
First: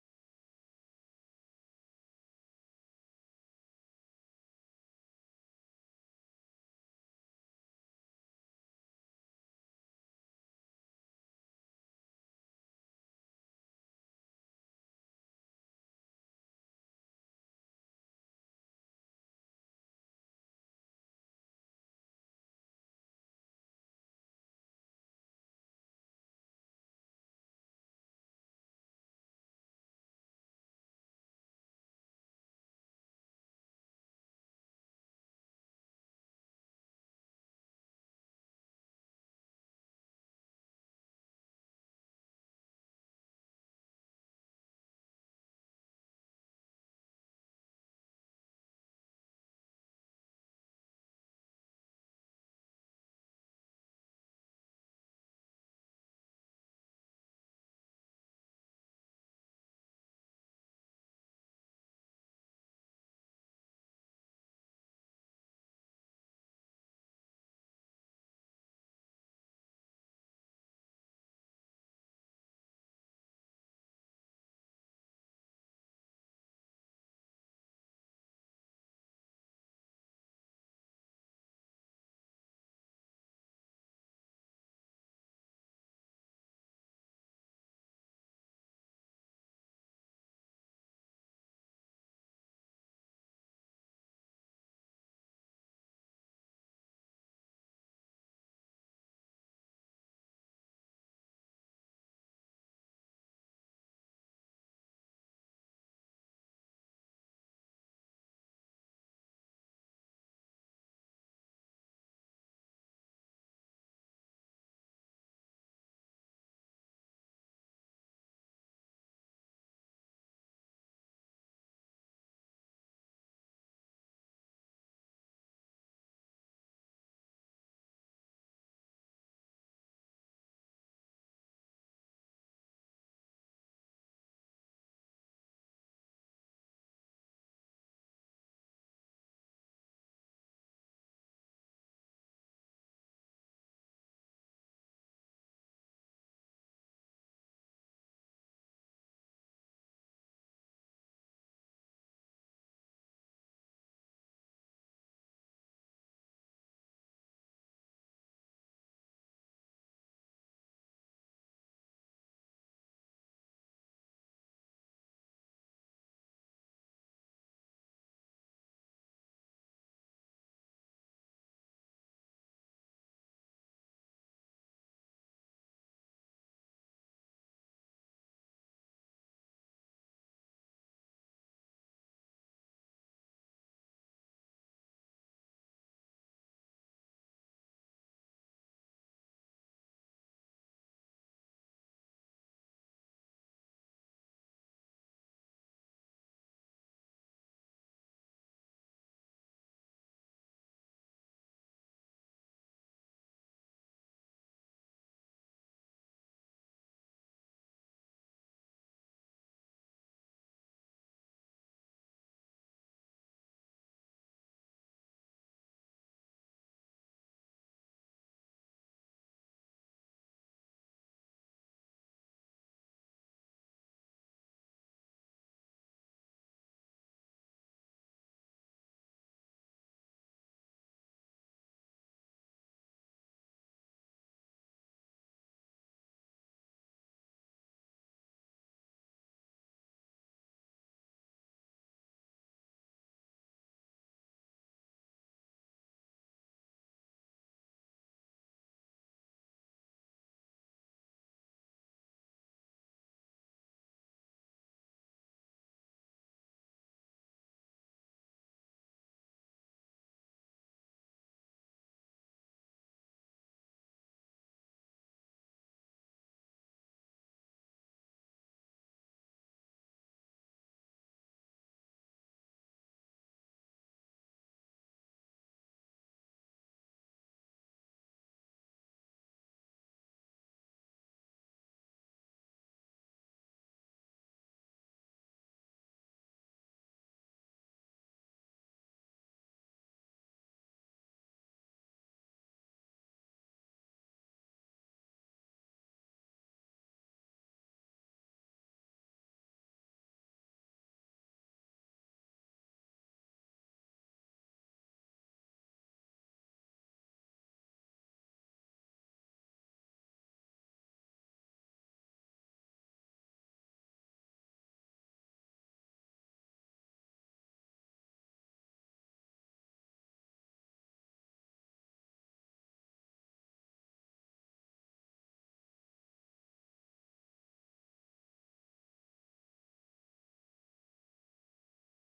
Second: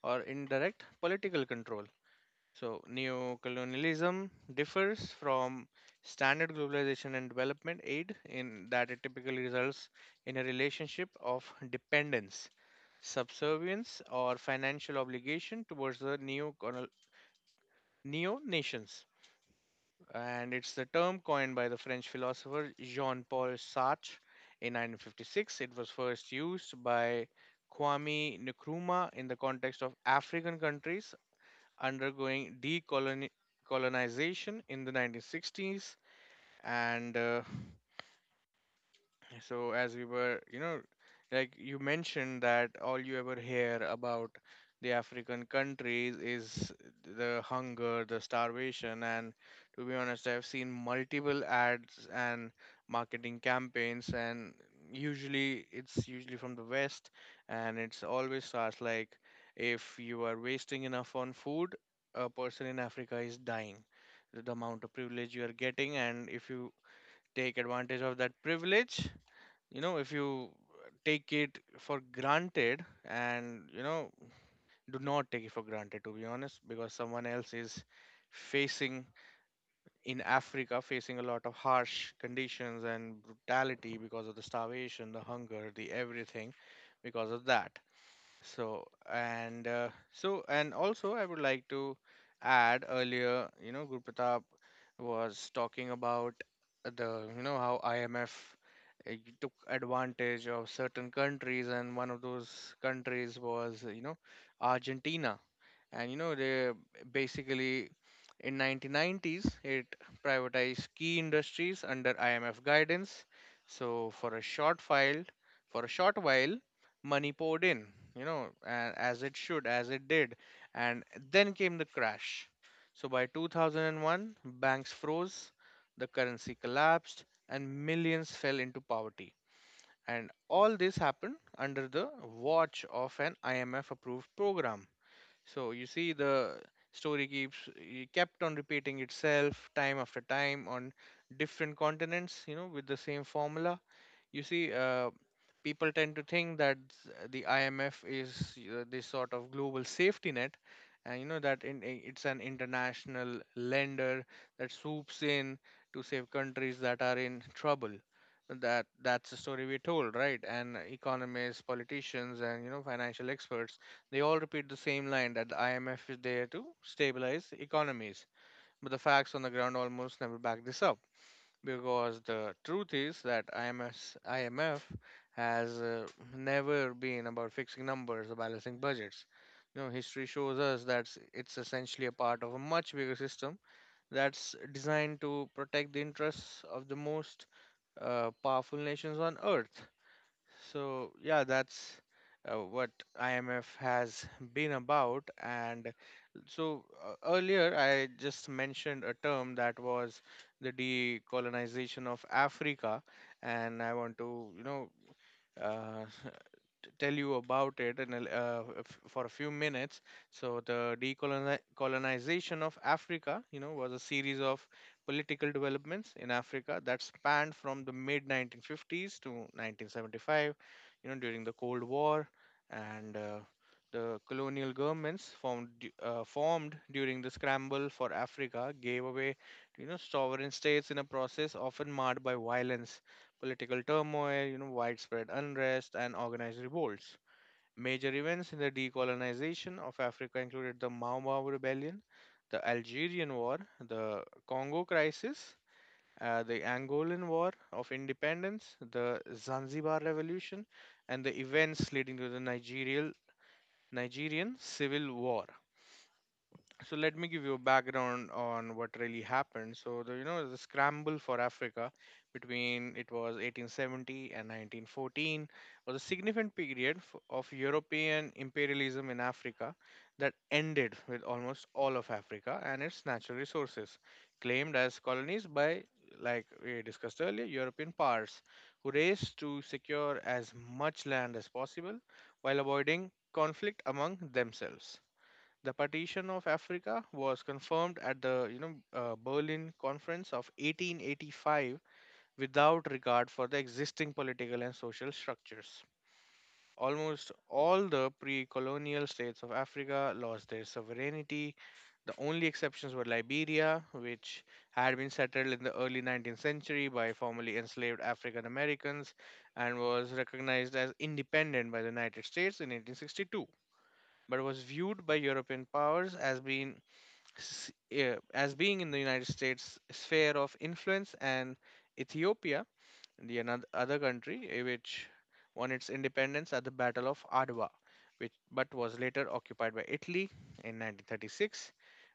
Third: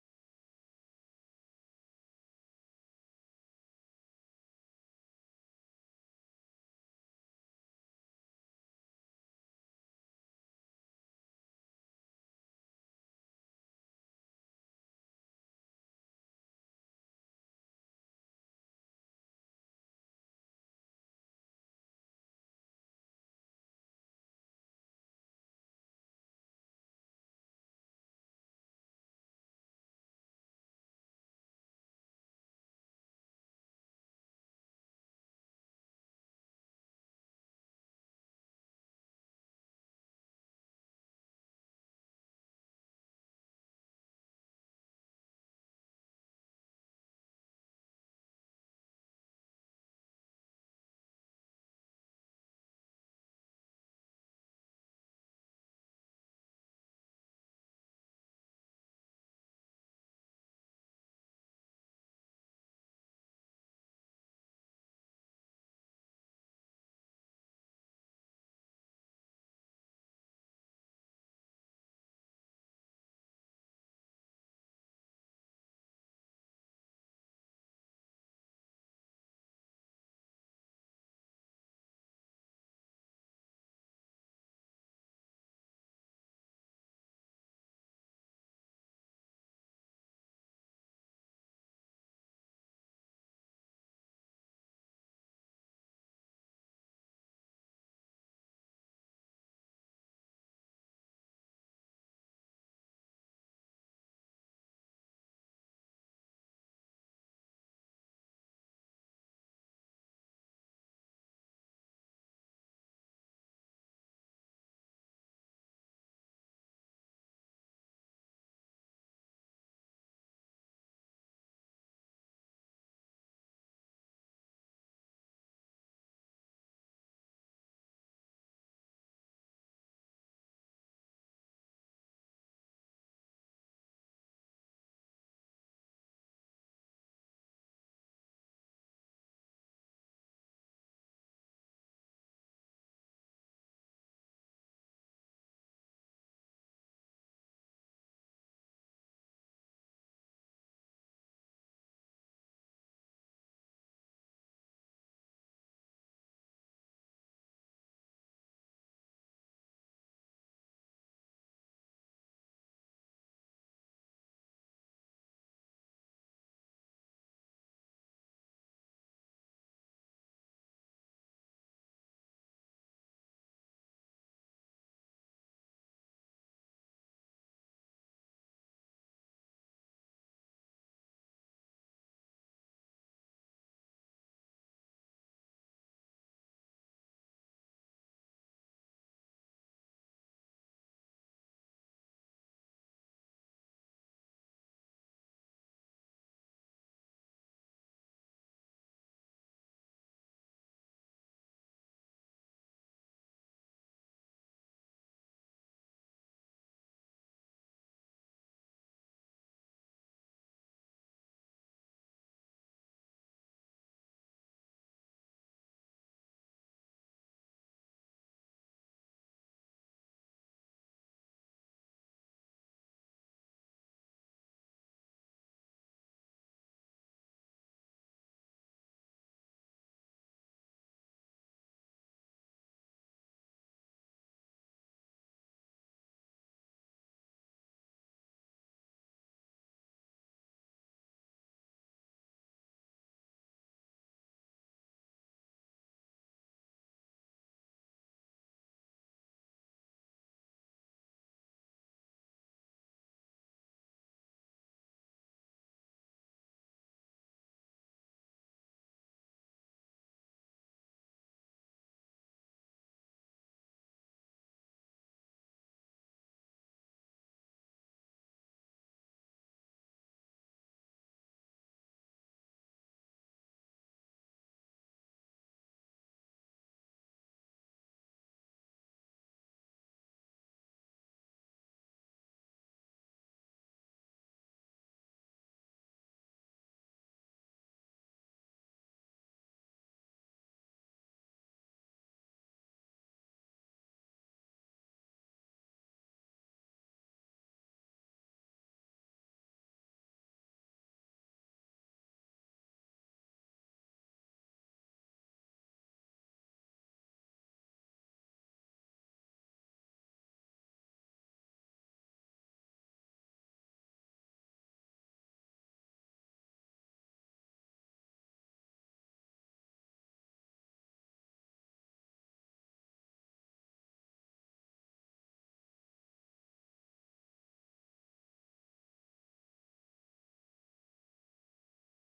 or indirect political control. So, neocolonialism differs from standard globalization and development aid in that it typically results in a relationship of dependence, subservience, or financial obligation towards the neocolonial neo nations. And it's the term coined by the French philosopher Jean Paul Sartre in 1956. It was first used by Kwame Nkrumah in the context of African countries undergoing decolonization in the 1960s. And So as we were, you know, like you mentioned, that all you ever hear about the African countries is the hunger, the starvation, and to be honest, I've seen multiple ads and marketing campaigns, and usually it's usually from the West, and it's always starts like, if you are wasting enough on food, a person in Africa is dying. The amount of privilege you are getting, and if you take advantage of that privilege, you know, if you take it for granted, and you know, do not take it for granted, to be honest, because someone else is facing, in Africa, facing a lot of harsh conditions and brutality because of the starvation, the hunger, the everything, because of that. So and also, I would like to add, earlier, you know, Guru Pratap was talking about the, you know, how IMF uh, took advantage of certain countries, and one of those countries was, you know, Argentina. And you know, they basically in 1990s it privatized key industries under IMF guidance. So for a short while, for a short while money poured in, you know, as it should, as it did. And then came the crash. So by 2001, banks froze, the currency collapsed, and millions fell into poverty, and all this happened under the watch of an IMF approved program. So you see, the story keeps, it kept on repeating itself time after time on different continents, you know, with the same formula. You see, people tend to think that the IMF is, this sort of global safety net, and you know that it's an international lender that swoops in to save countries that are in trouble. That's the story we're told, right? And economists, politicians, and you know financial experts, they all repeat the same line that the IMF is there to stabilize economies, but the facts on the ground almost never back this up, because the truth is that IMF has never been about fixing numbers or balancing budgets. You know, history shows us that it's essentially a part of a much bigger system that's designed to protect the interests of the most powerful nations on earth. So, yeah, that's what IMF has been about. And earlier, I just mentioned a term that was the decolonization of Africa, and I want to, you know, uh, tell you about it in a, for a few minutes. So the decolonization of Africa, you know, was a series of political developments in Africa that spanned from the mid 1950s to 1975, you know, during the Cold War. And The colonial governments formed during the scramble for Africa gave away, you know, sovereign states in a process often marred by violence, political turmoil, you know, widespread unrest, and organized revolts. Major events in the decolonization of Africa included the Mau Mau Rebellion, the Algerian War, the Congo Crisis, the Angolan War of Independence, the Zanzibar Revolution, and the events leading to the Nigerian Civil War. So let me give you a background on what really happened. So the, you know, the scramble for Africa, between, it was 1870 and 1914, was a significant period of European imperialism in Africa that ended with almost all of Africa and its natural resources claimed as colonies by, like we discussed earlier, European powers who raced to secure as much land as possible while avoiding conflict among themselves. The partition of Africa was confirmed at the, you know, Berlin Conference of 1885, without regard for the existing political and social structures. Almost all the pre-colonial states of Africa lost their sovereignty. The only exceptions were Liberia, which had been settled in the early 19th century by formerly enslaved African Americans and was recognized as independent by the United States in 1862, but was viewed by European powers as being as being in the United States sphere of influence, and Ethiopia, the another other country, which won its independence at the Battle of Adwa, which but was later occupied by Italy in 1936.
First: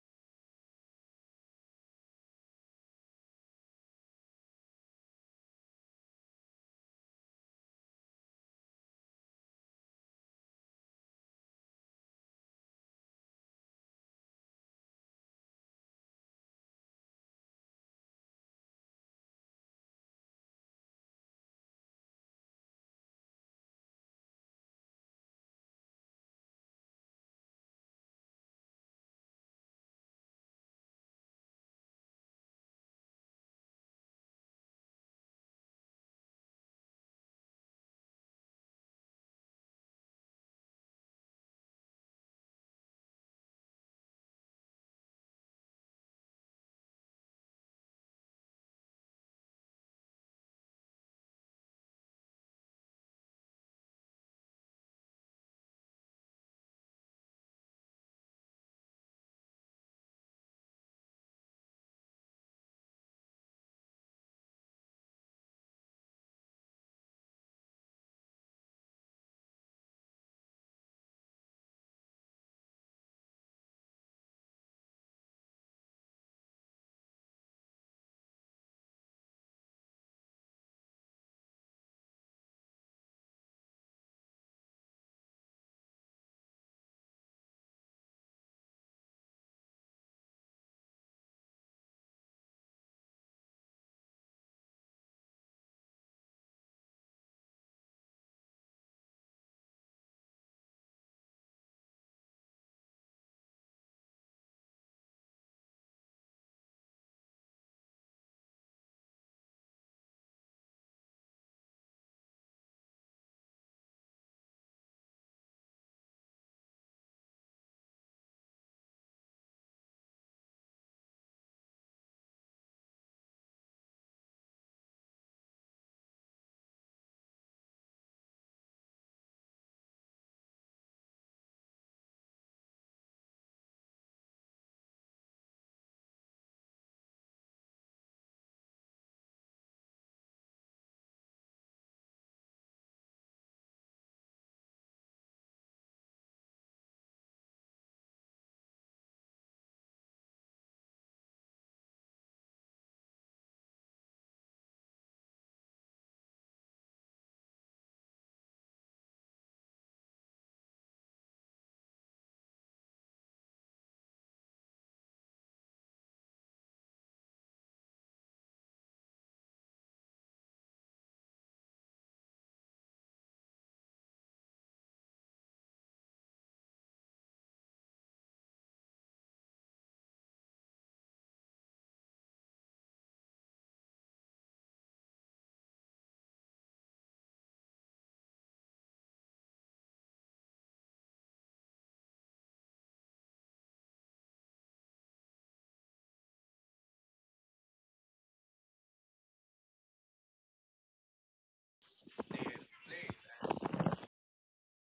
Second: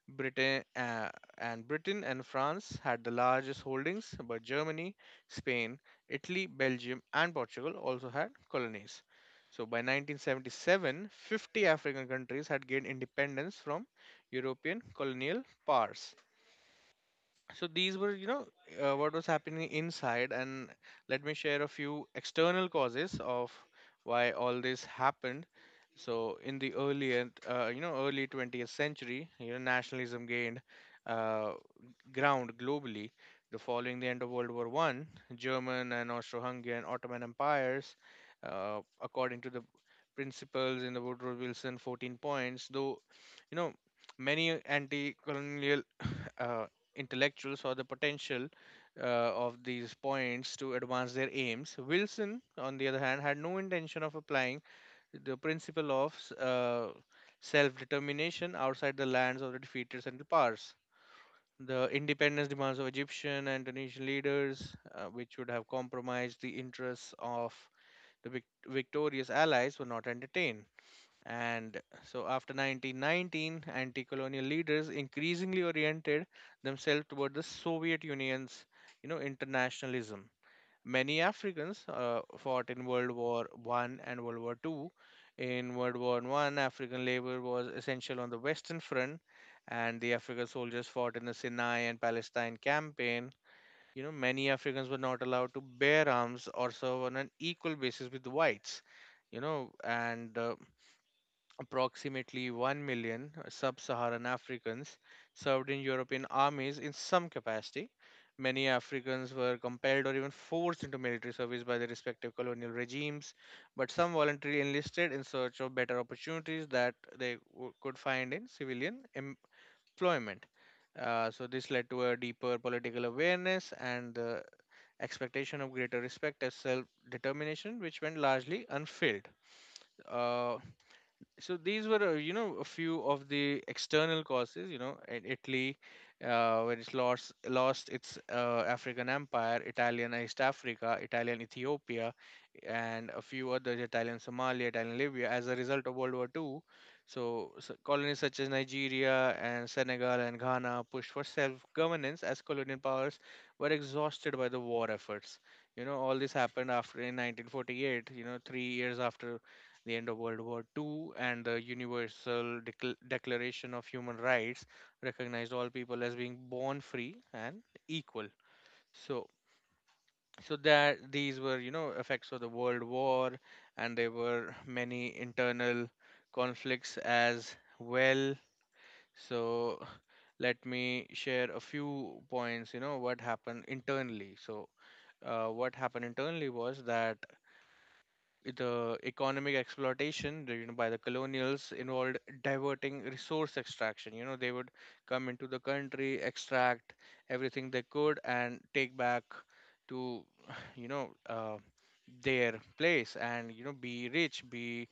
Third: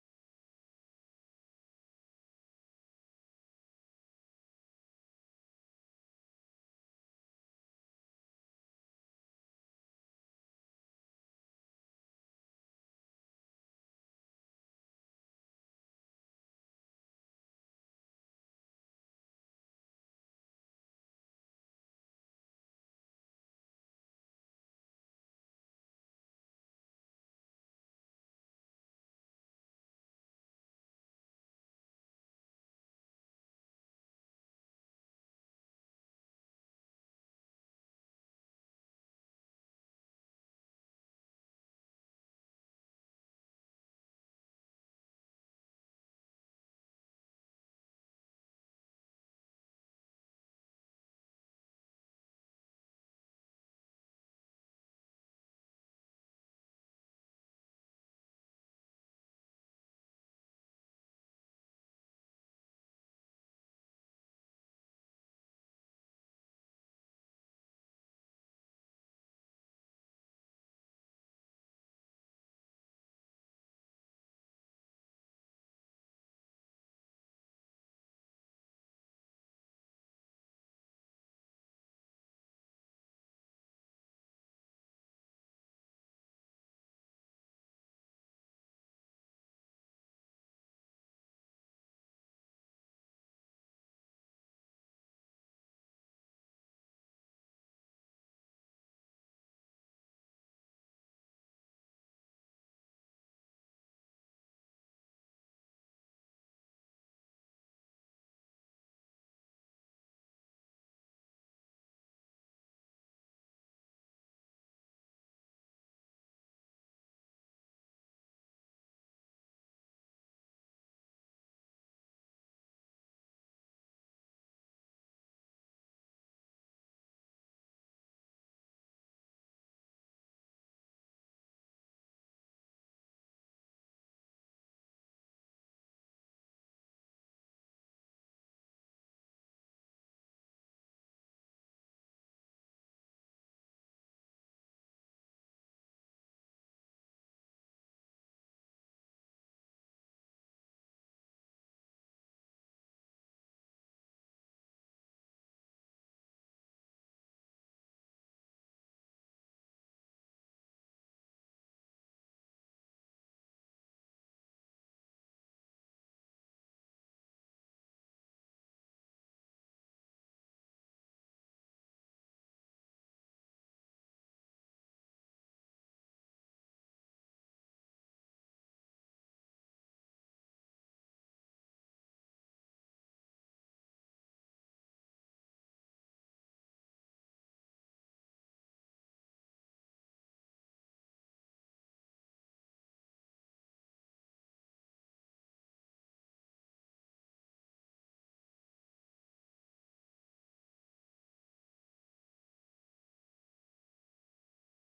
Britain uh, Britain and France had the largest holdings, but Germany, Spain, Italy, Belgium, and Portugal also had colonies. So by 1977, 50 African countries had gained independence from European colonial powers. So these were, you know, what was happening inside. And let me share a few external causes of why all this happened. So in the earlier, you know, early 20th century, you know, nationalism gained, uh, ground globally, the following the end of World War I, German and Austro-Hungarian Ottoman empires, according to the principles in the Woodrow Wilson 14 points, though, you know, many anti-colonial uh, intellectuals or the potential of these points to advance their aims. Wilson, on the other hand, had no intention of applying the principle of self determination outside the lands of the defeated Central Powers. The independence demands of Egyptian and Tunisian leaders, which would have compromised the interests of the victorious allies, were not entertained. And so after 1919, anti-colonial leaders increasingly oriented themselves toward the Soviet Union's, internationalism. Many Africans fought in World War One and World War Two. In World War One, African labor was essential on the Western Front, and the African soldiers fought in the Sinai and Palestine campaign. You know, many Africans were not allowed to bear arms or serve on an equal basis with whites you know and approximately 1 million sub Saharan Africans served in European armies in some capacity. Many Africans were compelled or even forced into military service by their respective colonial regimes, but some voluntarily enlisted in search of better opportunities that could find in civilian employment. This led to a deeper political awareness and the expectation of greater respect as self determination, which went largely unfilled. Uh, so these were, a few of the external causes, in Italy when it lost its African empire, Italian East Africa, Italian Ethiopia, and a few others, Italian Somalia, Italian Libya, as a result of World War II. So colonies such as Nigeria and Senegal and Ghana pushed for self governance as colonial powers were exhausted by the war efforts. All this happened after, in 1948, 3 years after the end of World War Two, and the Universal Declaration of Human Rights recognized all people as being born free and equal. So, so that these were, effects of the World War, and there were many internal conflicts as well. So, let me share a few points. You know, what happened internally. What happened internally was that the economic exploitation, the, you know by the colonials, involved diverting resource extraction. They would come into the country, extract everything they could, and take back to you know uh, their place and, be rich, be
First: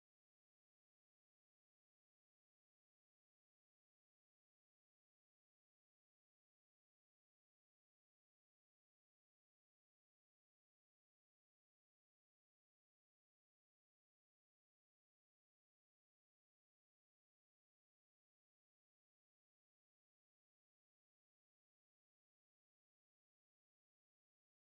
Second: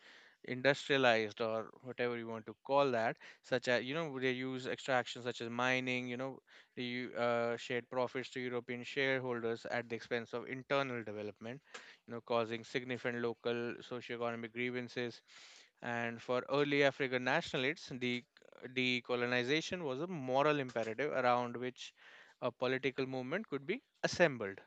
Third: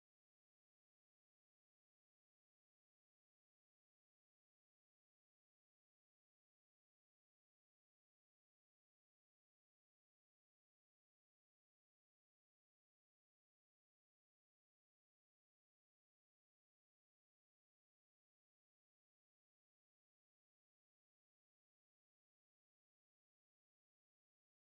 industrialized, or whatever you want to call that, such as, they use extraction such as mining. They shared profits to European shareholders at the expense of internal development, causing significant local socioeconomic grievances. And for early African nationalists, the decolonization was a moral imperative around which a political movement could be assembled.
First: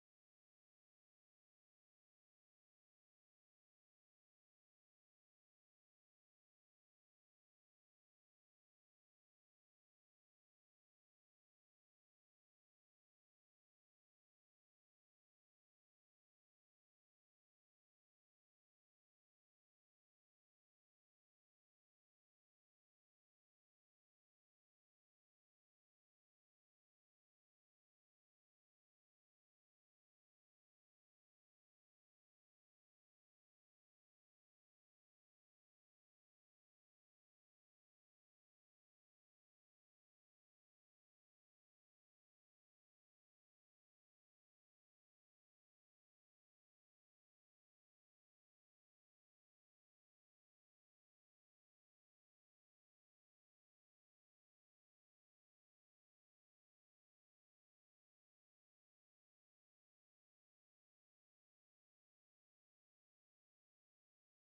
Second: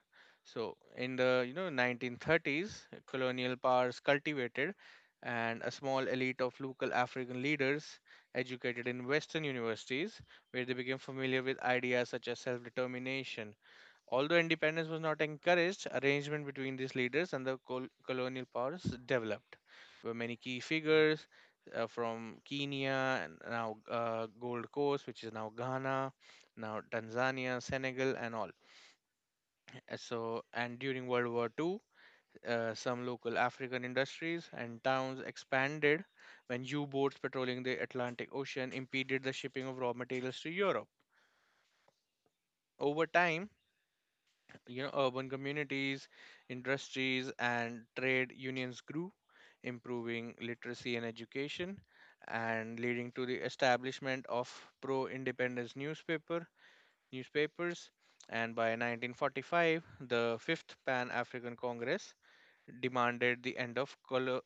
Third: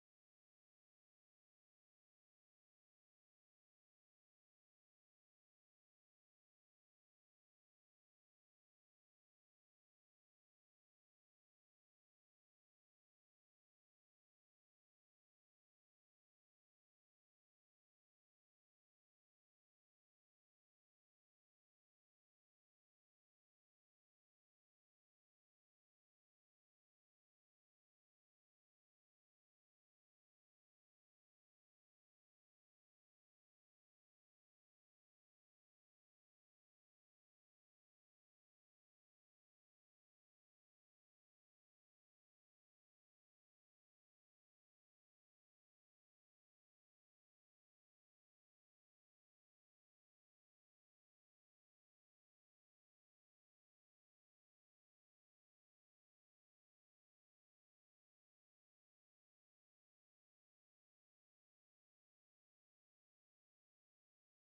So in the 1930s, colonial powers cultivated and a small elite of local African leaders educated in Western universities, where they became familiar with ideas such as self-determination. Although independence was not encouraged, arrangement between these leaders and the colonial powers developed, where many key figures from Kenya and now Gold Coast, which is now Ghana, now Tanzania, Senegal, and all. And during World War II, some local African industries and towns expanded when U boats patrolling the Atlantic Ocean impeded the shipping of raw materials to Europe. Over time, urban communities, industries, and trade unions grew, improving literacy and education, and leading to the establishment of pro independence newspapers. And by 1945, the 5th pan african congress demanded the end of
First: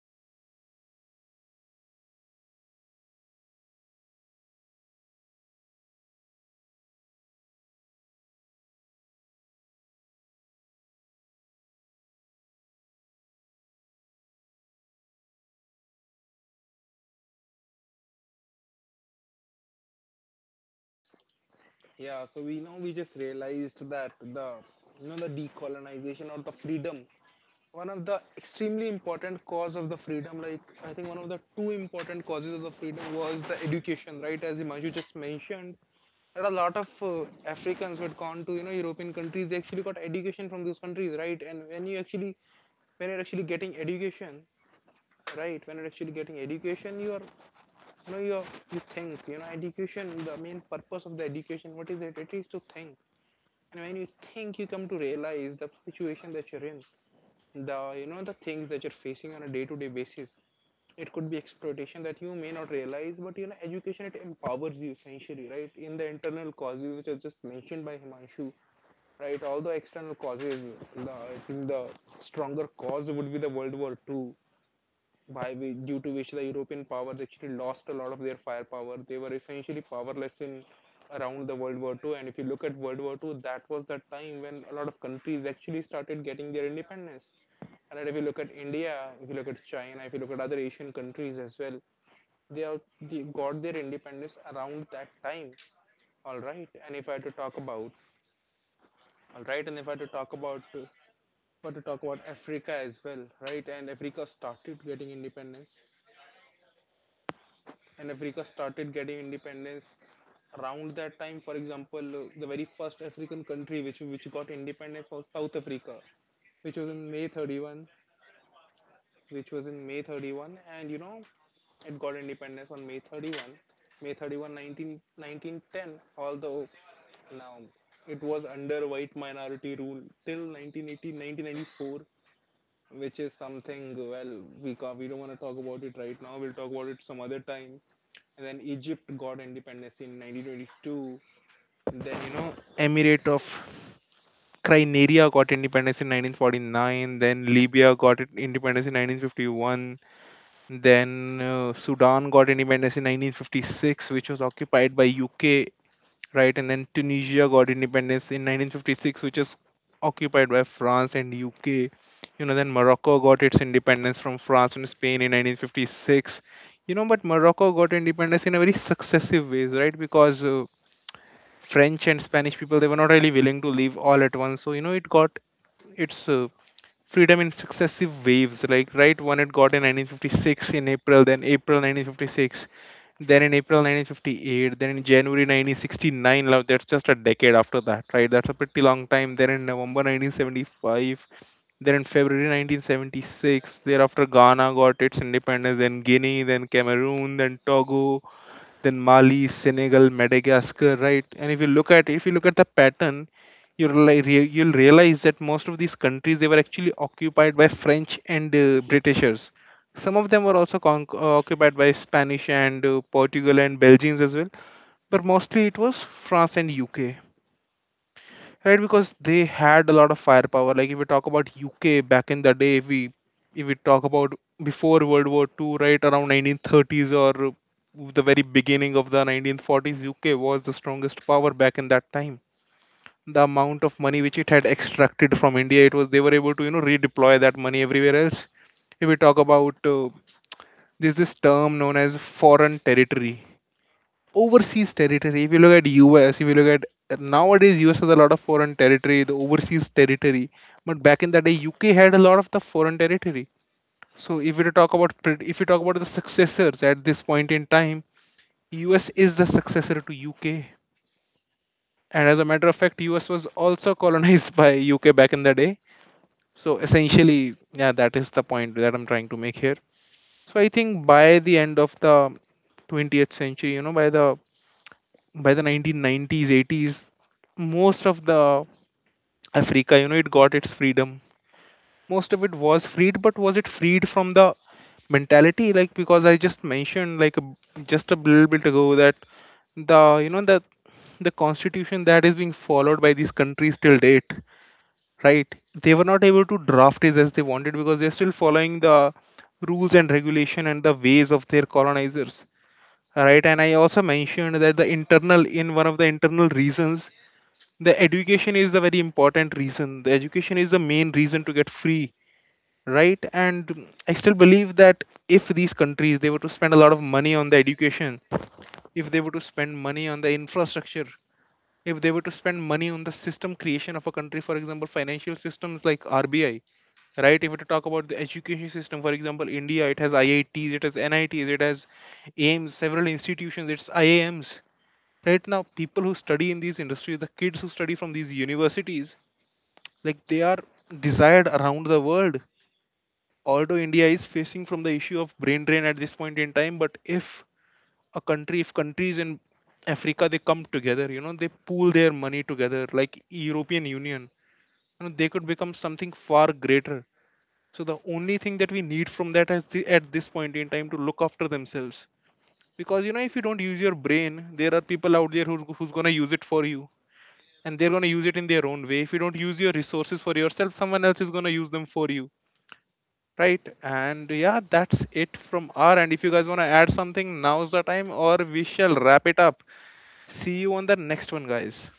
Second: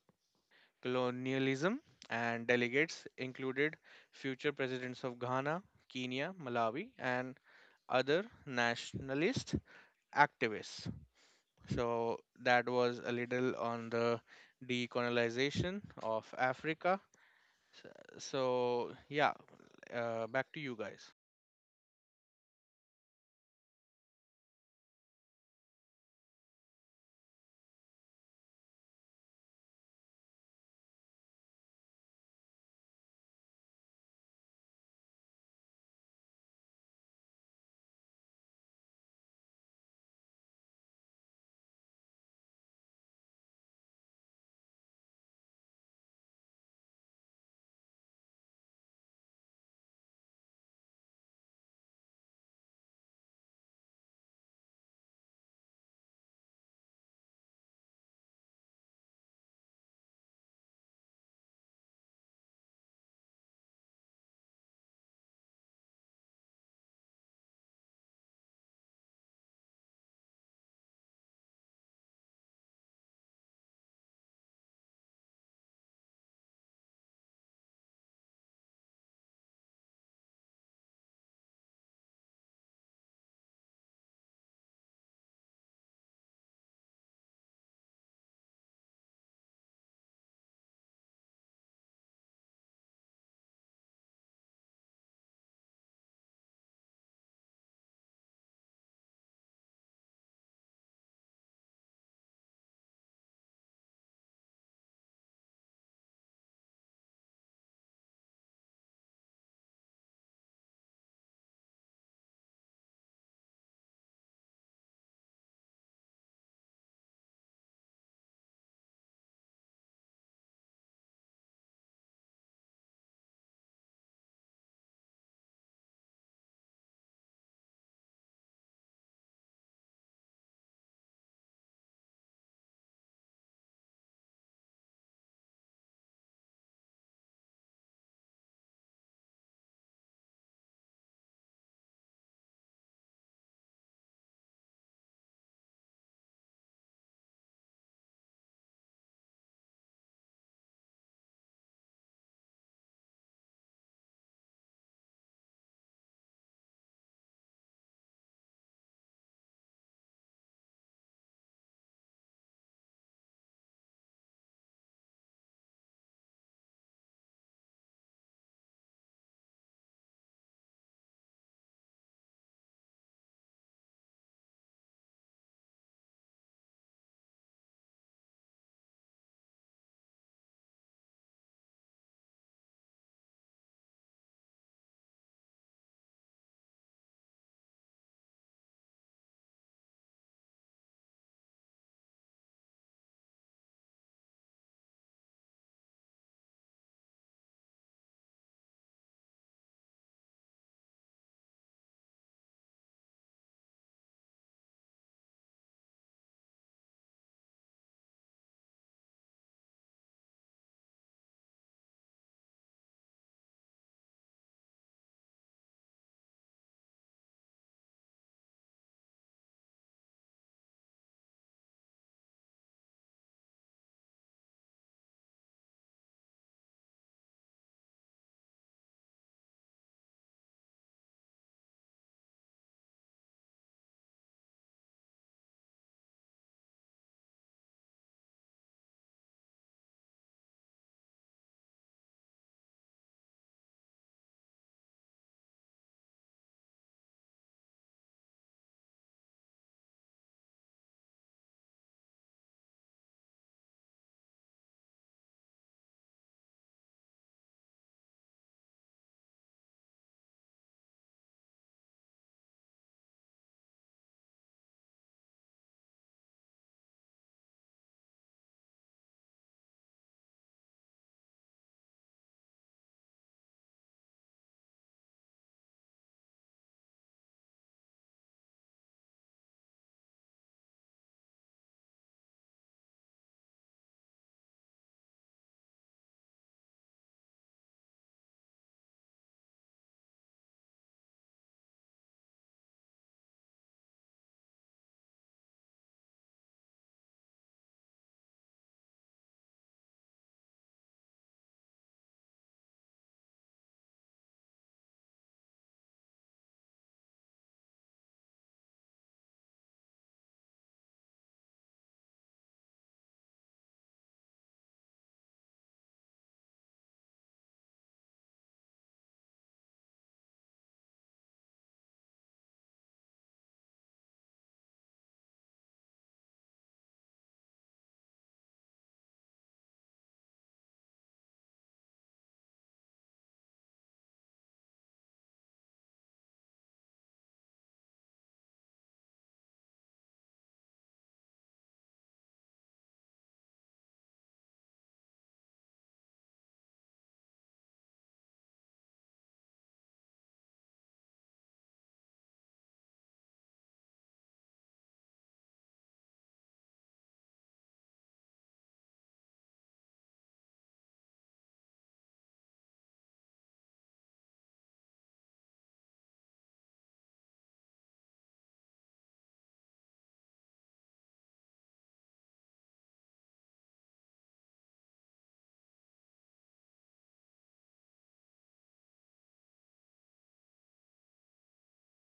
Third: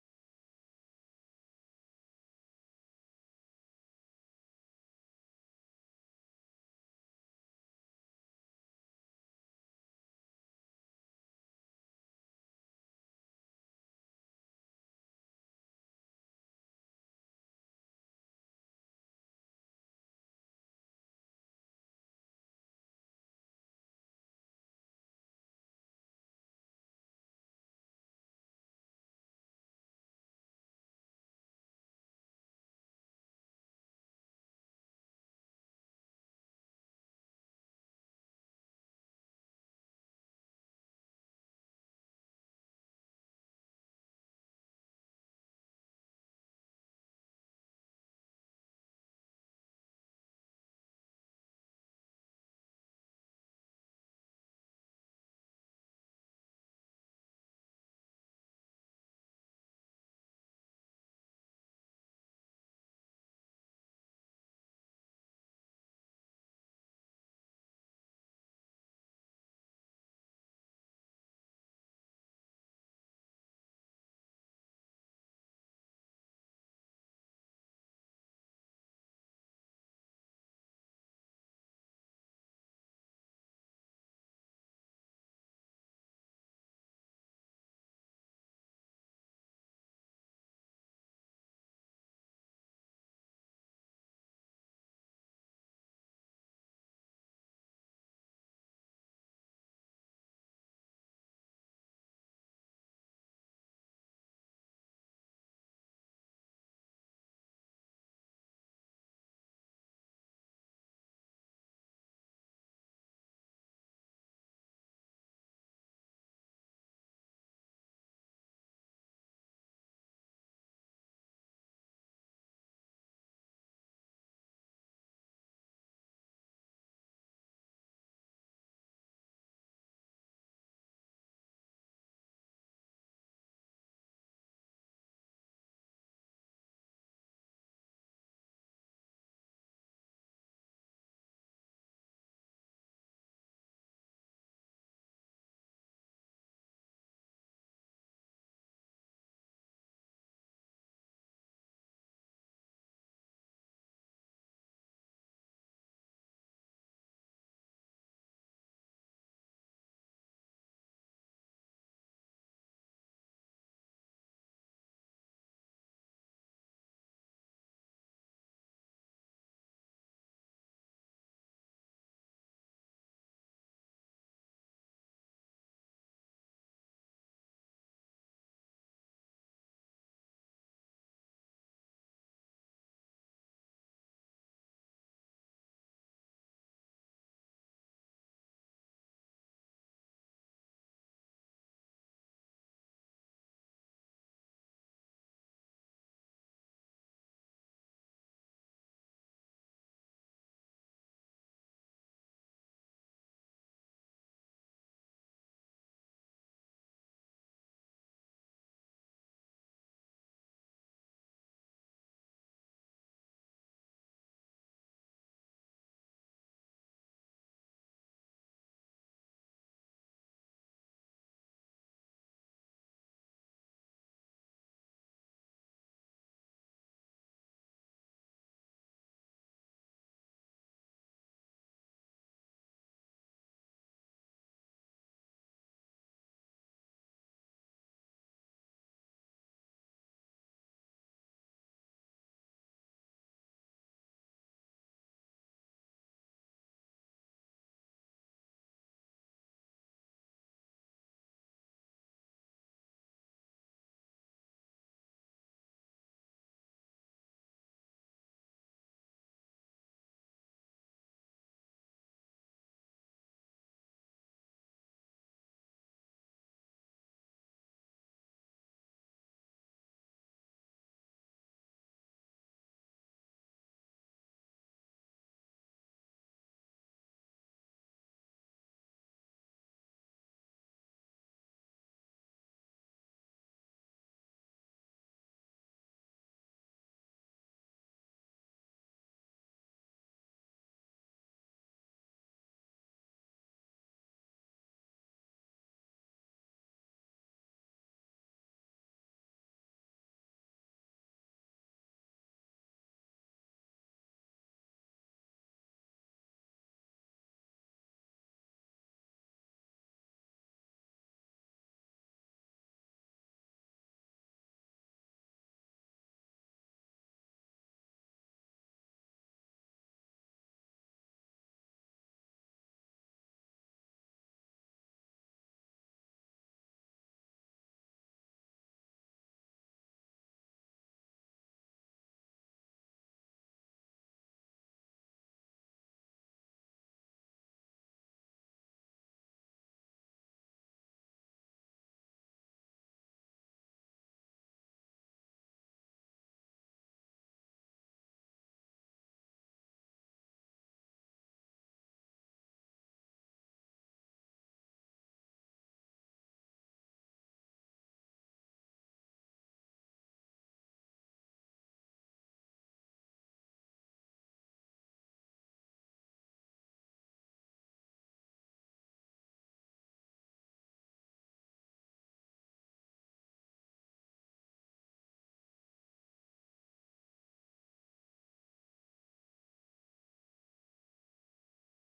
colonialism, and delegates included future presidents of Ghana, Kenya, Malawi, and other nationalist activists. So that was a little on the decolonization of Africa. S- So yeah, Back to you guys.
Yeah, so we just realized that the you know the decolonization or the freedom, one of the extremely important cause of the freedom, like, I think one of the two important causes of the freedom was the education, right? As Himanshu just mentioned, that a lot of africans who had gone to european countries, they actually got education from those countries, right? And when you're actually getting education, right? when you're actually getting education You are you know you you think, education, the main purpose of the education, what is it? It is to think. And when you think, you come to realize the situation that you're in, the things that you're facing on a day-to-day basis. It could be exploitation that you may not realize, but education, it empowers you essentially, right? In the internal causes which are just mentioned by Himanshu, right? All the external causes, I think the stronger cause would be the World War II, due to which the European powers actually lost a lot of their firepower. They were essentially powerless in around the World War II. And if you look at World War II, that was the time when a lot of countries actually started getting their independence. And if you look at India, if you look at China, if you look at other Asian countries as well, they got their independence around that time. All right. And if I had to talk about all right, and if I had to talk about But to talk about Africa as well, right? And Africa started getting independence, and Africa started getting independence around that time. For example, the very first African country which got independence was South Africa, which was in May 31, which was in May 31, and it got independence on May 31, 1910, although now it was under white minority rule till 1980, 1994, which is something. Well, we can't. We don't want to talk about it right now. We'll talk about it some other time. And then Egypt got independence in 1922. Then, Emirate of Crimea got independence in 1949. Then Libya got independence in 1951. Then Sudan got independence in 1956, which was occupied by UK, right? And then Tunisia got independence in 1956, which is occupied by France and UK. Then Morocco got its independence from France and Spain in 1956. But Morocco got independence in a very successive ways, right? Because French and Spanish people, they were not really willing to leave all at once. So, it got its freedom in successive waves, like, right when it got in 1956, in April, then April 1956, then in April 1958, then in January 1969. Now that's just a decade after that, right? That's a pretty long time. Then in November 1975, then in February 1976. Thereafter Ghana got its independence, then Guinea, then Cameroon, then Togo, then Mali, Senegal, Madagascar, right? And if you look at the pattern, you'll, you'll realize that most of these countries, they were actually occupied by French and britishers. Some of them were also occupied by Spanish and Portugal and Belgians as well, but mostly it was France and UK, right? Because they had a lot of firepower. Like, if we talk about UK back in the day, if we talk about before World War II, right, around 1930s or the very beginning of the 1940s, UK was the strongest power back in that time. The amount of money which it had extracted from India, it was they were able to redeploy that money everywhere else. If we talk about there's this term known as foreign territory, overseas territory. If you look at US, if you look at nowadays US has a lot of foreign territory, the overseas territory. But back in the day, UK had a lot of the foreign territory. So if you talk about the successors at this point in time, US is the successor to UK. And as a matter of fact, US was also colonized by UK back in the day. So essentially, yeah, that is the point that I'm trying to make here. So I think by the end of the 20th century, by the 1990s, 80s, most of the Africa, it got its freedom. Most of it was freed, but was it freed from the mentality? Like, because I just mentioned, like, just a little bit ago that the you know that the constitution that is being followed by these countries till date, right, they were not able to draft it as they wanted because they're still following the rules and regulation and the ways of their colonizers, right? And I also mentioned that the internal in one of the internal reasons, the education is the very important reason. The education is the main reason to get free, right? And I still believe that if these countries they were to spend a lot of money on the education, if they were to spend money on the infrastructure, if they were to spend money on the system creation of a country, for example, financial systems like RBI, right? If we talk about the education system, for example, India, it has IITs, it has NITs, it has AIMS, several institutions, it's IIMs. Right now, people who study in these industries, the kids who study from these universities, like, they are desired around the world. Although India is facing from the issue of brain drain at this point in time, but if if countries in Africa, they come together, they pool their money together, like European Union, they could become something far greater. So the only thing that we need from that is, at this point in time, to look after themselves. Because if you don't use your brain, there are people out there who's gonna use it for you, and they're gonna use it in their own way. If you don't use your resources for yourself, someone else is gonna use them for you, right? And yeah, that's it from our end. If you guys wanna add something, now's the time, or we shall wrap it up. See you on the next one, guys.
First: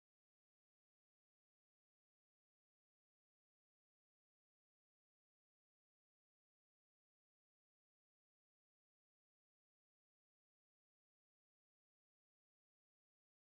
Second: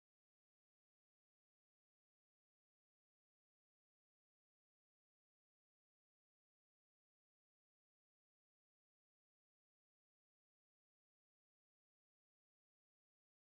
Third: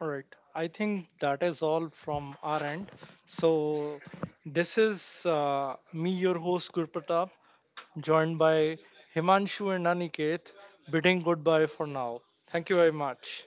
All right. I think that is all from our end. So, this is me, your host, Gurpratap, joined by Himanshu and Aniket, bidding goodbye for now. Thank you very much.